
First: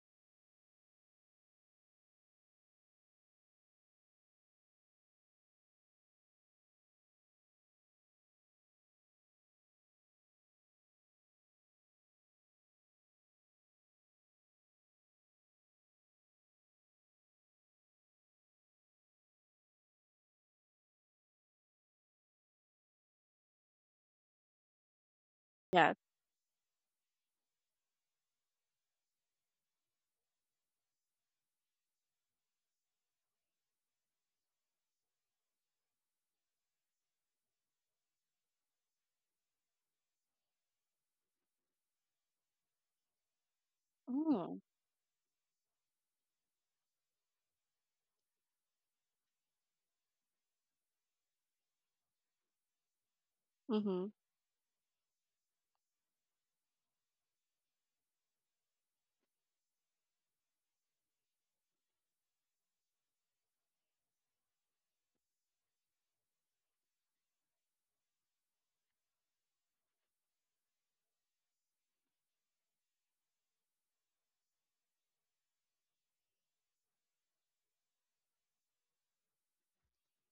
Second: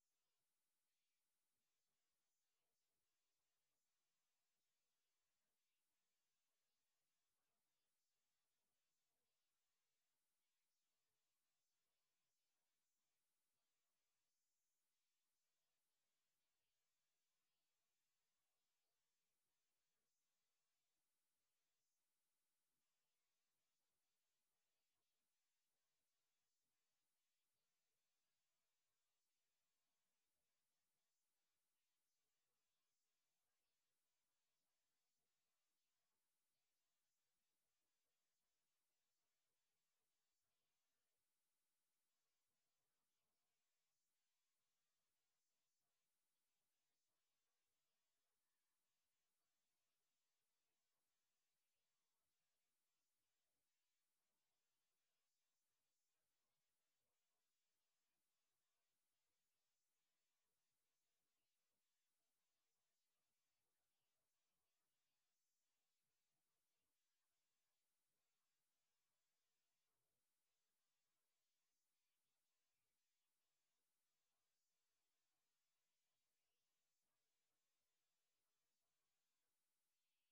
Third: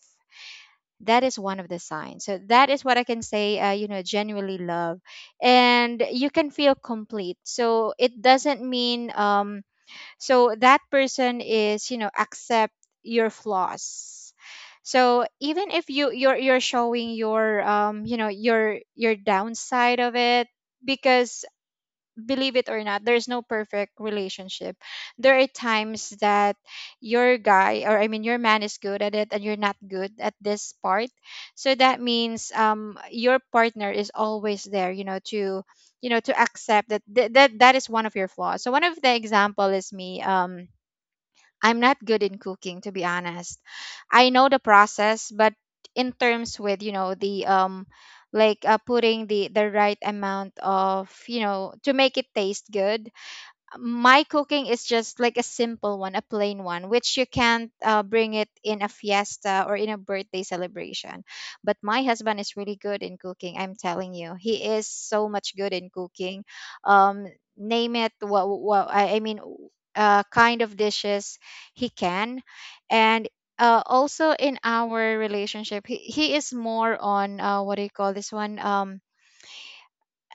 Speaker 3: that is one of the signs. So that is what I can say, you know, genuinely love. And you can feel complete, so it doesn't mean so that person is you know accept your flaws, so even if you're you're showing your you know your downside of it. Because believe it or not, there's no perfect relationship. There are
Speaker 1: Yeah.
Speaker 3: times that your guy, or I mean, your man is good at it and you're not good at this part. So that means your partner is always there, you know to accept that that is one of your flaws. So one of the example is me. I'm not good in cooking, to be honest. I know
Speaker 1: Mm-hmm.
Speaker 3: the process, but in terms with you know the putting the right amount of, you know, to make it taste good,
Speaker 1: Mm-hmm.
Speaker 3: my cooking is just like a simple one, a plain one, which you can't bring it in a fiesta or in a birthday celebration. But my husband is really good in cooking. I'm telling you, he is so much good in cooking. Um, name it, what I mean, kind of dishes he can, and also in our relationship, he is more on, what do you call this one? Um,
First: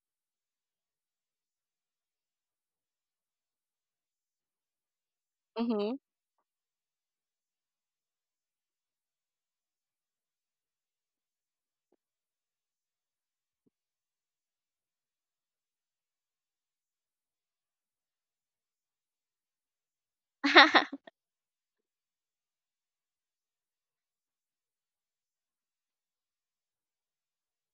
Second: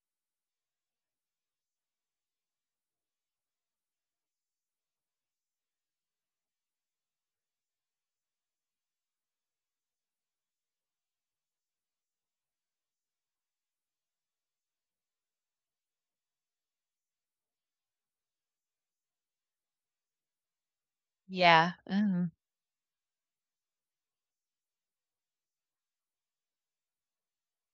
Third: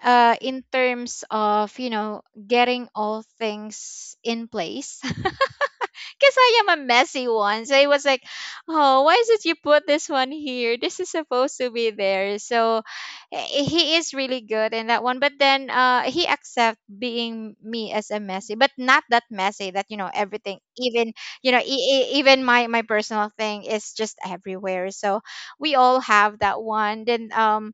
Speaker 3: uh, In terms of you know getting all things in place. Because I am a messy one, so it was like, oh why did you put this one here, this is supposed to be there. So he is really good in that one. But then he accept being me as a messy, but not that messy that you know everything, even you know
Speaker 2: Yeah. Mhm.
Speaker 3: even my my personal thing is just everywhere. So we all have that one. Then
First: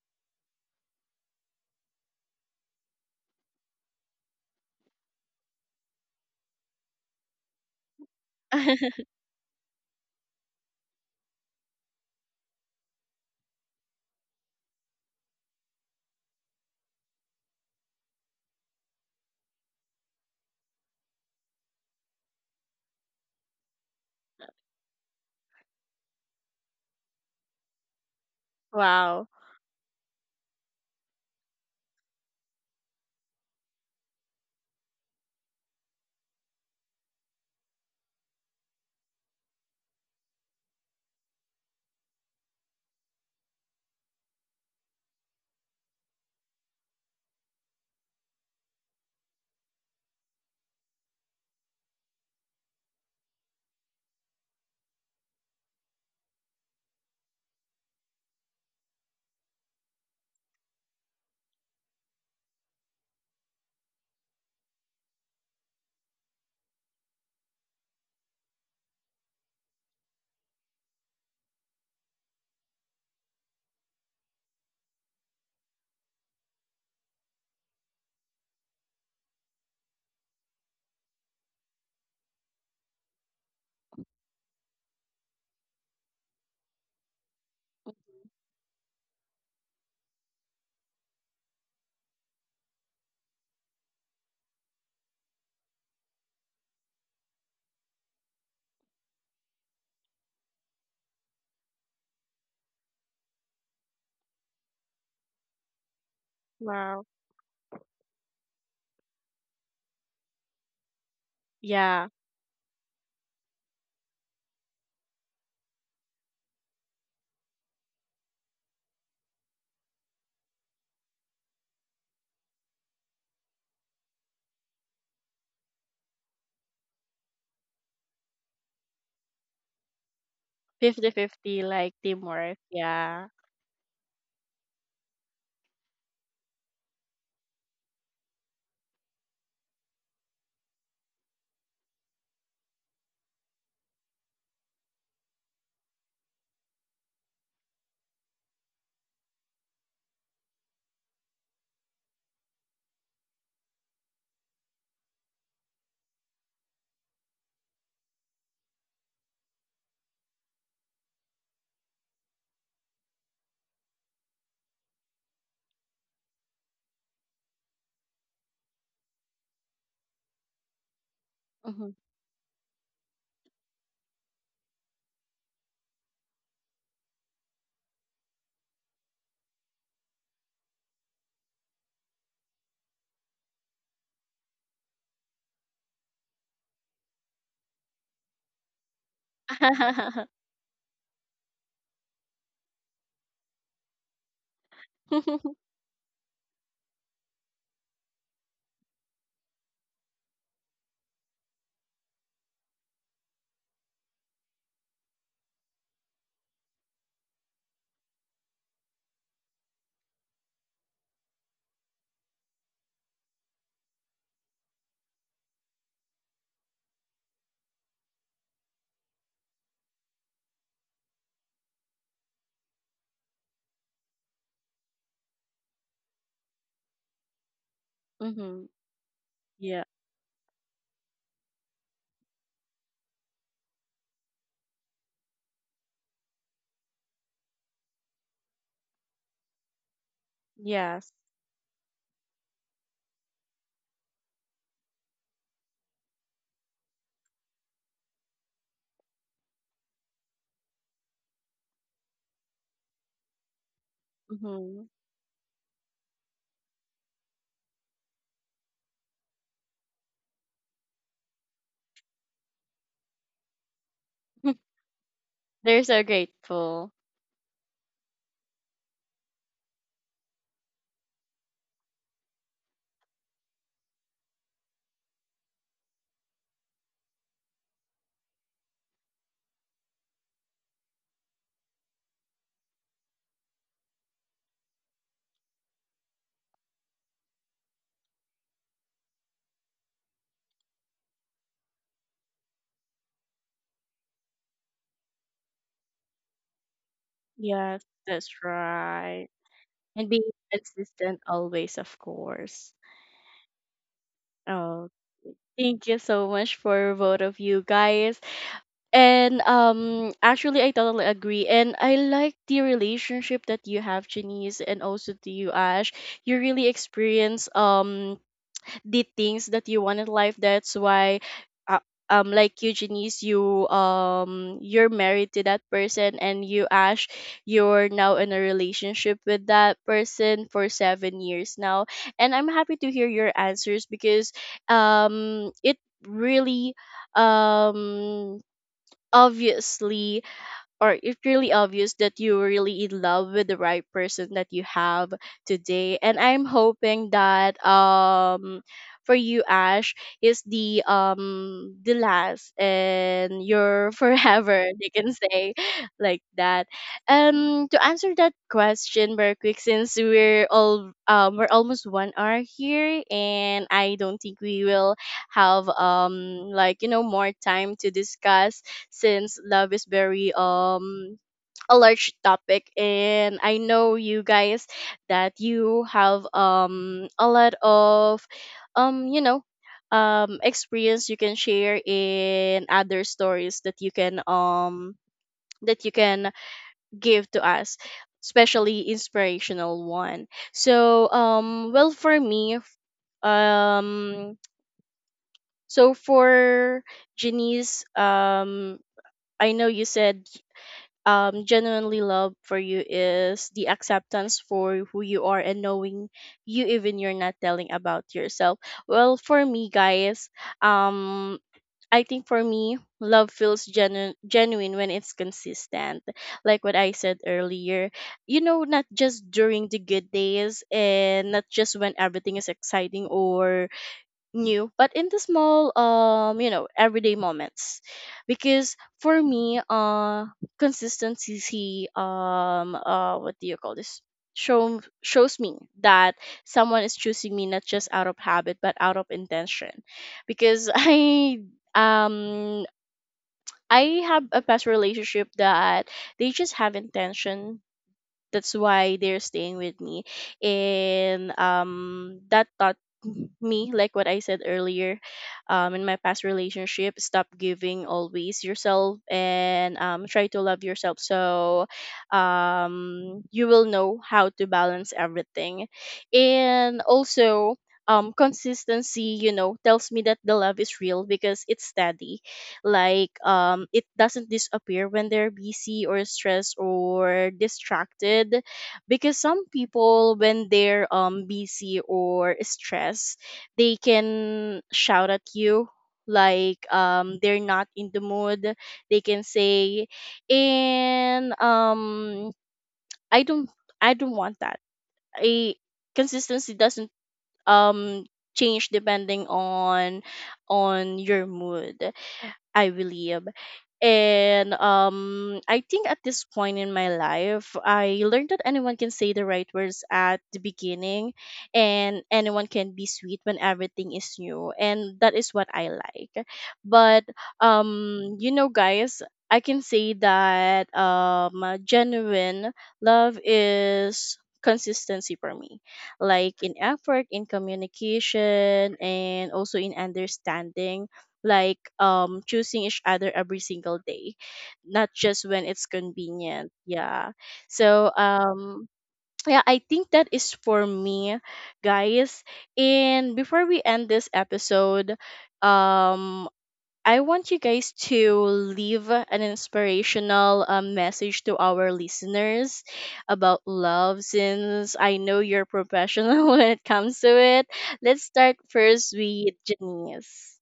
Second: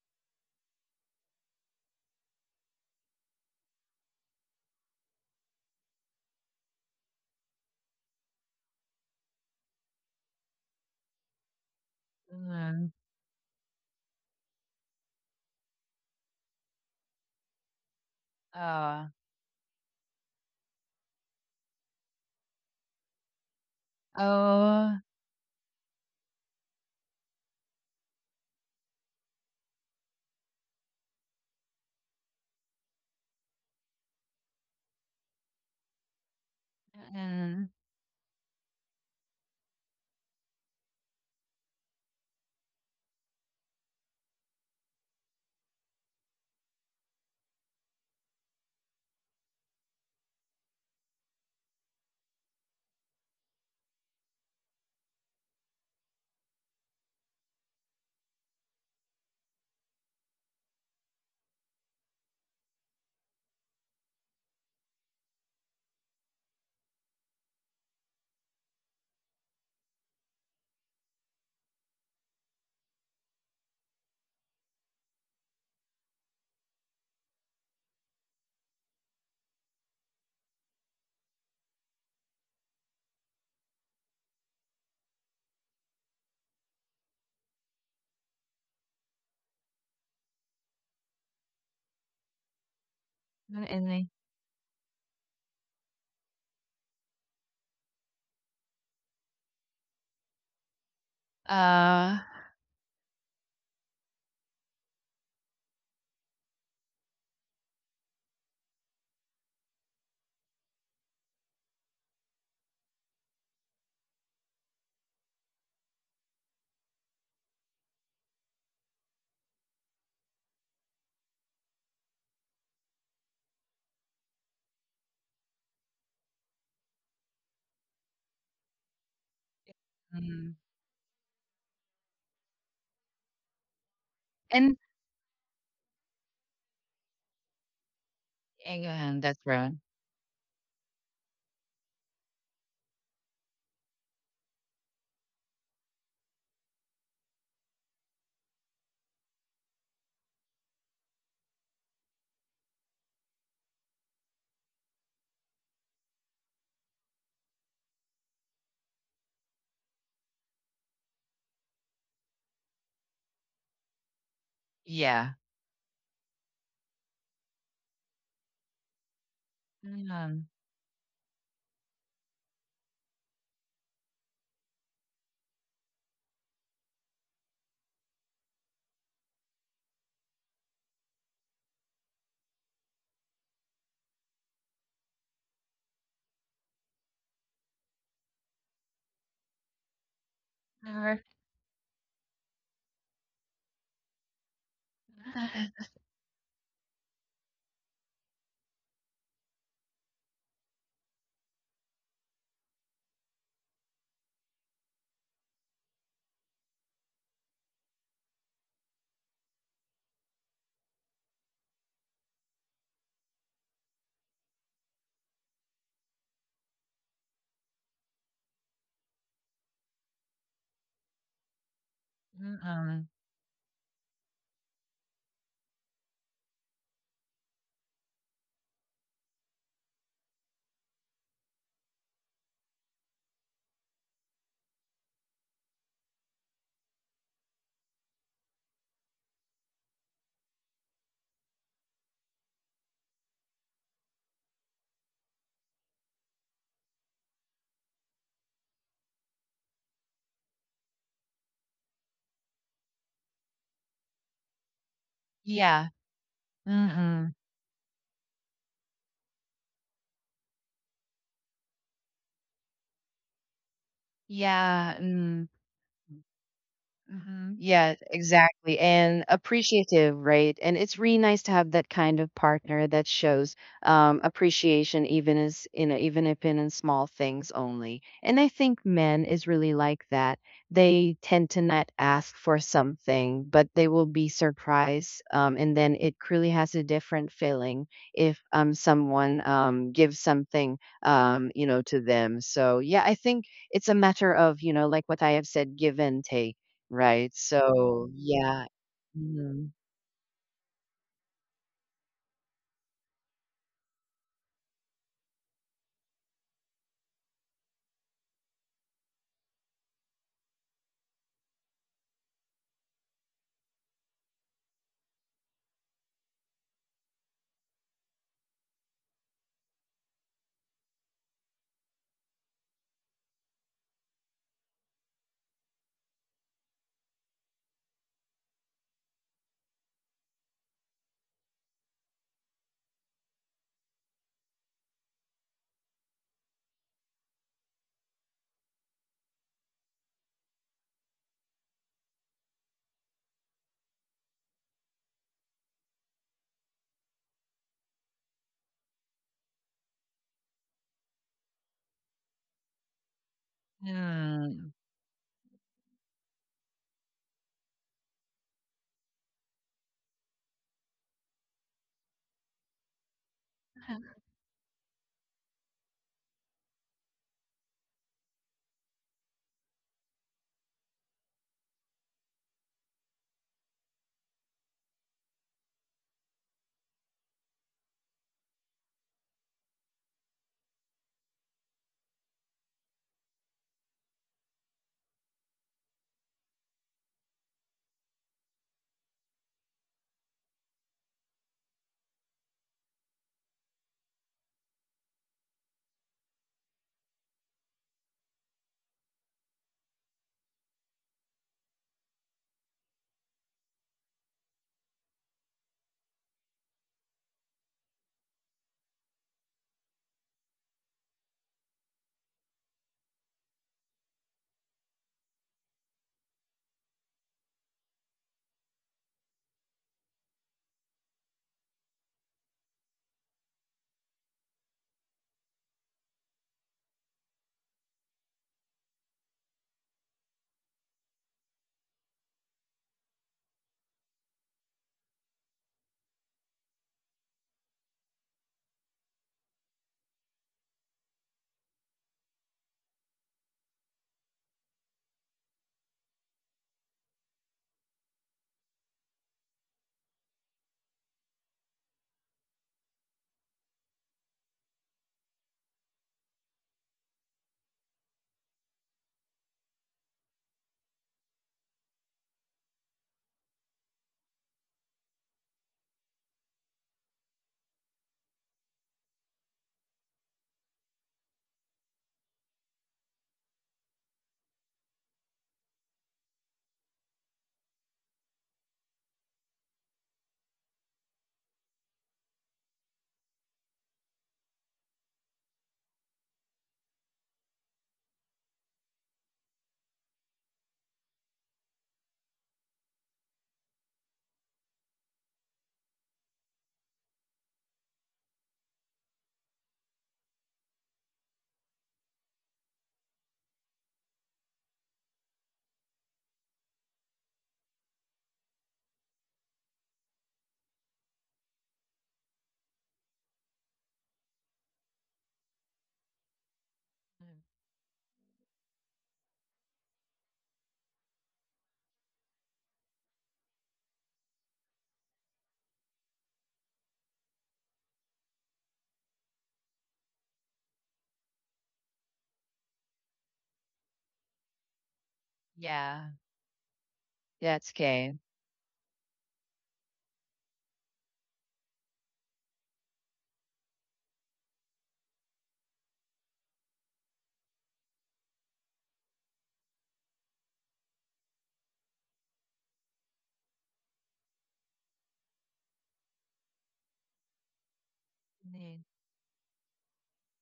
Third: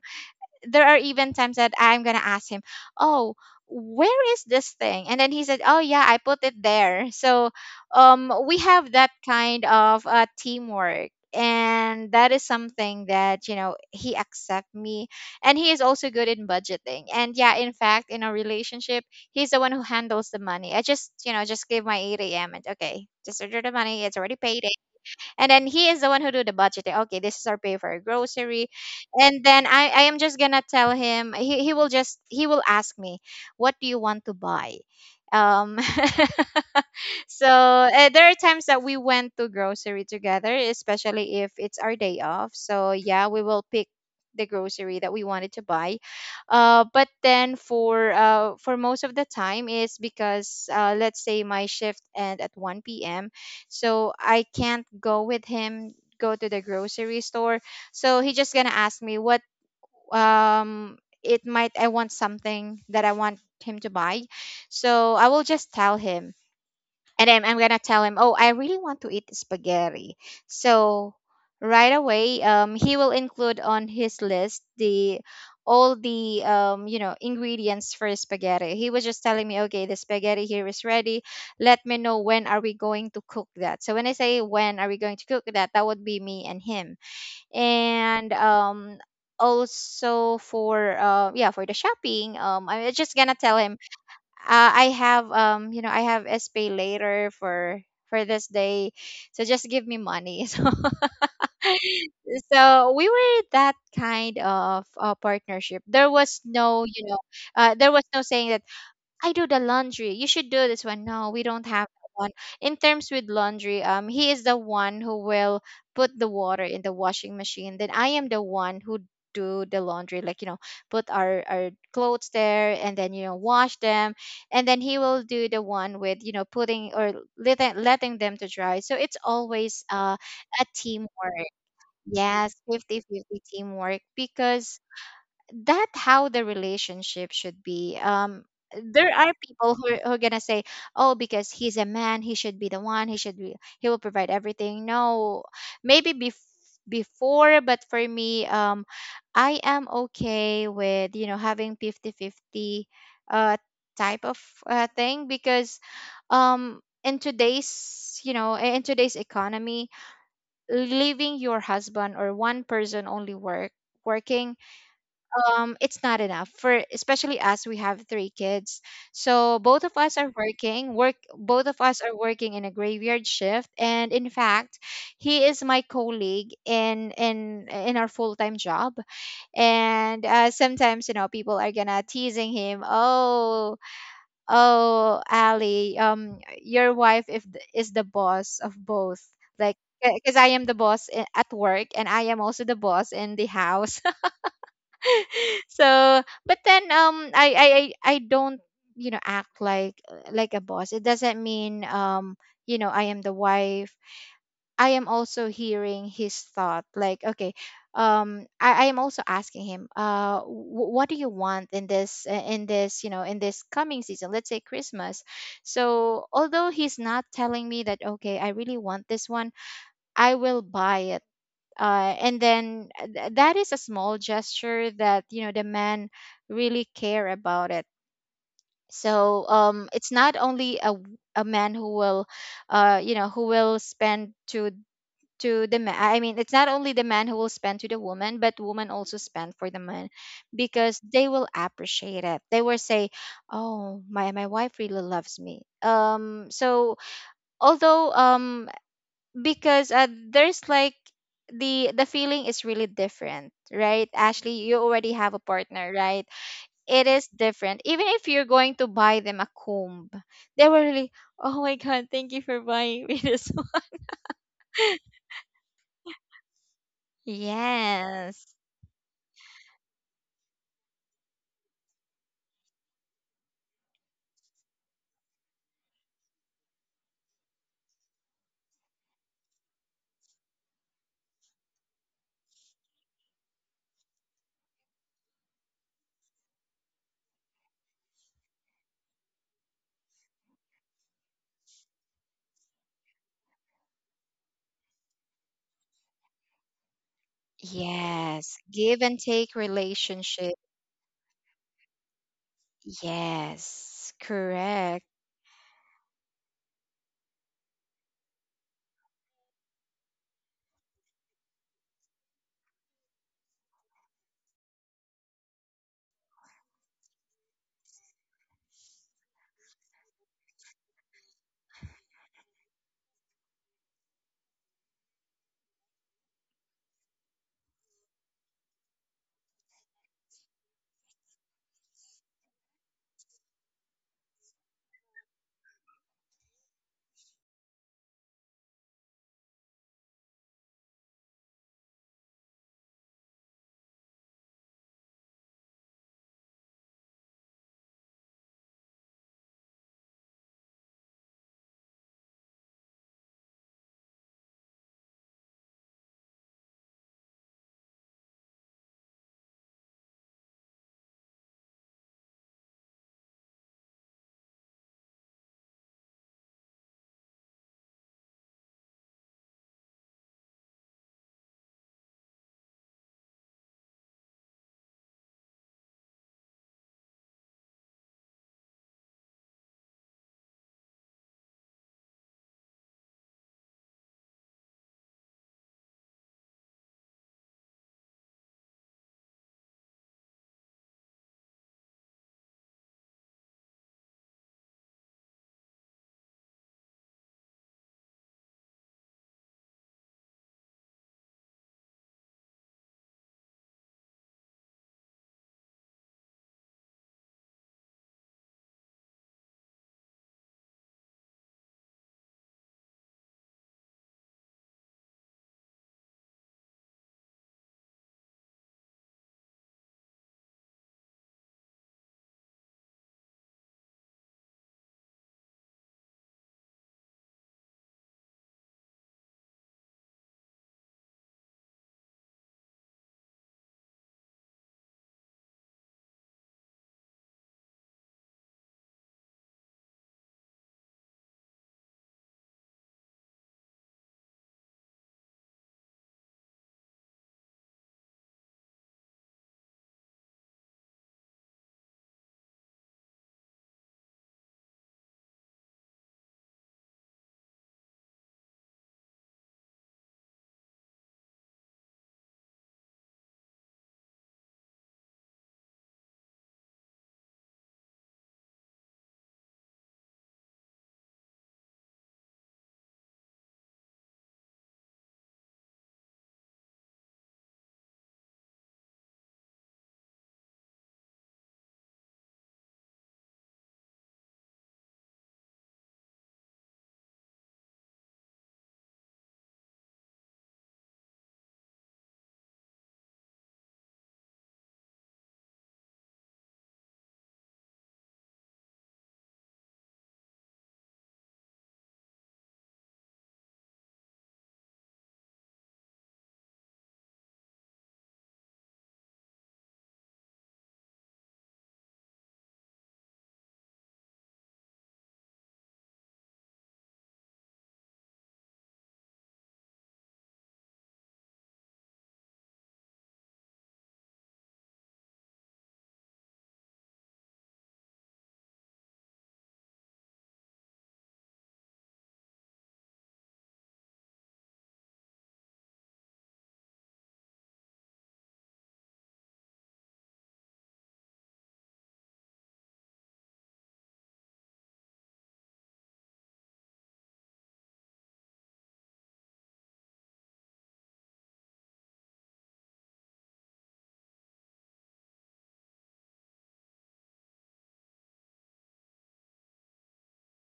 Speaker 3: there are even times that I'm gonna ask him, "Oh, where is this thing?" And then he said, "Oh yeah, I put it there." So, we have that kind of teamwork, and that is
Speaker 2: Mhm.
Speaker 3: something that you know he accept me, and he is also good in budgeting. And yeah, in fact, in a relationship,
Speaker 2: Uh,
Speaker 3: he's the one who handles the money. I just, you know, just give my 8 a.m. and okay, just order the money. It's already paid,
Speaker 2: oh.
Speaker 3: and then he is the one who do the budgeting, okay, this is our pay for our grocery.
Speaker 1: Wow.
Speaker 3: And then I am just gonna tell him, he will just he will ask me what do you want to buy. um so
Speaker 2: And
Speaker 3: there are times that we went to grocery together, especially if it's our day off, so yeah we will pick the grocery that we wanted to buy. But then for most of the time is because let's say my shift end at 1 p.m, so I can't go with him go to the grocery store. So he just gonna ask me what um it might I want something that I want him to buy. So I will just tell him, and then I'm gonna tell him, "Oh, I really want to eat spaghetti." So right away, he will include on his list the all the you know ingredients for spaghetti. He was just telling me, "Okay, the spaghetti here is ready. Let me know when are we going to cook that." So when I say when are we going to cook that, that would be me and him, and Also for yeah for the shopping, I'm just gonna tell him,
Speaker 2: and
Speaker 3: I have you know I have SPay later for this day, so just give me money. So
Speaker 2: uh.
Speaker 3: so we were that kind of partnership. There was no, you
Speaker 1: Wow.
Speaker 3: know, there was no saying that I do the laundry, you should do this one. No, we don't have
Speaker 1: Yeah.
Speaker 3: that one. In terms with laundry, he is the one who will put the water in the washing machine. Then I am the one who do the laundry, like, put our clothes there, and then wash them, and then he will do the one with putting or letting them to dry. So it's always
Speaker 2: Mm.
Speaker 3: a teamwork.
Speaker 1: Fifty-fifty like
Speaker 3: Yes,
Speaker 1: teamwork.
Speaker 3: fifty
Speaker 1: Yeah.
Speaker 3: fifty teamwork,
Speaker 2: And
Speaker 3: because that how the relationship should be. There
Speaker 2: and
Speaker 3: are
Speaker 2: that's right.
Speaker 3: people who are gonna say, oh, because he's a man, he should be the one, he should be he will provide everything. No, maybe before, but for me, I am okay with having 50 50 uh type of thing, because in today's economy, leaving your husband or one person only working,
Speaker 2: Yeah.
Speaker 3: it's not enough. For especially us, we have three kids, so
Speaker 2: Mhm.
Speaker 3: both of
Speaker 1: Mm-hmm.
Speaker 3: us are working in a graveyard shift, and in fact, he is my colleague in our full-time job. And sometimes people are gonna teasing him, oh, oh, Ali, your wife, if is the boss of both, like, because I am the boss,
Speaker 2: Or-
Speaker 3: at work, and I am also the boss in the house. So but then, I don't act like a boss. It doesn't mean, I am the wife. I am also hearing his thought, like, okay, I am also asking him, what do you want in this, in this coming season, let's say Christmas. So although he's not telling me that, okay, I really want this one, I will buy it.
Speaker 2: mhm.
Speaker 3: That is a small gesture that the men really care about it.
Speaker 1: Mm-hmm.
Speaker 3: So,
Speaker 1: Yeah.
Speaker 3: it's not only a man who will who will spend to the man. I mean, it's not only the man who will spend to the woman, but woman also spend for the man, because
Speaker 1: Yes.
Speaker 3: they will appreciate it, they will say, oh, my wife really loves me. So, although, because there's like, the feeling is really different, right, Ashley? You
Speaker 1: Mm-hmm.
Speaker 3: already have a
Speaker 2: Yeah.
Speaker 3: partner, right? It is
Speaker 2: Mhm.
Speaker 3: different. Even if you're going to buy them a comb, they were really, oh my god, thank you for buying me this one.
Speaker 2: Yeah. Mm.
Speaker 1: They're so grateful.
Speaker 2: Mhm. Yeah,
Speaker 3: Yes.
Speaker 2: exactly. And appreciative, right? And it's really nice to have that kind of partner that shows appreciation, even as you know, even if in small things only. And I think men is really like that. They tend to not ask for something, but they will be surprised, and then it really has a different feeling if someone gives something, to them. So, yeah, I think it's a matter of, like what I have said, give and take. Right,
Speaker 1: Yes,
Speaker 2: so
Speaker 1: that's
Speaker 3: Yes,
Speaker 2: yeah.
Speaker 3: give and
Speaker 1: right.
Speaker 3: take
Speaker 2: Mhm.
Speaker 1: And be
Speaker 3: relationship.
Speaker 1: consistent always, of course.
Speaker 3: Yes,
Speaker 1: Oh,
Speaker 3: correct.
Speaker 1: thank you so much for both of you guys. And actually, I totally agree, and I like the relationship that you have, Janice, and also to you, Ash. You really experience the things that you want in life. That's why, uh, like you, Janice, you, you're married to that person, and you, Ash, you're now in a relationship with that person for 7 years now. And I'm happy to hear your answers, because it really, um obviously, or it's really obvious that you're really in love with the right person that you have today. And I'm hoping that, for you, Ash, is the, the last and your forever,
Speaker 2: Mm,
Speaker 1: you can say, like that. To answer that question very quick, since we're all, we're almost 1 hour here, and I don't think we will have, like, you know, more time to discuss, since love is very, a large topic, and I know you guys that you have a lot of, you know, experience you can share in other stories that you can give to us, especially inspirational one. So well, for me, um so for Janice, I know you said, genuinely love for you is the acceptance for who you are, and knowing you even you're not telling about yourself. Well, for me, guys, um I think for me, love feels genuine when it's consistent. Like what I said earlier, you know, not just during the good days and not just when everything is exciting or new, but in the small, you know, everyday moments. Because for me, consistency, what do you call this, shows me that someone is choosing me, not just out of habit, but out of intention. Because um I have a past relationship that they just have intention, that's why they're staying with me. And that taught me, like what I said earlier, in my past relationship, stop giving always yourself, and try to love yourself, so you will know how to balance everything. And also, consistency, you know, tells me that the love is real because it's steady. Like, it doesn't disappear when they're busy or stressed or distracted. Because some people, when they're busy or stressed, they can shout at you, like, they're not in the mood, they can say. And i don't I don't want that. A consistency doesn't um change depending on your mood, I believe. And I think at this point in my life, I learned that anyone can say the right words at the beginning, and anyone can be sweet when everything is new, and that is what I like. But you know, guys, I can say that, genuine love is consistency for me, like in effort, in communication, and also in understanding, like, choosing each other every single day, not just when it's
Speaker 2: yeah.
Speaker 1: convenient. Yeah.
Speaker 2: That's
Speaker 1: So
Speaker 2: 'kay.
Speaker 1: yeah, I think that is for me, guys. And before we end this episode, um I want you guys to leave an inspirational, message to our listeners about love, since I know you're professional when it comes to it. Let's start
Speaker 2: Need
Speaker 1: first with Janice.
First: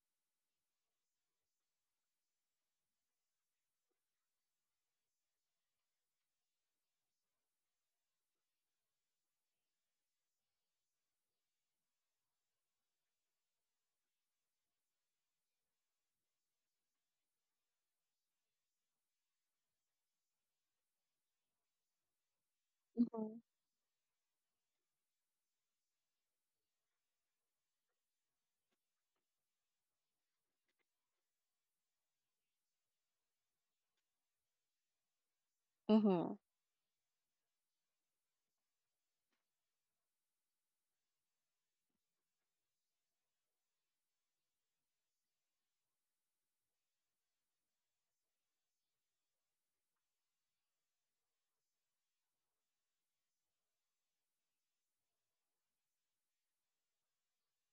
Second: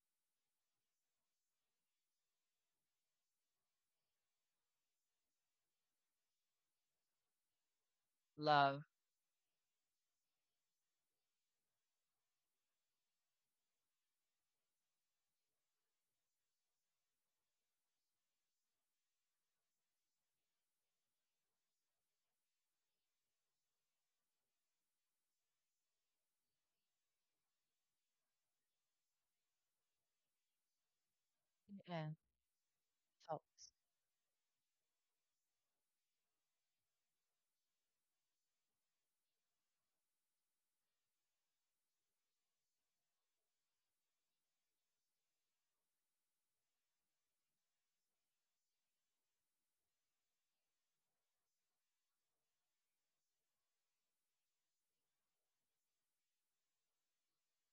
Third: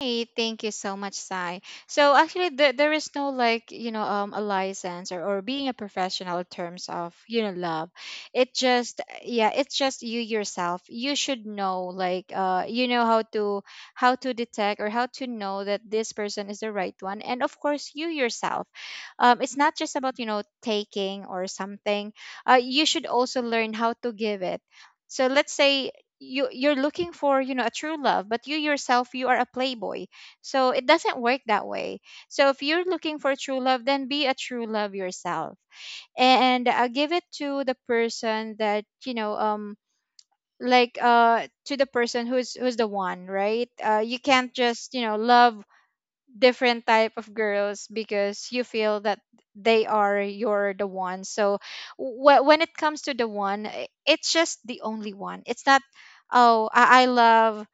Speaker 3: Hey, thank you so much, Sai. So actually, there is no, like, a license, or being a professional in terms of, love. It
Speaker 2: love
Speaker 3: just Yeah, it's just you yourself. You should know, like, how to detect or how to know that this person is the right one, and of course, you yourself. It's not just about taking or something. You should also learn how to give it. So let's say, you're looking for a true love, but you yourself, you are a playboy, so it doesn't work that way.
Speaker 2: and
Speaker 3: So if you're looking for
Speaker 2: help.
Speaker 3: true love, then be a true love yourself.
Speaker 1: Mm-hmm.
Speaker 3: And give it to the person that you know like to the person who's the one, right? You can't just love different type of girls, because you feel that they are you're the one. So when it comes to the one, it's just the only one, it's not, oh, I love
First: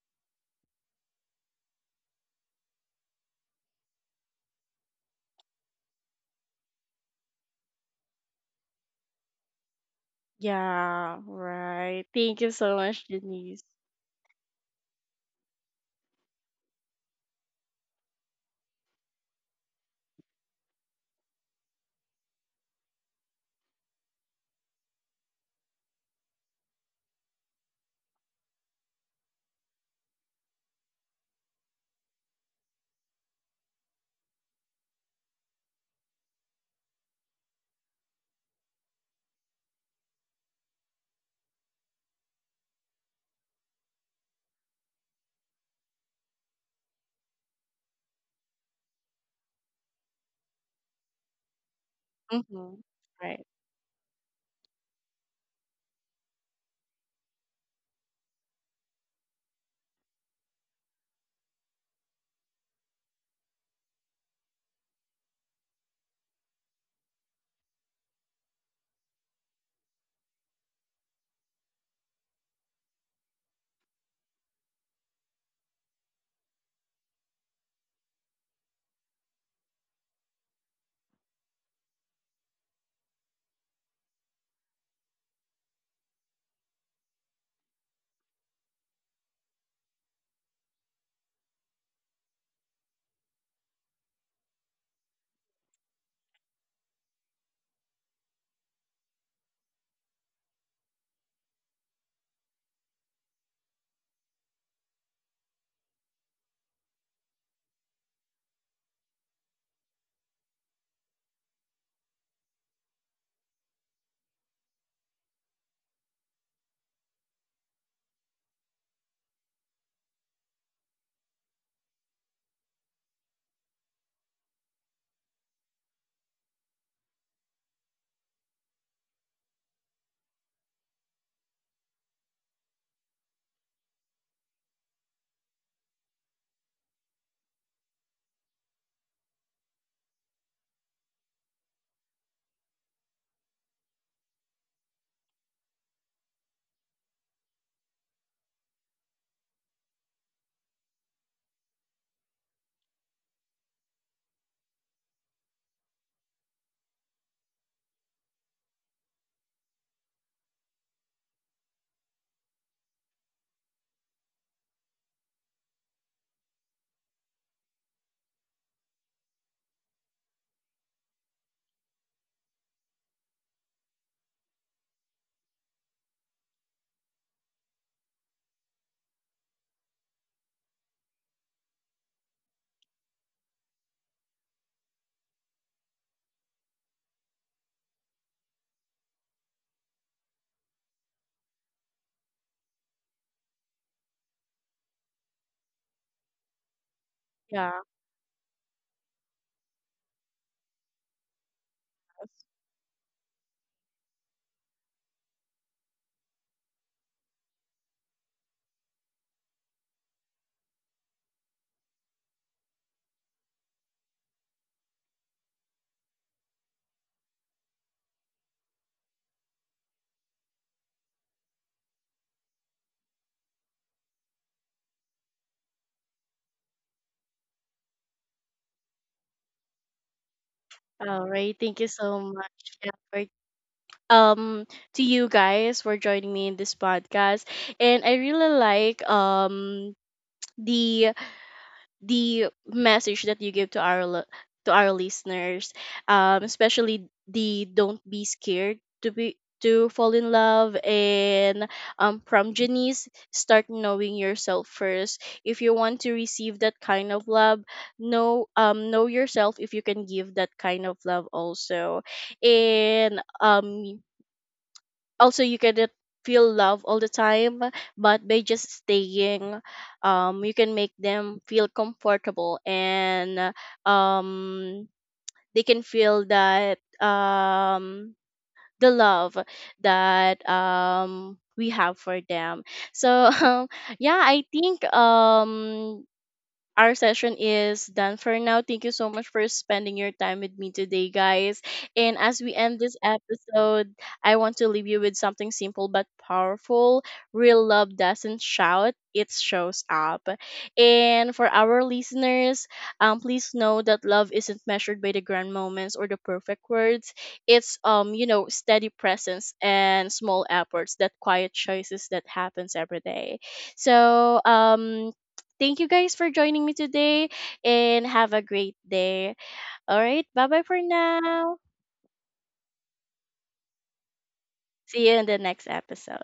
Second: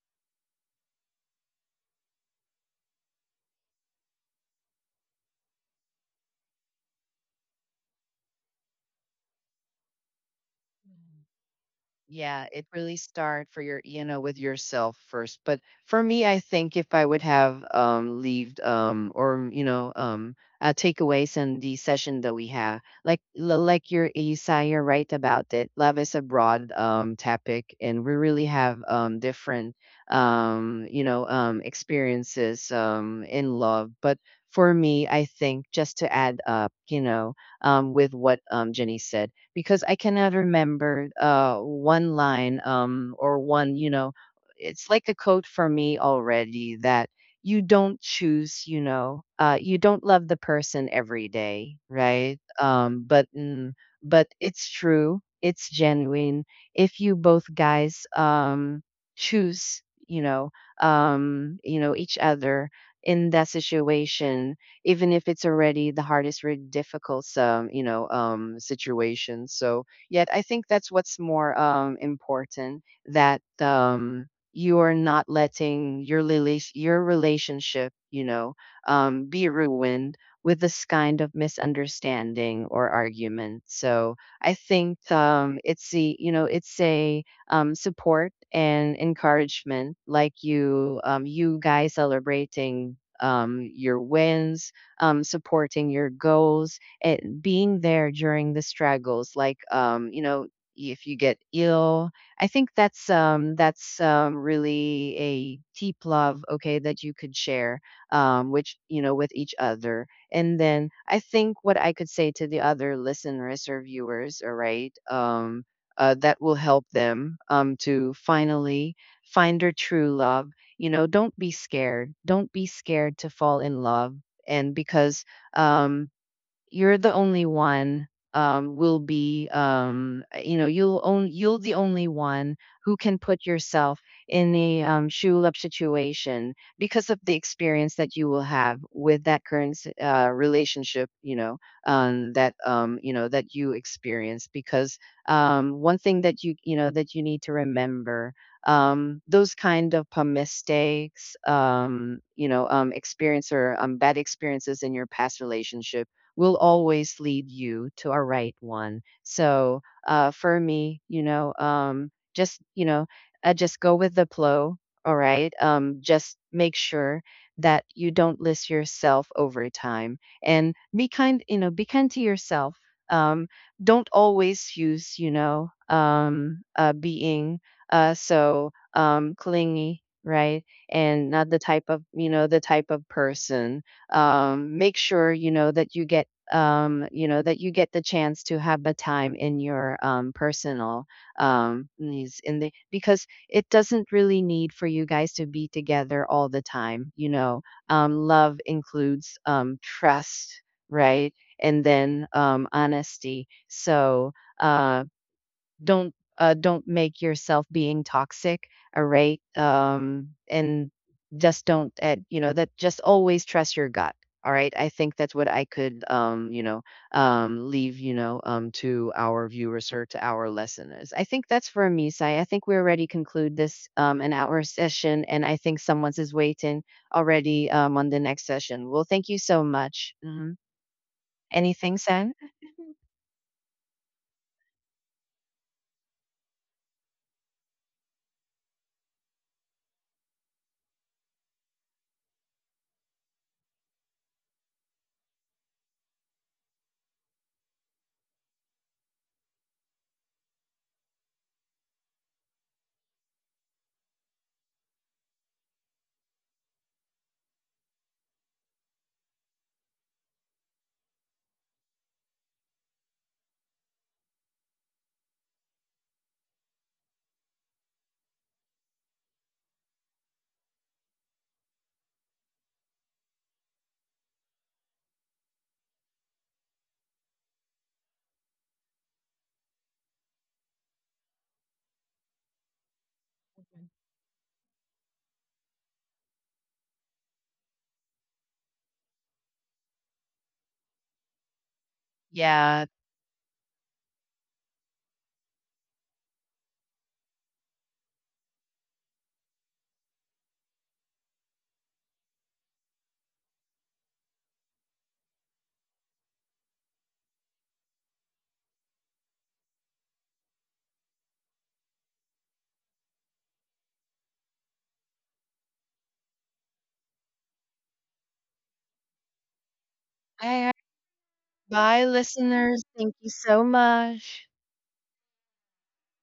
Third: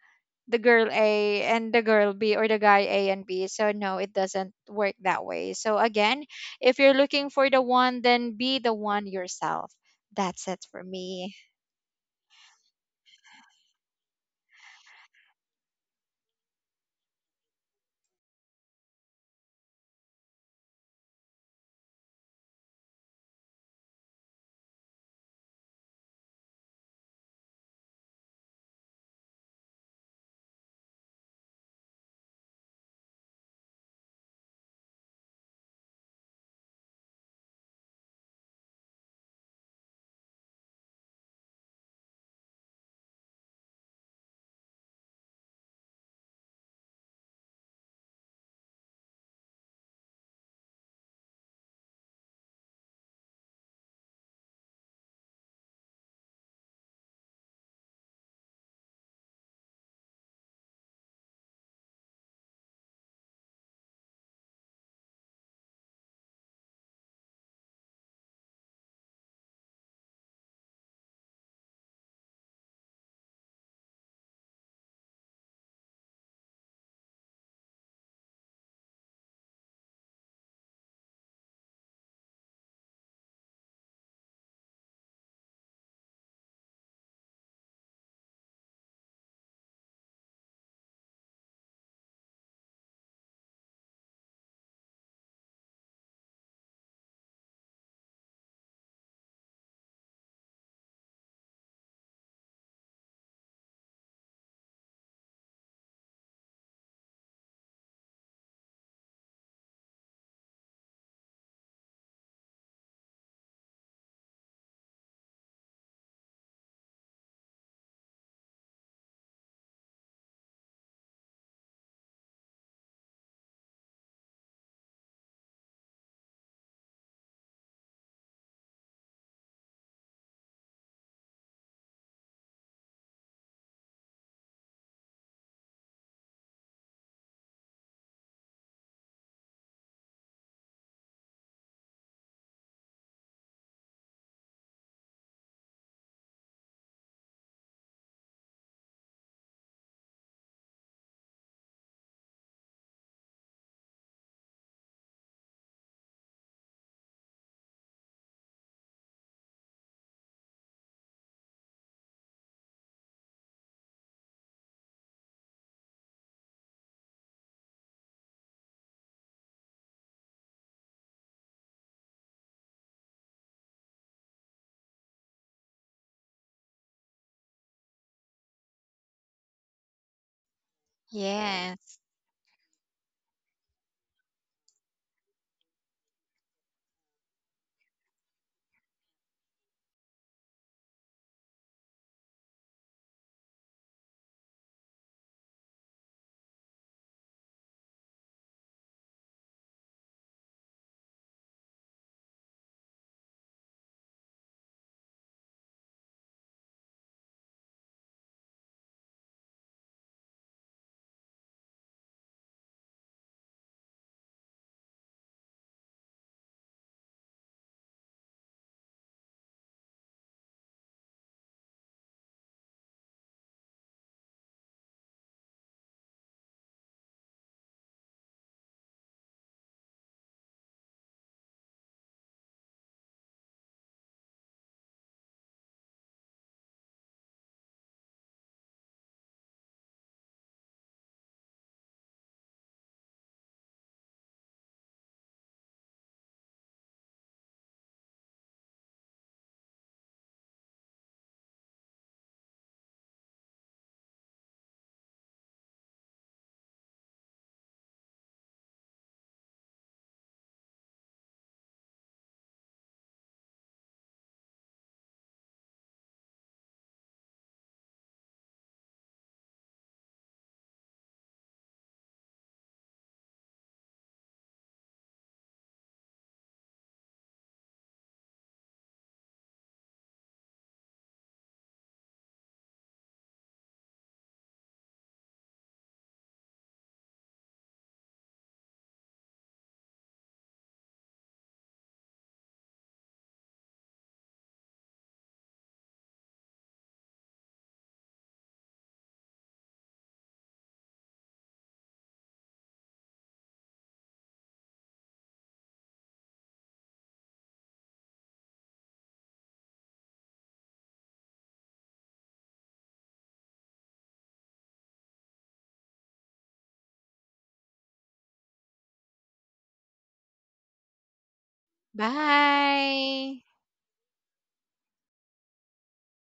Speaker 3: the girl A and the girl B, or the guy A and B. So no, it doesn't work that way. So again, if you're looking for the one, then be the one yourself. That's it for
Speaker 1: Yeah,
Speaker 3: me.
Speaker 1: right. Thank
Speaker 2: Yeah,
Speaker 1: you
Speaker 2: it
Speaker 1: so
Speaker 2: really
Speaker 1: much,
Speaker 2: start for
Speaker 1: Denise.
Speaker 2: your, with yourself first. But for me, I think if I would have leaved or takeaways in the session that we have, like like your Isai, you're right about it. Love is a broad topic, and we really have different experiences in love. But for me, I think just to add up, with what Jenny said, because I cannot remember one line, or one, it's like a code for me already that you don't choose, you don't love the person every day, right?
Speaker 1: Mm-hmm.
Speaker 2: Um, but
Speaker 1: Right.
Speaker 2: mm, but it's true, it's genuine. If you both guys choose, you know, you know each other in that situation, even if it's already the hardest, really difficult, situation. So, yet I think that's what's more important, that you are not letting your your relationship, be ruined with this kind of misunderstanding or argument. So, I think it's the, you know, it's a support and encouragement, like you guys celebrating your wins, supporting your goals, and being there during the struggles, like, if you get ill. I think that's really a deep love, okay, that you could share, which you know with each other. And then I think what I could say to the other listeners or viewers, all right, that will help them, to finally find their true love. Don't be scared. Don't be scared to fall in love, and because um, you're the only one will be you'll own you'll the only one who can put yourself in a shoe situation because of the experience that you will have with that current relationship, that you experience, because one thing that you know that you need to remember, those kind of mistakes, experience or bad experiences in your past relationship will always lead you to a right one. So, for me, just go with the flow. All right. Just make sure that you don't list yourself over time, and be kind. Be kind to yourself. Um, don't always use, being so clingy, right? And not the type
Speaker 3: Yes.
Speaker 2: of, the type of person. Make sure you know that you get you know, that you get the chance to have a time in your personal needs in the, because it doesn't really need for you guys to be together all the time.
Speaker 1: Yeah.
Speaker 2: Love includes trust, right? And then honesty. So. Um, don't make yourself being toxic, all right? And just don't, you know that just always trust your gut. All right, I think that's what I could, leave, to our viewers or to our listeners. I think that's for me, sai. I think we already conclude this an hour session, and I think someone's is waiting already on the next session. Well, thank you so much. Mhm.
Speaker 1: All right. Thank you
Speaker 2: anything
Speaker 1: so
Speaker 2: sen
Speaker 1: much. Yeah, for, um to you guys for joining me in this podcast. And I really like, the the message that you give to our to our listeners, especially the don't be scared to fall in love, and from Janice, start knowing yourself first. If you want to receive that kind of love, know, know yourself if you can give that kind of love also. And also, you cannot feel love all the time, but by just staying, you can make them feel comfortable, and um they can feel that, the love that we have for them. So yeah, I think, our session is done for now. Thank you so much for spending your time with me today, guys. And as we end
Speaker 2: Yeah,
Speaker 1: this episode, I want to leave you with something simple but powerful. Real love doesn't shout, it shows up. And for our listeners, please know that love isn't measured by the grand moments or the perfect words. It's, you know, steady presence and small efforts, that quiet choices that happens every day. So thank you guys for joining me today, and have a great day. All right, bye bye
Speaker 2: bye.
Speaker 1: for now.
Speaker 2: Bye, listeners. Thank you
Speaker 3: Bye.
Speaker 2: so much.
Speaker 1: See you in the next episode.